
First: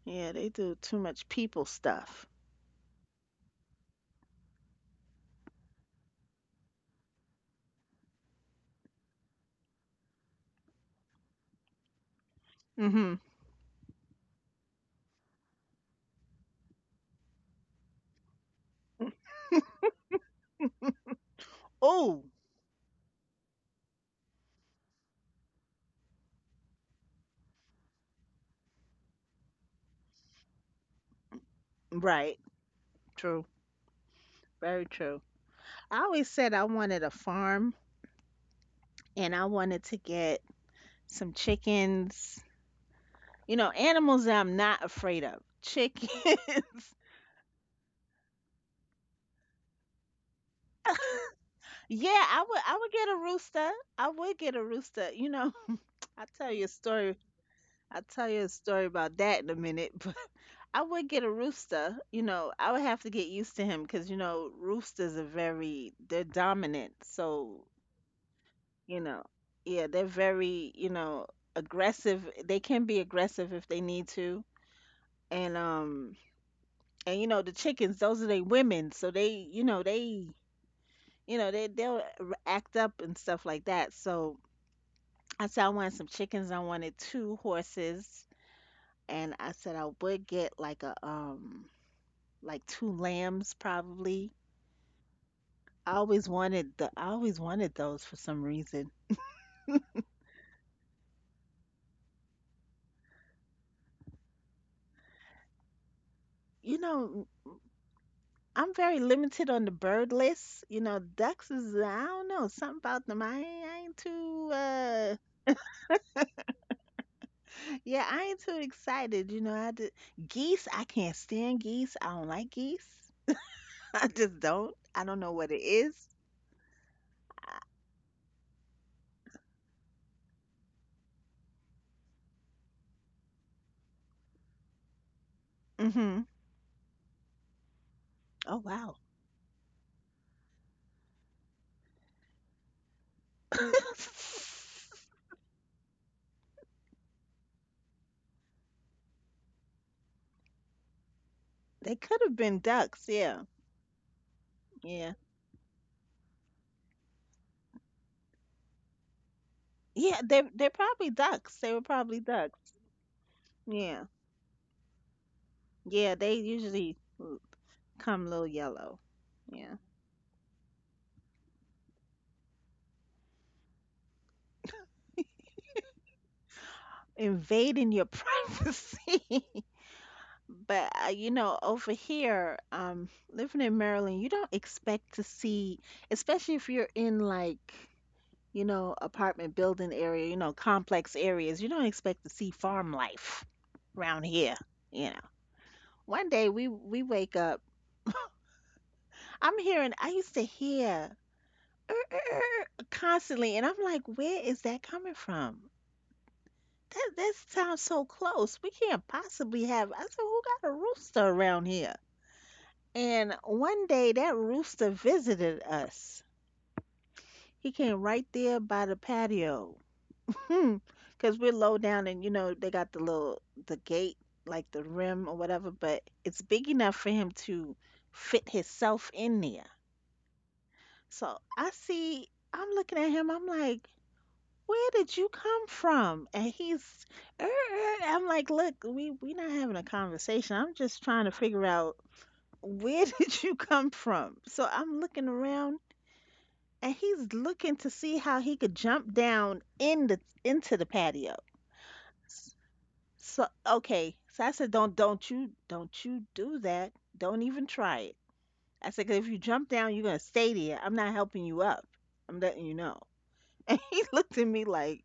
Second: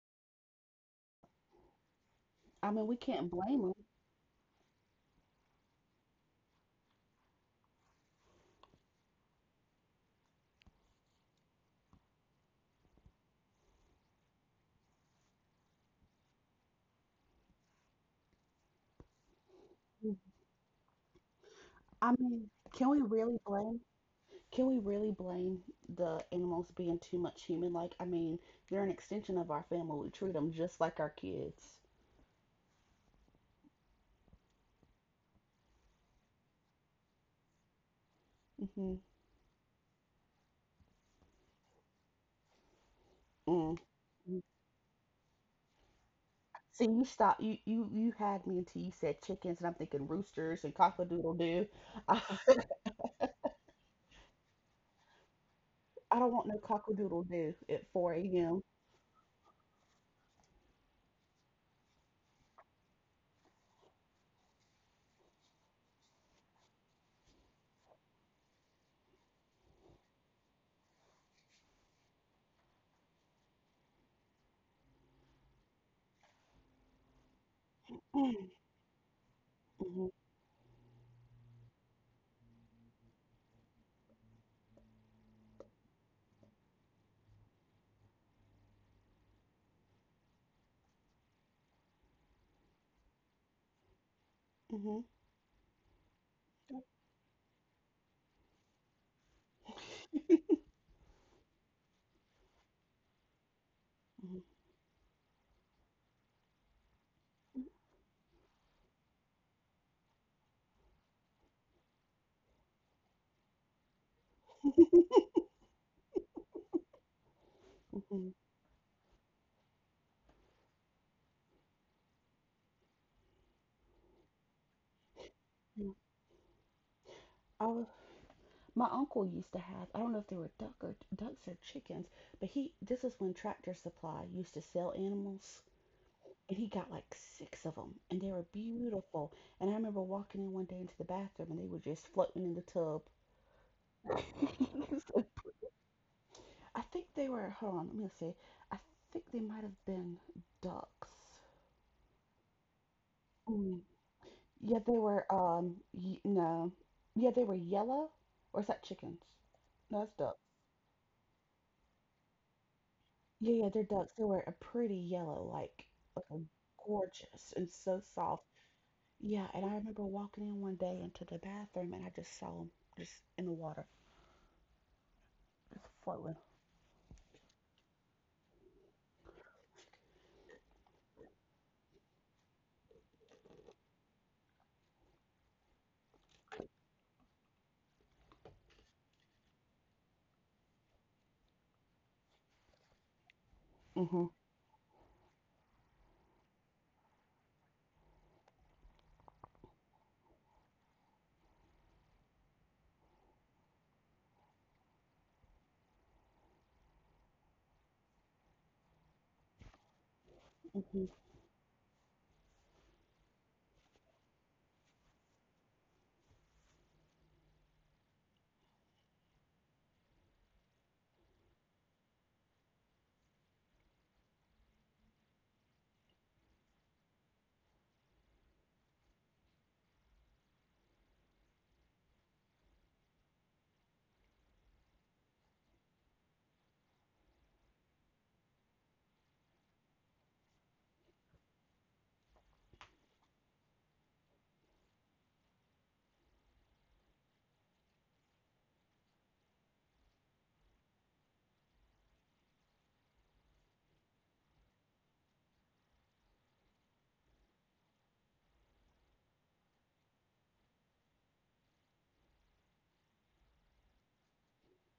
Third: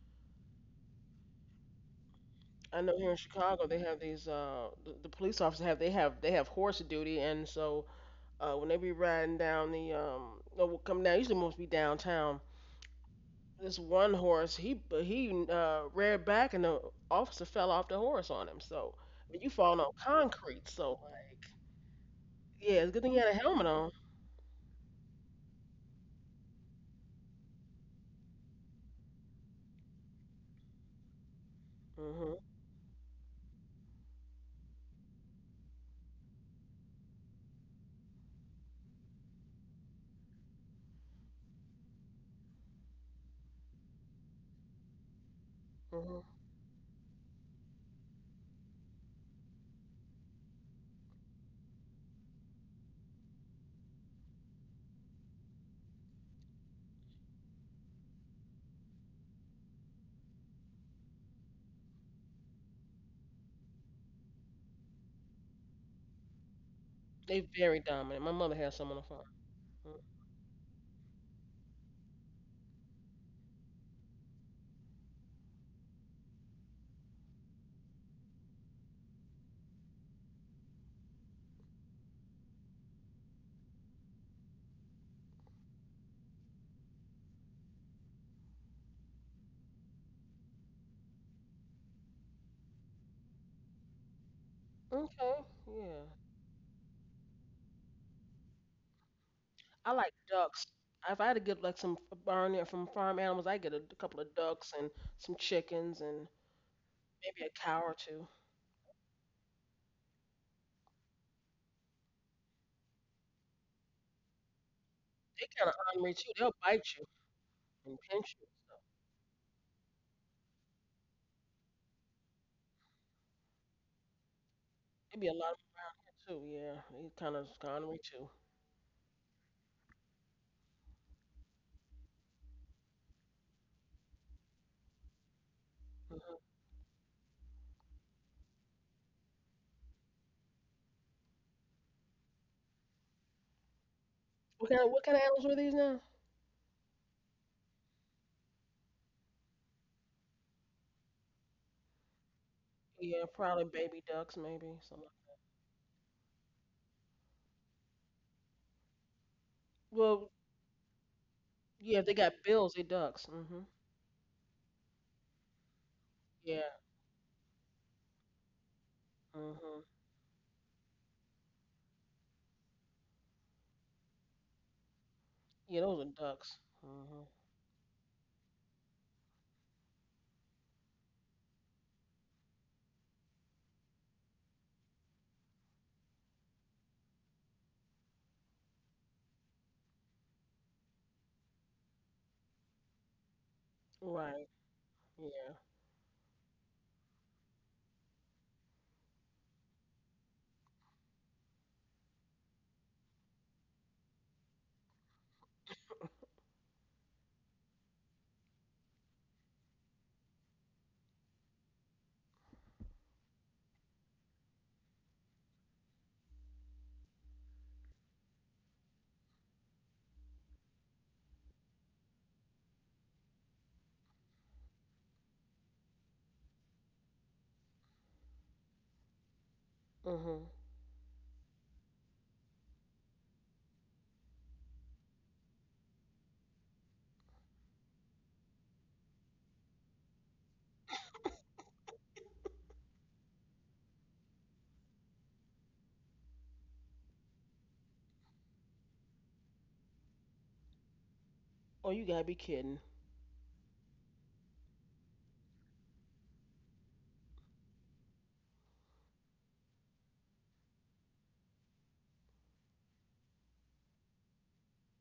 Yeah, they do too much people stuff. I I mean, we know here in can't Chicago blame they have these uh the, the police officers have they have they have horse duty and so Uh, when they be riding down the um, no, well, come down. Usually must be downtown. Hmm This one horse, he he uh, reared back, and the officer fell off the horse on him. So, but you fall on them. concrete. So, like, I Oh, mean, yeah, can it's a we good thing he had a really helmet blame? on. Can we really blame the animals being too much human? Like, I mean, they're an extension of our family. We treat them just like our kids. Mhm. right. True. Very true. I always said I wanted a farm hmm and I wanted to get some chickens, you know, Mm. animals that I'm not afraid of. Chickens. Mhm. See, <laughs> you stop. You you you had me until you said chickens, and I'm thinking roosters and doodle doo. <laughs> Yeah, I, I would I would get a rooster. I would get a rooster. You know, <laughs> <tsk> I I'll don't want tell no you a story. doodle doo at I'll 4 tell you a a.m. story about that in a minute, <laughs> but I would get a rooster. You know, I would have to get used to him because, you know, roosters are very, they're dominant. They So very dominant. My mother has some on you the know, farm. yeah, Mm. they're very, you know, aggressive. They can be aggressive if they need to. And um and you know, the chickens, those are they Mm, women, so they, you know, mhm, they, you know, they they'll r- act up and stuff like that. So I said I wanted some chickens. I wanted two horses, and I said I would get like a um like two lambs probably. mhm, Okay. I Yeah. always wanted the, I always wanted those for some reason, I like ducks. If I had to get like some barn there from farm animals, I get a couple of mhm, ducks and some chickens and you know. maybe a cow or two. I'm very limited on the bird list. You know, ducks is, I don't know, something about them. I ain't, I ain't too uh They kind of ornery too. They'll bite and yeah, I mhm. <clears throat> ain't <laughs> pension too stuff. excited. You know, I just, geese, I can't stand geese. I don't like geese. <laughs> I just don't. I don't It'd be know a what lot of it them Yeah, is. around here too. Yeah, he's kind of I was, sconery too. my uncle used to have, I don't know if they were duck or ducks or chickens, but he, this is when Tractor Supply used to sell animals, Mm-hmm. and Hmm. he got like six of them, and they were Oh, wow. beautiful. And I remember walking in one day into the bathroom, and they were just floating in the tub. <laughs> What kind of what kind of animals were these now? <laughs> I think they were, hold on, let me see. I think they might have been ducks. They could have been ducks. Yeah, Yeah. probably Mm. baby ducks maybe. Yeah, they Something. Yeah. were, um, y no. Yeah, they were yellow, or is that chickens? No, that's Yeah. Well, ducks. They they're probably ducks. They were yeah, if they probably got ducks. bills, they ducks. Yeah, Hmm. yeah, they're Yeah. ducks. They were a pretty yellow, like Yeah. like They a Yeah. usually mm, gorgeous and so come a soft. little yellow. Yeah, and Yeah. I Hmm. remember walking in one day into the bathroom and I just saw them just in the water, Yeah, just those are floating. ducks. Hmm. Invading your <laughs> privacy. But uh, you know, over here, um, living in Maryland, you don't expect to see, especially if you're in like, you know, apartment building area, you know, complex areas, you don't expect to see farm life around Mhm, Right. here. You know, Yeah. one day we we wake up, I'm hearing, I used to hear "Er, er, er, er," constantly, and I'm like, where is that coming from? That that sounds so close. We can't possibly have. I said, who got a mhm. rooster around here? And one day that rooster visited us. He came right there by the patio. Hmm. Because we're low down, and you know they got the little, the gate, like the rim or whatever, but it's big enough for him to fit himself in there. Hmm. So I see. I'm looking at him. I'm like, where did you come from? And he's, "Er, er." I'm like, look, we we not having a conversation. I'm just trying to figure out where <laughs> did you come from. So I'm looking around, and he's looking to see how he could jump down in the, into the patio. Oh, you gotta be kidding. So okay, so I said, don't don't you don't you do that. Don't even try it. I said, 'cause if you jump down, you're gonna stay there. I'm not helping you up. I'm letting you know. <laughs> And he looked at me like,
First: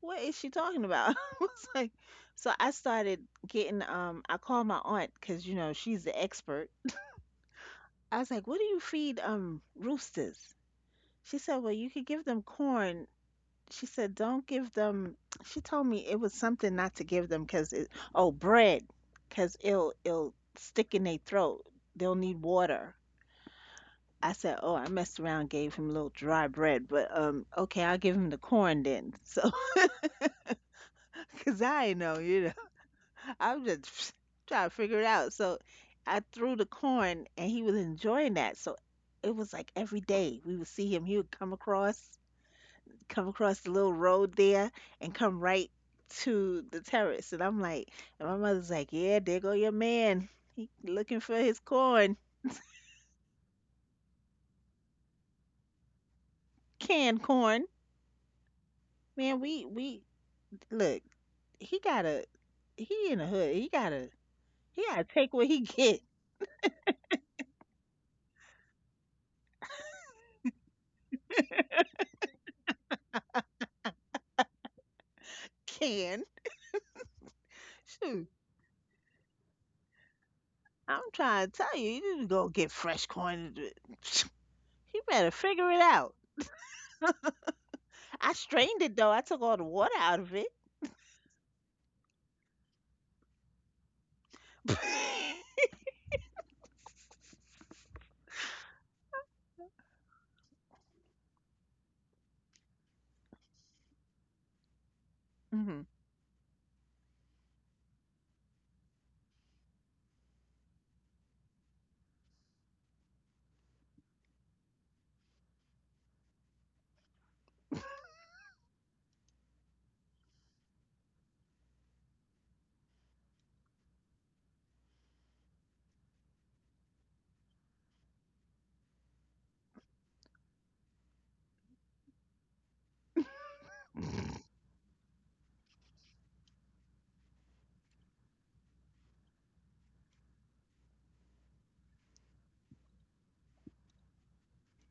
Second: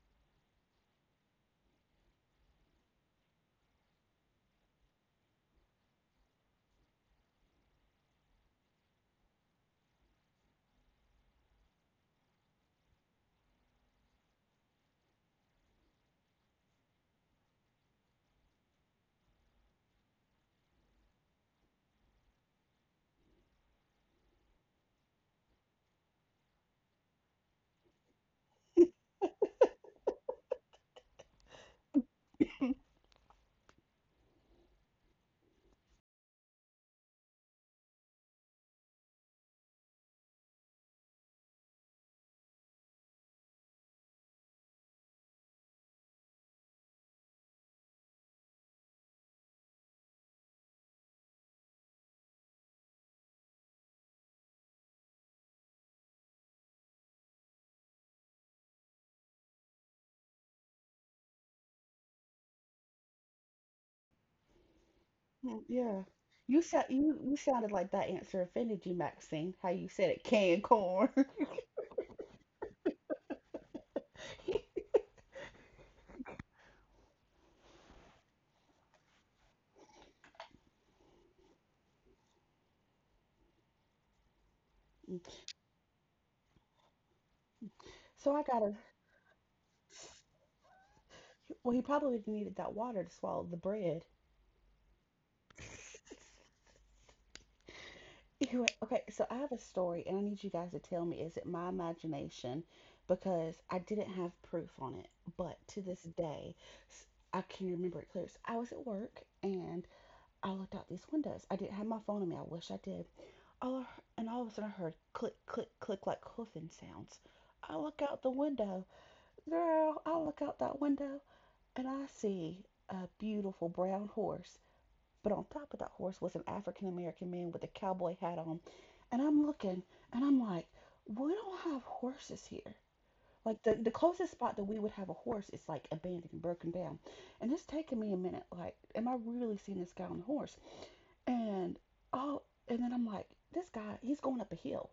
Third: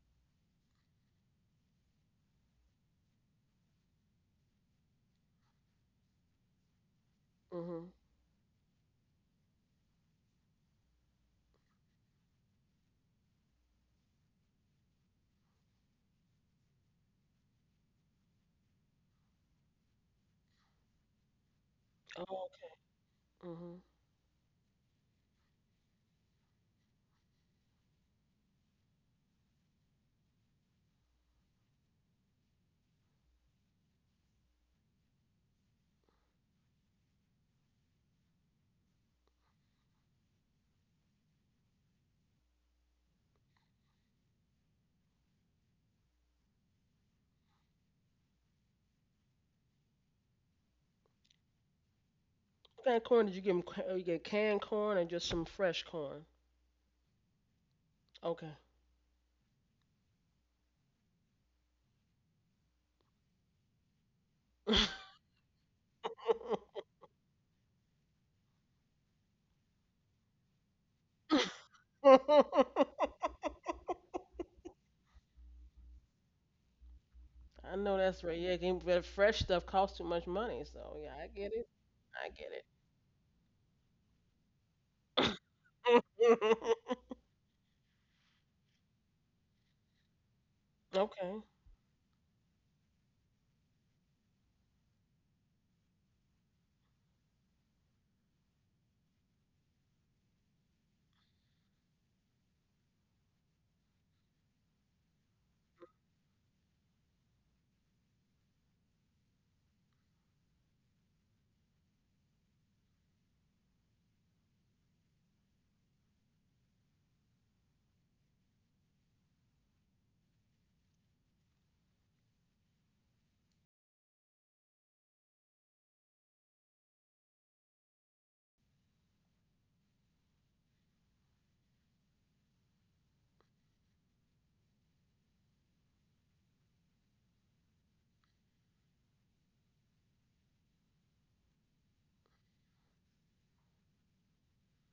what is she talking about? <laughs> I was like, so I started getting, um, I called my aunt because, you know, she's the expert. Hmm. I was like, what do you feed, um, roosters? She said, well, you could give them corn. She said, don't give them, she told me it was something not to give them because it, oh, bread, because it'll, it'll stick in their throat. They'll Oh, need okay. water. Hmm. I said, oh, I messed around, gave him a little dry bread, but, um, okay, I'll give him the corn then. So, <laughs> because I know, you know, I'm just <laughs> <sniffs> trying to figure it out. So I threw the corn and he was enjoying that. So it was like every day we would see him. He would come across, come across the little road there and come right to the terrace. And I'm like, and my mother's like, yeah, there go your man. He looking for his corn, What kind of corn did you give them? You get canned corn or just some fresh corn? canned corn. Okay. Man, we, we, look, he gotta, he in the hood. He gotta, he gotta take what he <laughs> Mm. get. Yeah, you sa <laughs> you you sounded like that answer offended you, Maxine. How you said it, canned corn. <laughs> <laughs> Can I know that's shoot. right. Yeah, getting rid of fresh stuff costs too much money. So I'm yeah, I trying get to it. tell you, you need to I go get it. get fresh coin. And do- <laughs> <sniffs> you better figure it out. <laughs> I So I gotta. strained it though. I took all the water out of it. Okay. Well, he probably needed that water to swallow the bread. <laughs> Anyway, okay, so I have a story and I need you guys to tell me, is it my imagination? Because I didn't have proof on it, but hmm to this day, s- I can remember it clear. So I was at work and I looked out these windows. I didn't have my phone on me. I wish I did. All I, hear- and all of a sudden, I heard click, click, click, like hoofing sounds. I look out the window, girl. I look out that window and I see a beautiful brown horse, but on top of that horse was an African American man with a cowboy hat on. And I'm looking and I'm like, we don't have horses here. Like the, the closest spot that we would have a horse is like abandoned and broken down. And it's taking me a minute, like, am I really seeing this guy on the horse? And oh, and then I'm like, this guy, he's going up a hill.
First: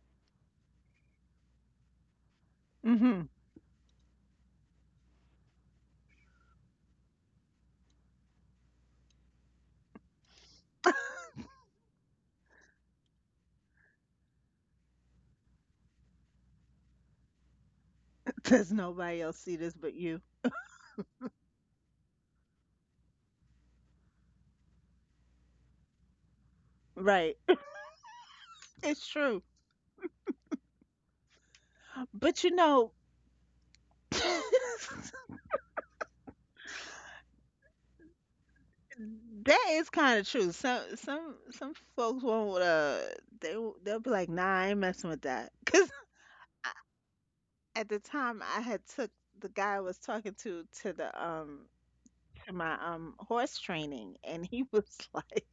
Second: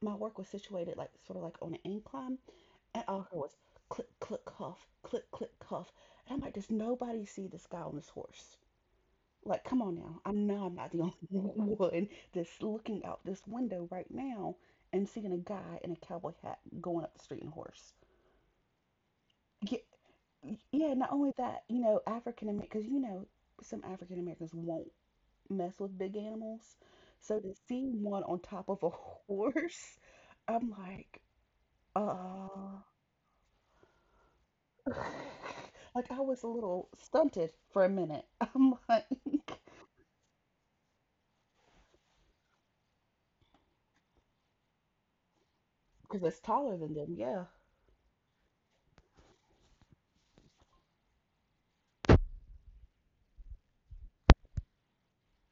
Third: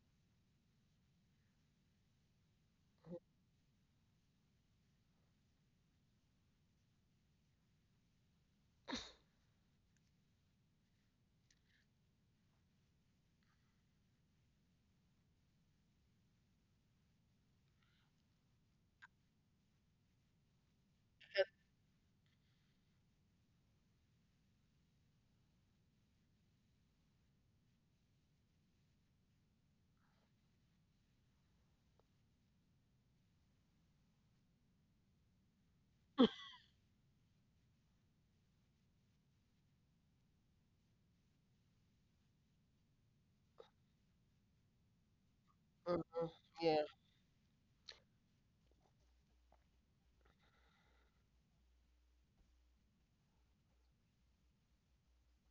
My work was situated like sort of like on an incline, and all hmm I heard was click, click, cuff, click, click, cuff. And I'm like, does nobody see this guy on this horse? Like, come on now. I know I'm not the only <laughs> <laughs> one that's looking out this window right now and seeing a guy in a cowboy hat going up the street on a horse. Does nobody else see this Yeah, but you? yeah, not only that, you know, African Americans, because you know, some African Americans won't mess with big animals. Right. So to see one on top <laughs> of a <laughs> It's true. horse, I'm like, But you uh, know, <laughs> that <sighs> <laughs> like I was a little stunted for a minute. <laughs> I'm like, is kind of true. Some some some folks won't. Uh, they they'll be like, "Nah, I ain't messing with that." <laughs> 'Cause Hmm. because it's taller Yeah. than them, yeah. at the time I had took the guy I was talking to to the um my um horse training, and he <laughs> was like,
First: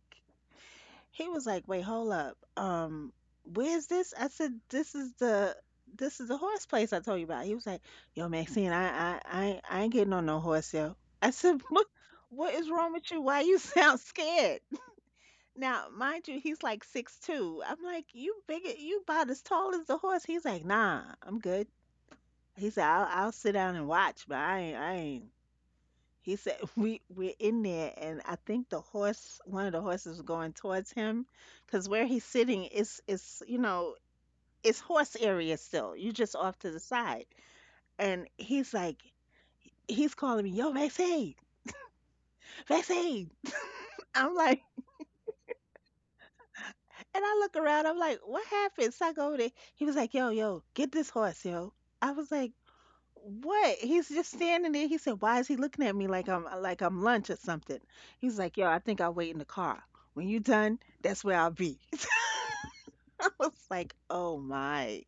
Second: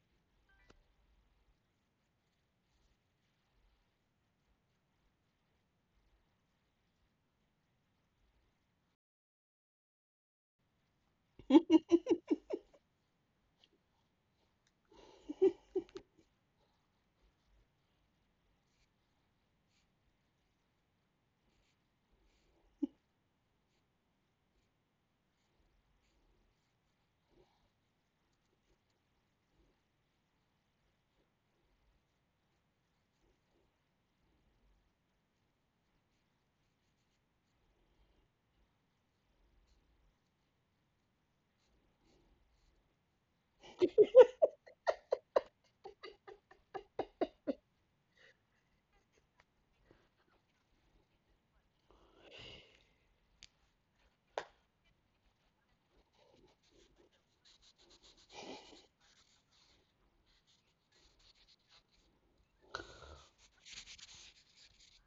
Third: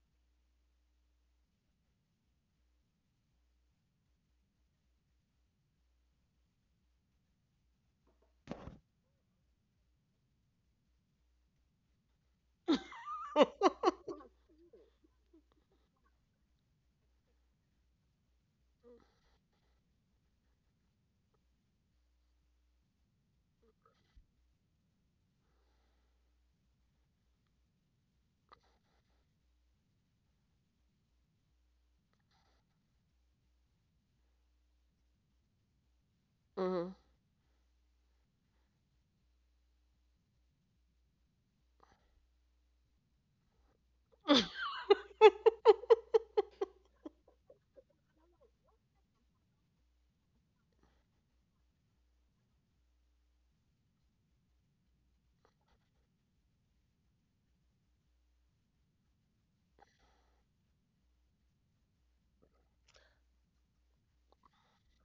he was like, "Wait, hold up. Um, where's this?" I said, "This is the, this is the horse place I told you about." He was like, "Yo, Maxine, I I I, ain't- I ain't getting on no horse, yo." I said, <laughs> "What what is wrong with you? Why you <laughs> sound scared?" <laughs> Now, mind you, he's like six two. I'm like, "You big, you about as tall as the horse." He's like, "Nah, I'm good." He said, "I'll I'll sit down and watch, but I ain't I ain't he said <laughs> we we're in there, and I think the horse, one of the horses, was going towards him, because where he's sitting is is you know, it's horse area still. You just off <laughs> to the Hmm. side, and he's like, he's calling me, "Yo, Maxine, Maxine." I'm like, <laughs> <laughs> and I look around. I'm like, "What happened?" So I go over there. He was like, "Yo, yo, get this horse, yo." I was like, what? He's just standing there. He said, "Why is he looking at me like I'm like I'm lunch or something?" He's like, "Yo, I think I'll wait in the car. When you done, that's where I'll be." <laughs> So it's like, "Oh my."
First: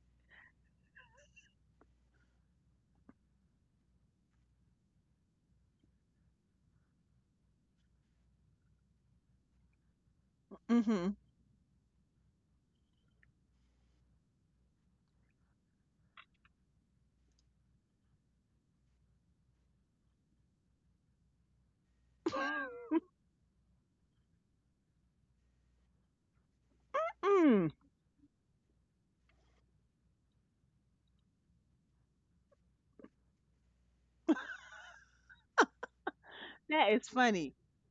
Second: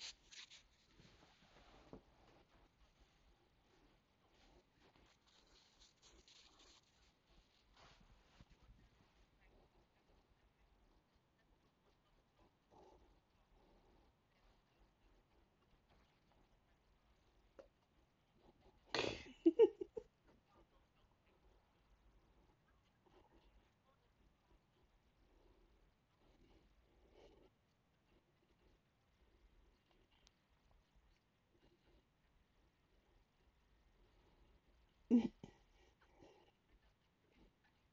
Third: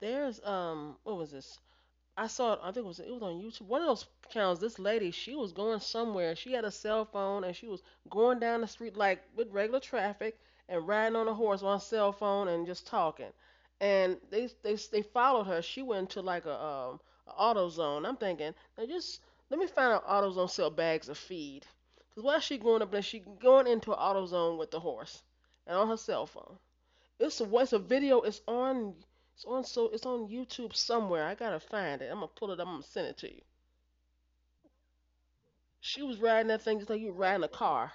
There's um, what was this? I saw it. I think it was it was on YouTube. One of those channels. This lady, she was going somewhere. She had a cell phone and she was going down the street like with regular traffic and Mhm. riding on a horse on a cell phone and just talking. And they they they followed her. She went to like a um a auto zone. I'm thinking now just let me find out AutoZone sell bags of feed. Cause why is she going up there? She going into an auto with the horse and on her cell phone. It's a it's Mm. a video. It's on it's on so it's on YouTube somewhere. I gotta find it. I'm gonna pull it. Up. I'm gonna send it to you. She was riding that thing just That like is you riding a funny. car.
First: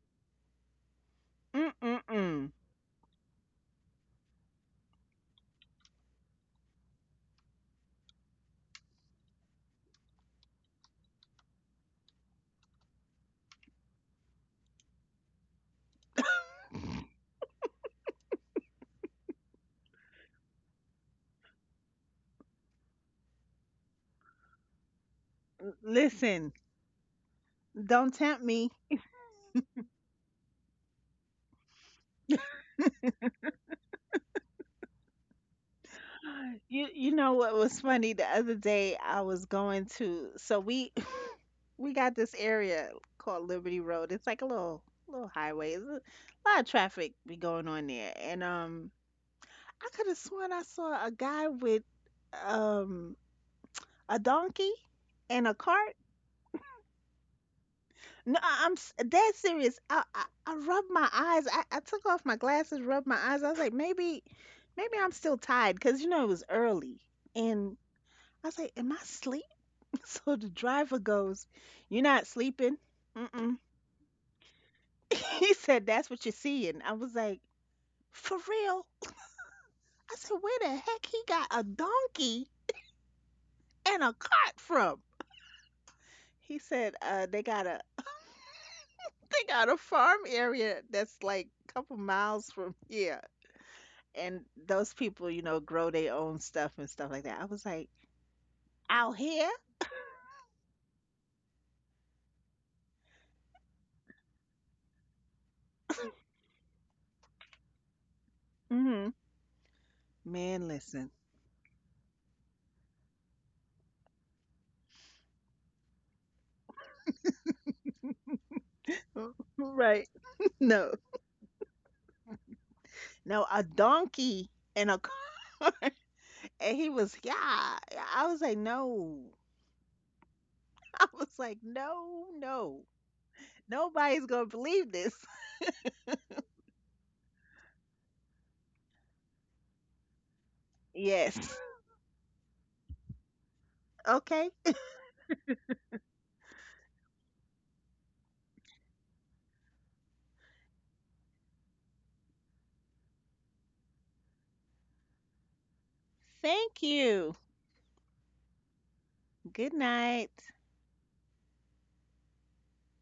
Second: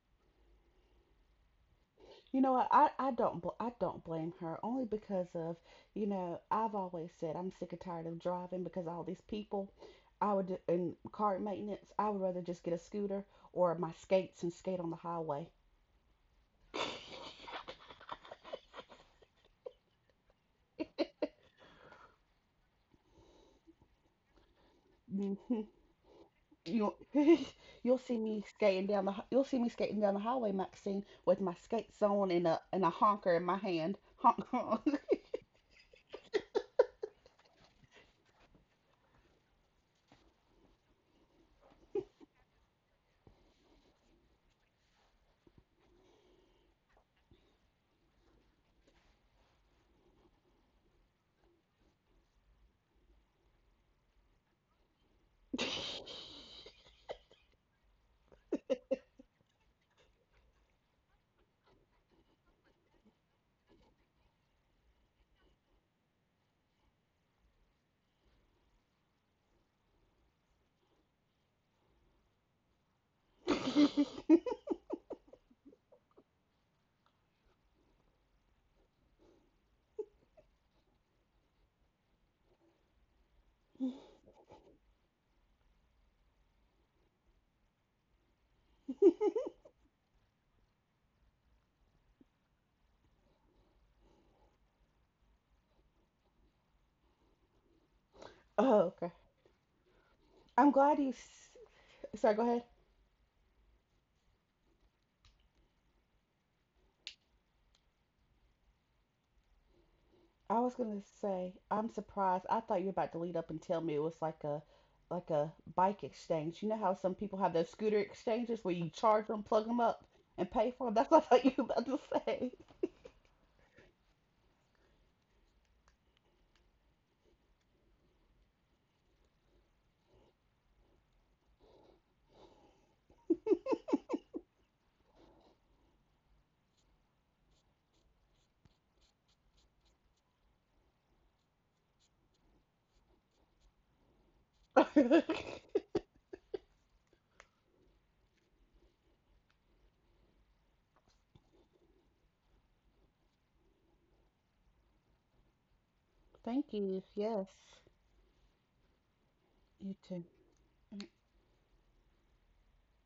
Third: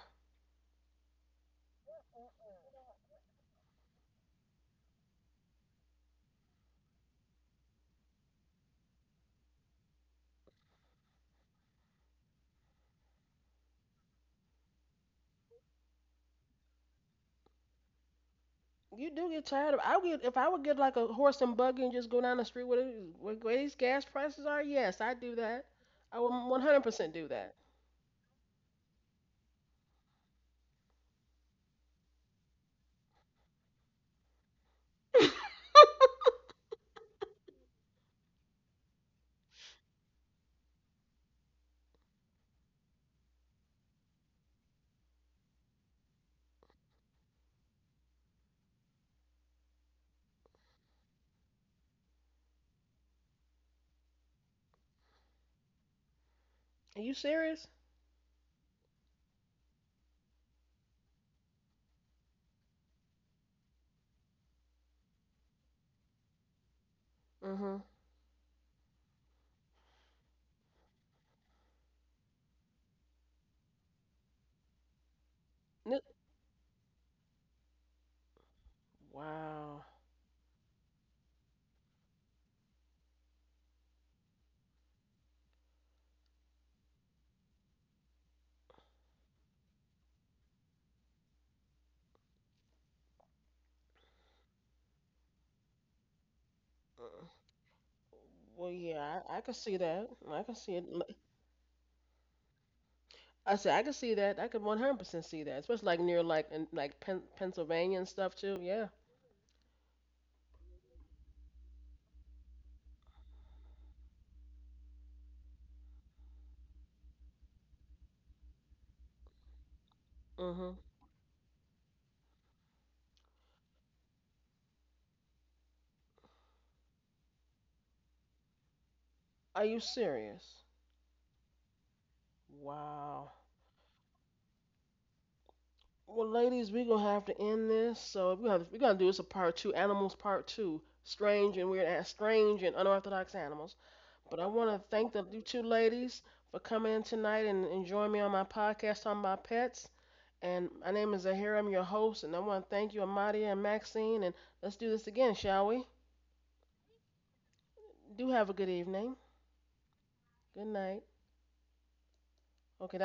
Mm mm You mm. know what? I, I don't bl- I don't blame her, only because of, you know, I've always said I'm sick and tired of driving because all these people, I would in car maintenance, I would rather just get a scooter or my skates and skate on the highway. You do get tired of. I would if I would get like a horse and buggy and just go down the street with it. With where these gas prices are, yes, I do hmm that. I would Listen, You'll one hundred percent do that. <laughs> you'll don't see me tempt me. skating down the hi- you'll see me skating down the highway, Maxine, with my skates on and a <laughs> and a honker in my hand. Honk honk. <laughs> You you know what was funny, the other day I was going to, so we we got this area called Liberty Road. It's like a little little highway. There's a lot of traffic be going on there. And um I could have sworn I saw a guy with um a donkey and a cart. Are you serious? No, I- I'm s- dead serious. I, I I rubbed my eyes. I, I took off my glasses, rubbed my eyes. I was like, maybe maybe I'm still tired because you know it was early. Mm-hmm. And I was like, am I asleep? <laughs> So the driver goes, "You're not sleeping." Mm-mm. <laughs> <laughs> He said, that's what you're seeing. I was like, for real? Wow. I said, where the heck he got a donkey and a cart from? He said, uh, they got a <laughs> they got a farm area that's like a couple miles from here. And those people, you know, grow their own stuff and stuff like Uh, that. I was like, well, Oh, okay. out yeah, I, I here? can see that. I can I'm see it. glad you. s- Sorry, go. I said I could see that. I could one hundred percent see that, especially like near like in, like Pen- Pennsylvania and stuff too. Yeah. Mm-hmm. I Man, was gonna listen. say, I'm surprised. I thought you were about to lead up and tell me it was like a like a bike exchange. You know how some people have those scooter exchanges where you charge them, plug them up, Right. and <laughs> pay Mhm. for them. No. That's what I thought you were about No, a donkey and a cart. <laughs> And he was, yeah. I was like, no. Are you serious? <laughs> I was like, no, no. Wow. Nobody's going to believe this. <laughs> Well, ladies, we gonna have to end this. So we have we gonna do this a part two, animals part two, strange Yes. and weird, and strange and unorthodox animals. But I Okay. want to to thank the you say. two ladies for coming in tonight and, and joining me on my podcast on my pets. And my name is Zahira. I'm your host, and I want to thank you, Amadia and Maxine. And let's do this again, shall we? <laughs> Thank Thank you. you. Yes, Do have a good evening. Good you too. night. Good night. Okay.